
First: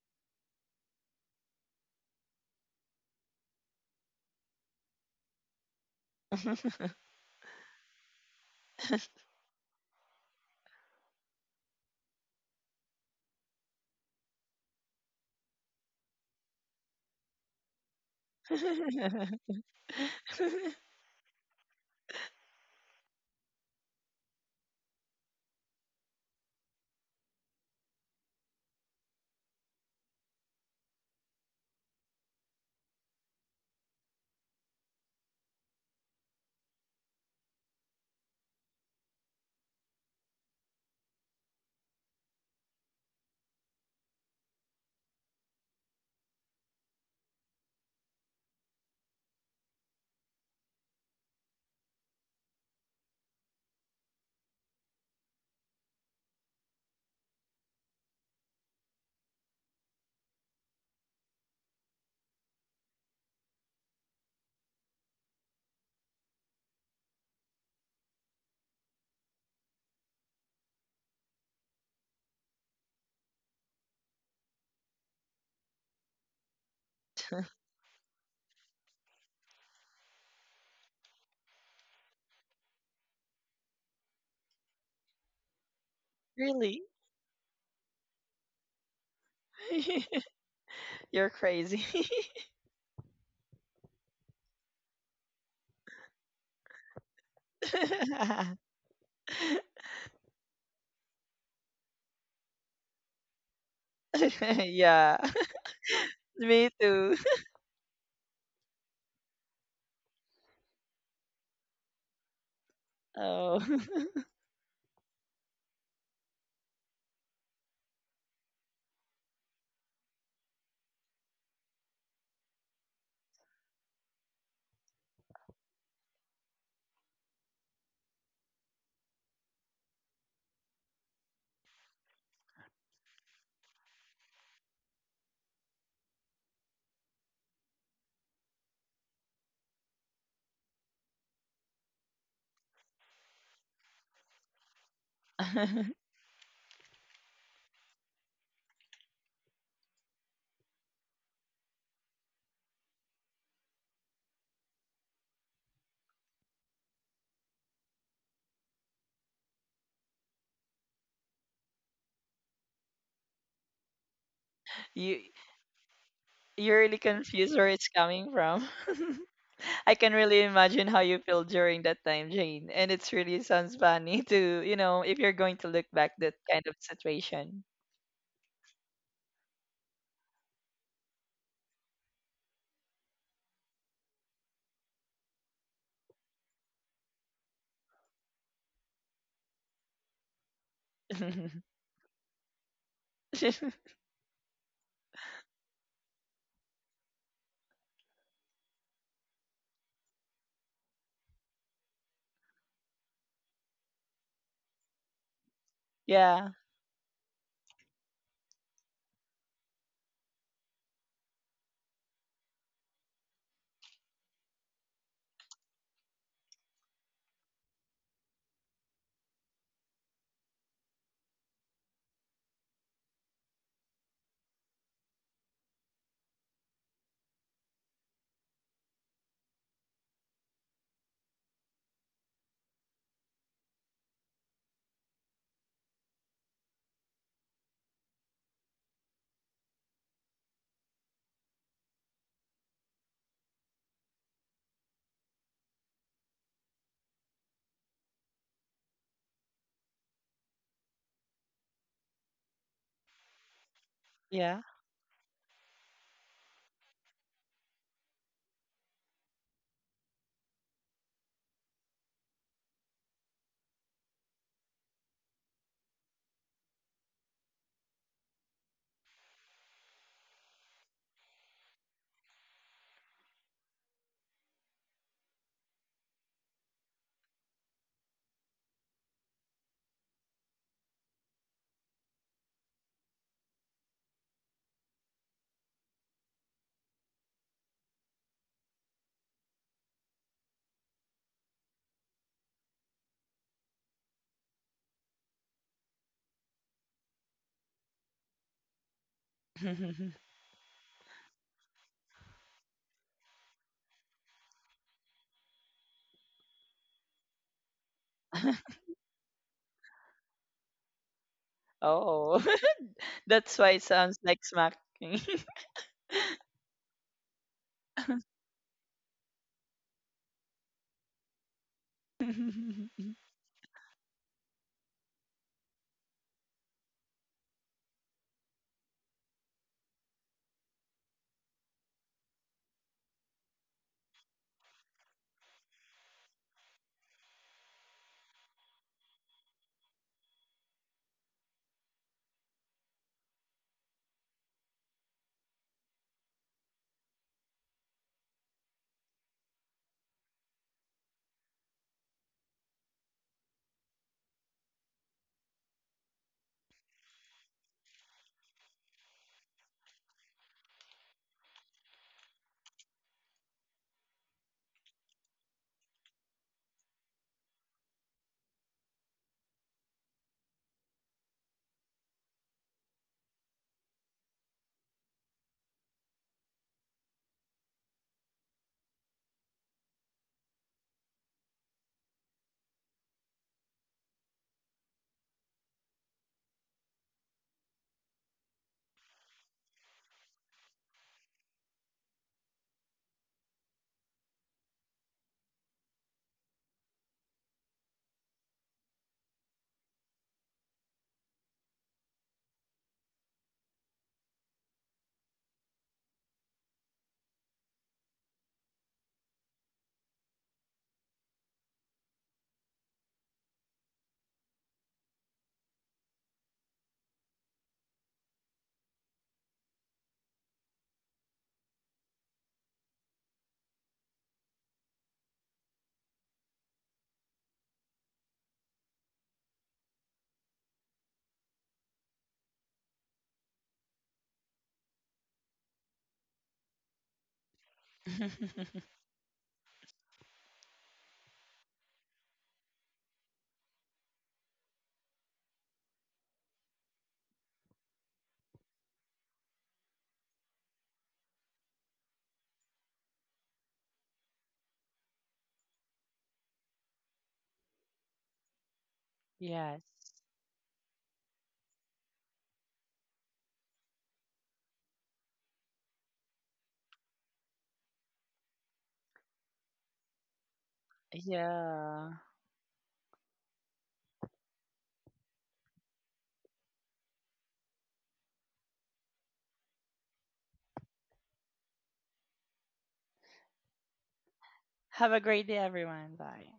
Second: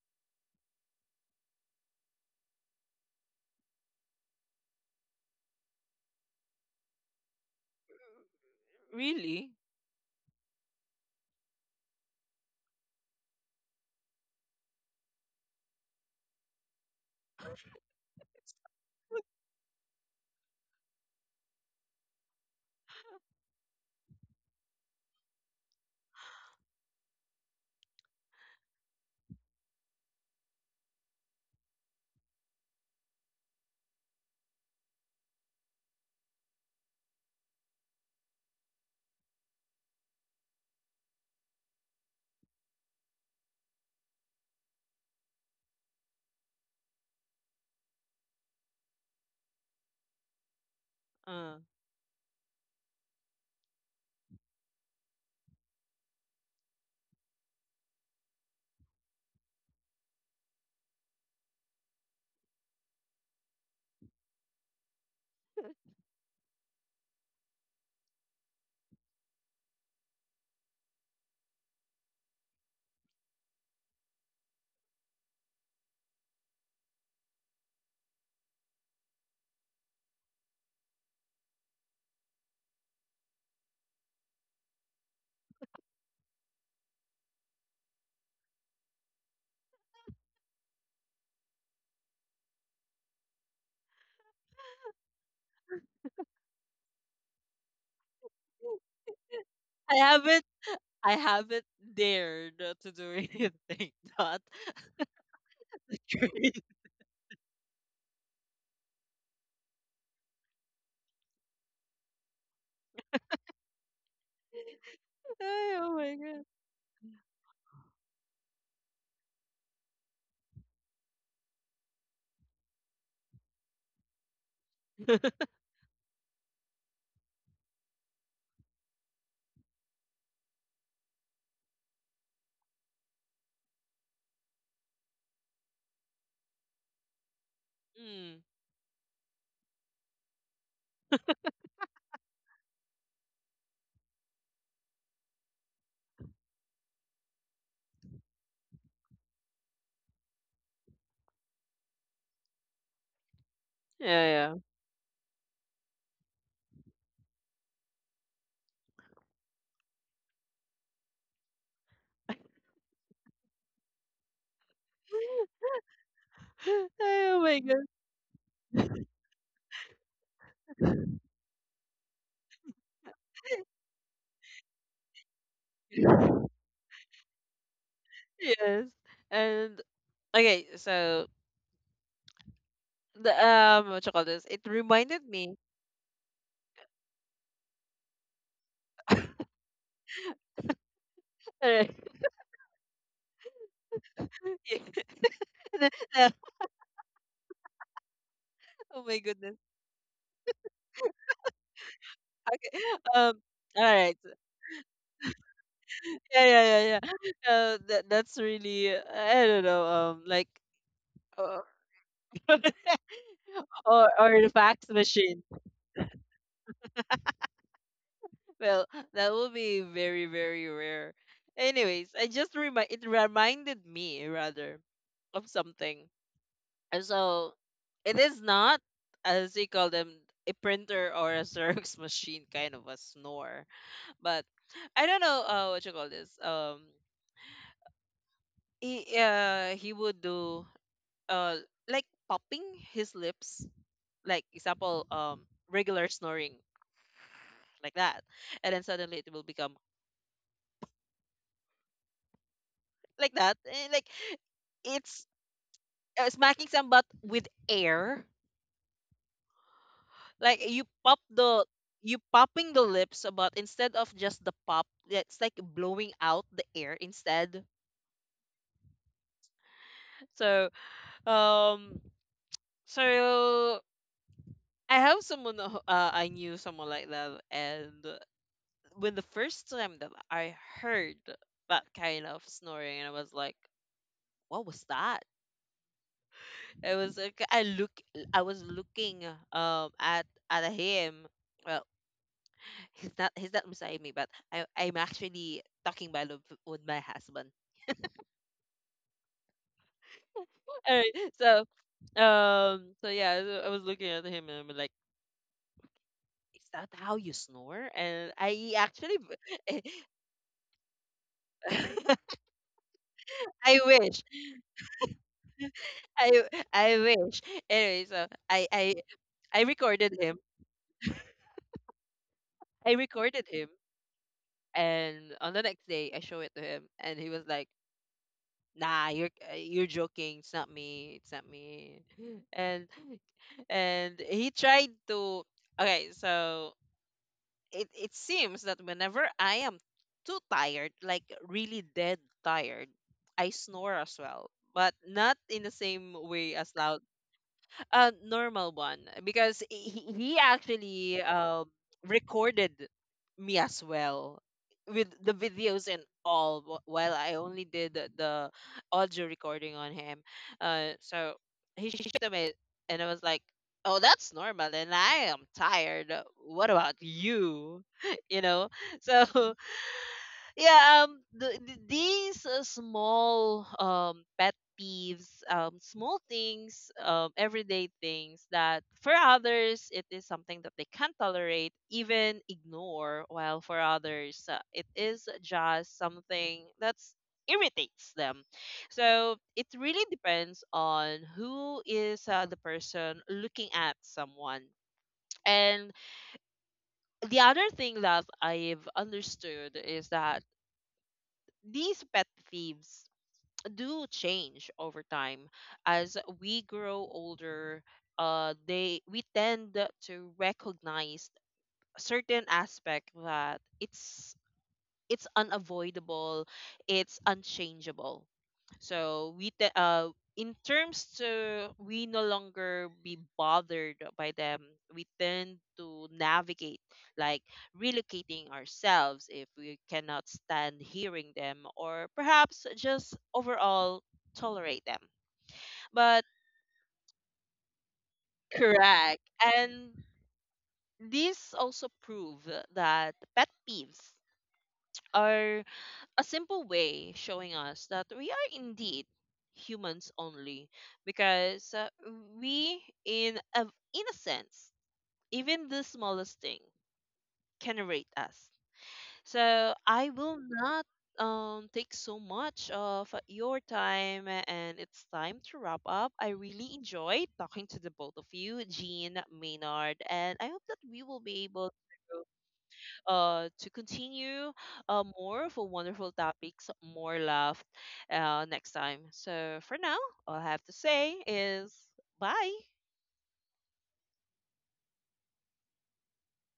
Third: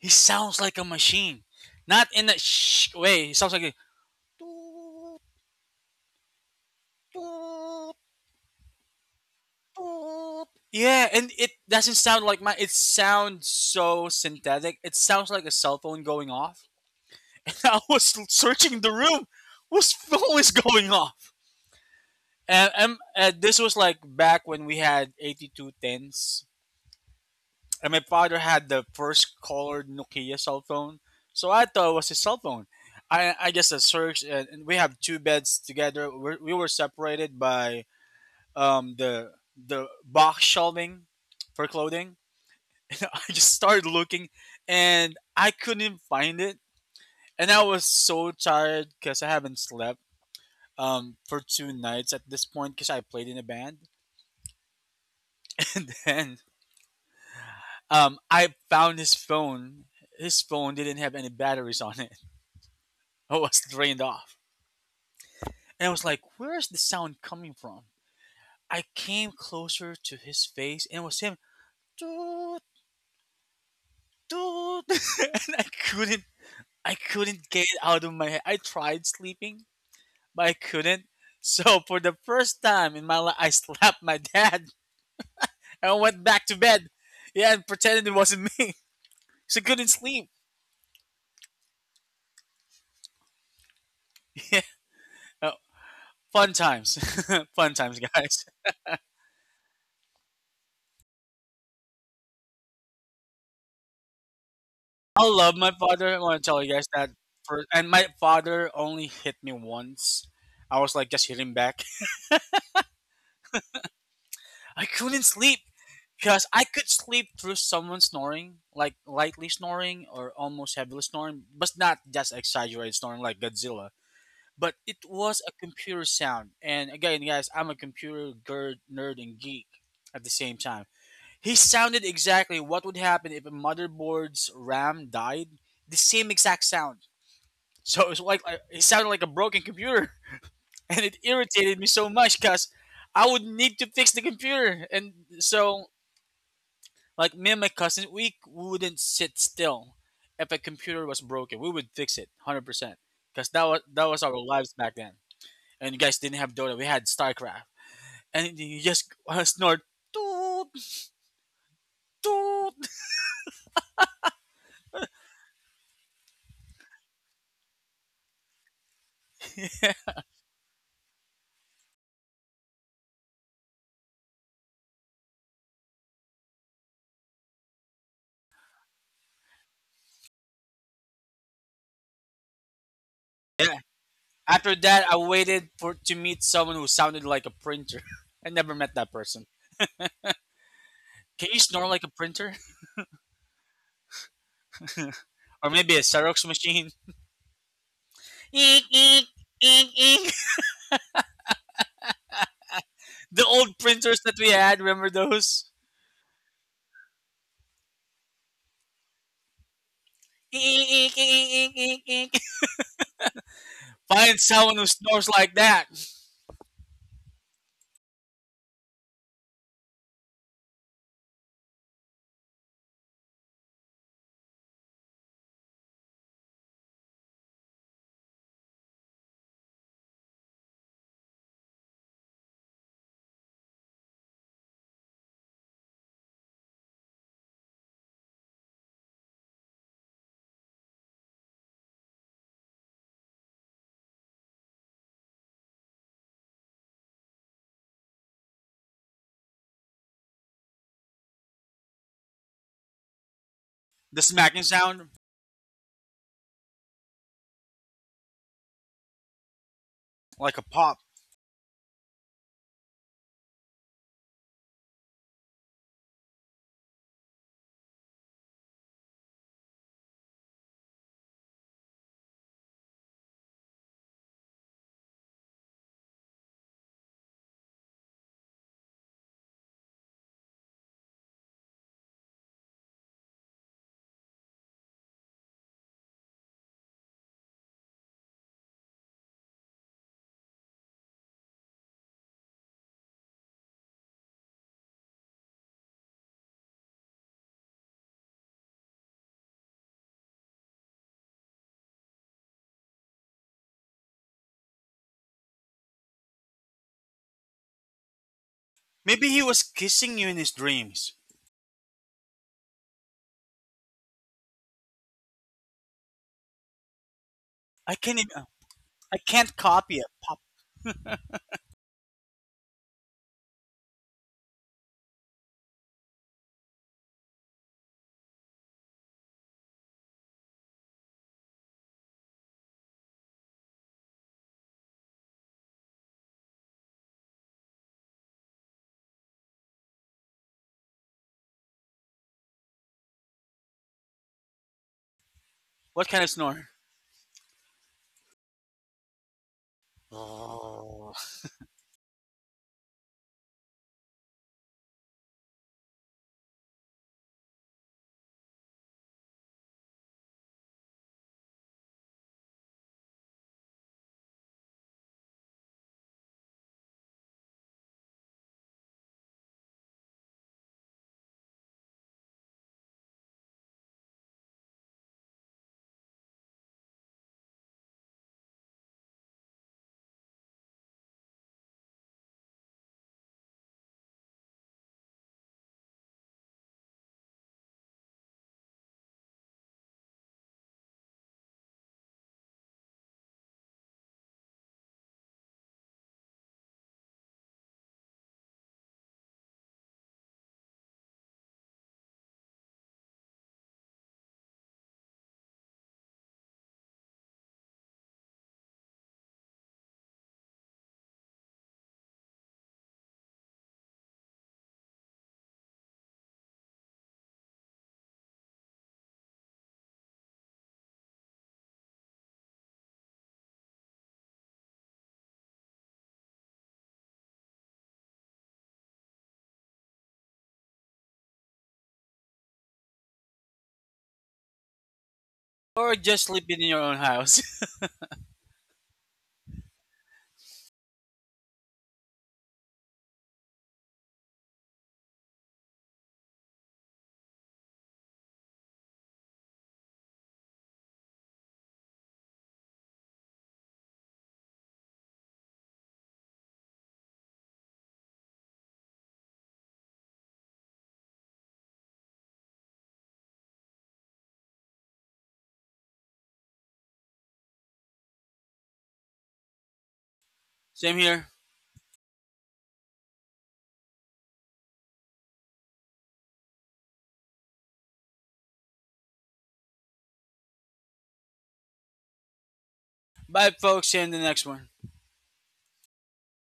He sounds like a machine. Not in a shh way. He sounds like a toot, toot,
Really?
toot. Yeah, and it doesn't sound like my. It sounds so synthetic. It sounds like a cell phone going off. (laughs) And I was searching the room.
(laughs)
Whose phone is going off? And this was like back when we had 8210s and my father had the first colored Nokia cell phone, so I thought it was his cell phone. I just searched, and we have two beds together. We were separated by the box shelving for clothing. (laughs) I just started looking, and I couldn't find it, and I was so tired because I haven't slept for
Uh.
2 nights at this point because I played in a band, (laughs) and then I found his phone. His phone didn't have any batteries on it. I was drained off. And I was like, where is the sound coming from? I came closer to his face and it was him. "Toot, toot," (laughs) and I couldn't, I couldn't get it out of my head. I tried sleeping, but I couldn't. So for the first time in my life I slapped my dad (laughs) and went back to
Really.
bed. Yeah, and pretended it wasn't me. (laughs) So I couldn't
(laughs)
sleep.
You're crazy.
(laughs) Yeah. uh, Fun times. (laughs) Fun times, guys.
(laughs)
I haven't I haven't dared to do anything. (laughs) Not.
Yeah.
I love my father. I
(laughs)
want to tell
Crazy.
Me
you guys that
too. (laughs)
first. And my father only hit me once. I was like just hitting back.
Oh.
(laughs) I couldn't
(laughs)
sleep
Ay, oh my
because I could sleep through someone snoring, like lightly snoring or almost heavily snoring, but not just exaggerated snoring like Godzilla. But it
god.
was
(laughs)
a computer sound. And again, guys, I'm a computer nerd and geek at the same time. He sounded exactly what would happen if a motherboard's RAM died. The same exact sound. So it was
Mm.
like it sounded like a broken computer, (laughs) and it irritated me so much because I would need to fix the computer. And so,
(laughs)
like me and my cousins, we wouldn't sit still if a computer was broken. We would fix it 100% because that was
Yeah,
our
yeah.
lives back then. And you guys didn't have Dota; we had StarCraft, and you just (laughs) snort. Toot, toot.
you
(laughs)
you're really
Ay, oh
confused
my
where
god.
it's coming from. (laughs) I can really imagine how you feel during that time, Jane. And it's really sounds funny to, you know, if you're going to look back that
(laughs)
kind of situation.
Yes. And okay, so the
Yeah.
what you call this? It
After that, I
reminded me.
waited for to meet someone who sounded like a printer. (laughs) I never met that person. Can you
(laughs)
snore
Alright.
like a
(laughs)
printer? Or
The-
maybe a
the-
Xerox machine. (laughs) Eek,
oh my
eek,
goodness.
eek, eek.
Um,
The old
all right.
printers that we had, remember those?
Yeah,
Yeah,
yeah, yeah, yeah. That that's really I don't know.
Eek, eek, eek,
Uh,
eek, eek, eek.
(laughs)
Find
or the
someone who
fax
snores
machine.
like that.
Well, that will be very very rare. Anyways, I just remind it reminded me rather of something. And so it is not as they call them a printer or a Xerox (laughs) machine kind of a snore, but I don't know what you call this. He would do uh like popping his lips, like, example, um, regular snoring like that, and then suddenly it will become like that. And like
The
yeah.
smacking sound,
it's smacking some butt with air, like
like a
you
pop.
pop the you popping the lips, but instead of just the pop, it's like blowing out the air instead. So, um, so I have someone I knew someone like that. And when the first time that I heard that kind of snoring, and I was like, what was that? It was like I look I was looking at him. Well, he's not beside me, but I I'm actually talking by love with my husband.
(laughs)
(laughs) Alright, so so yeah, so I was looking at him and I'm like, is that how you snore? And I actually
Maybe he was
v-
kissing you in his dreams.
(laughs)
Oh. (laughs) That's why
I
it sounds
wish.
like smacking.
I I wish.
I
Anyway,
can't
so
even, I can't
I
copy a
recorded him.
pop.
I
(laughs)
recorded him, and on the next day I show it to him, and he was like, nah, you're joking, it's not me, it's not me. (laughs) and and he tried to, okay so it seems that whenever I am too tired, like really dead tired, I snore as well, but not in the
What
same
kind of
way
snore?
as loud. A normal one, because he
Or
actually recorded me as well with the videos and all while I only did the audio recording on him. So he showed them it, and I was like, "Oh, that's normal." And I am tired. What about you? (laughs) You know, so yeah, um, the, these small pet peeves, um, small things, um, everyday things that for others it is something that they can't tolerate even ignore, while for others it is just something that's irritates them. So it really depends on who is the person looking at someone. And the other thing that I've understood is that these pet thieves do change over time. As we grow older, they we tend to recognize certain aspect that it's unavoidable, it's unchangeable. So we in terms to we no longer be bothered by them. We tend to navigate like relocating ourselves if we cannot stand hearing them, or perhaps just overall tolerate them.
just
But
sleeping in your own house. (laughs)
correct. And these also prove that pet peeves are a simple way showing us that we are indeed humans only, because we in a sense, even the smallest thing can rate us. So
Yes.
I will not take so much of your time, and it's time to wrap up. I really enjoyed talking to the both of you, Jean, Maynard, and I hope that
Same
we will
here.
be able
Yeah.
to continue more for wonderful topics, more love, next time. So for now, all I have to say is bye.
Bye, folks. See you in the next one.
Have a great day, everyone. Bye.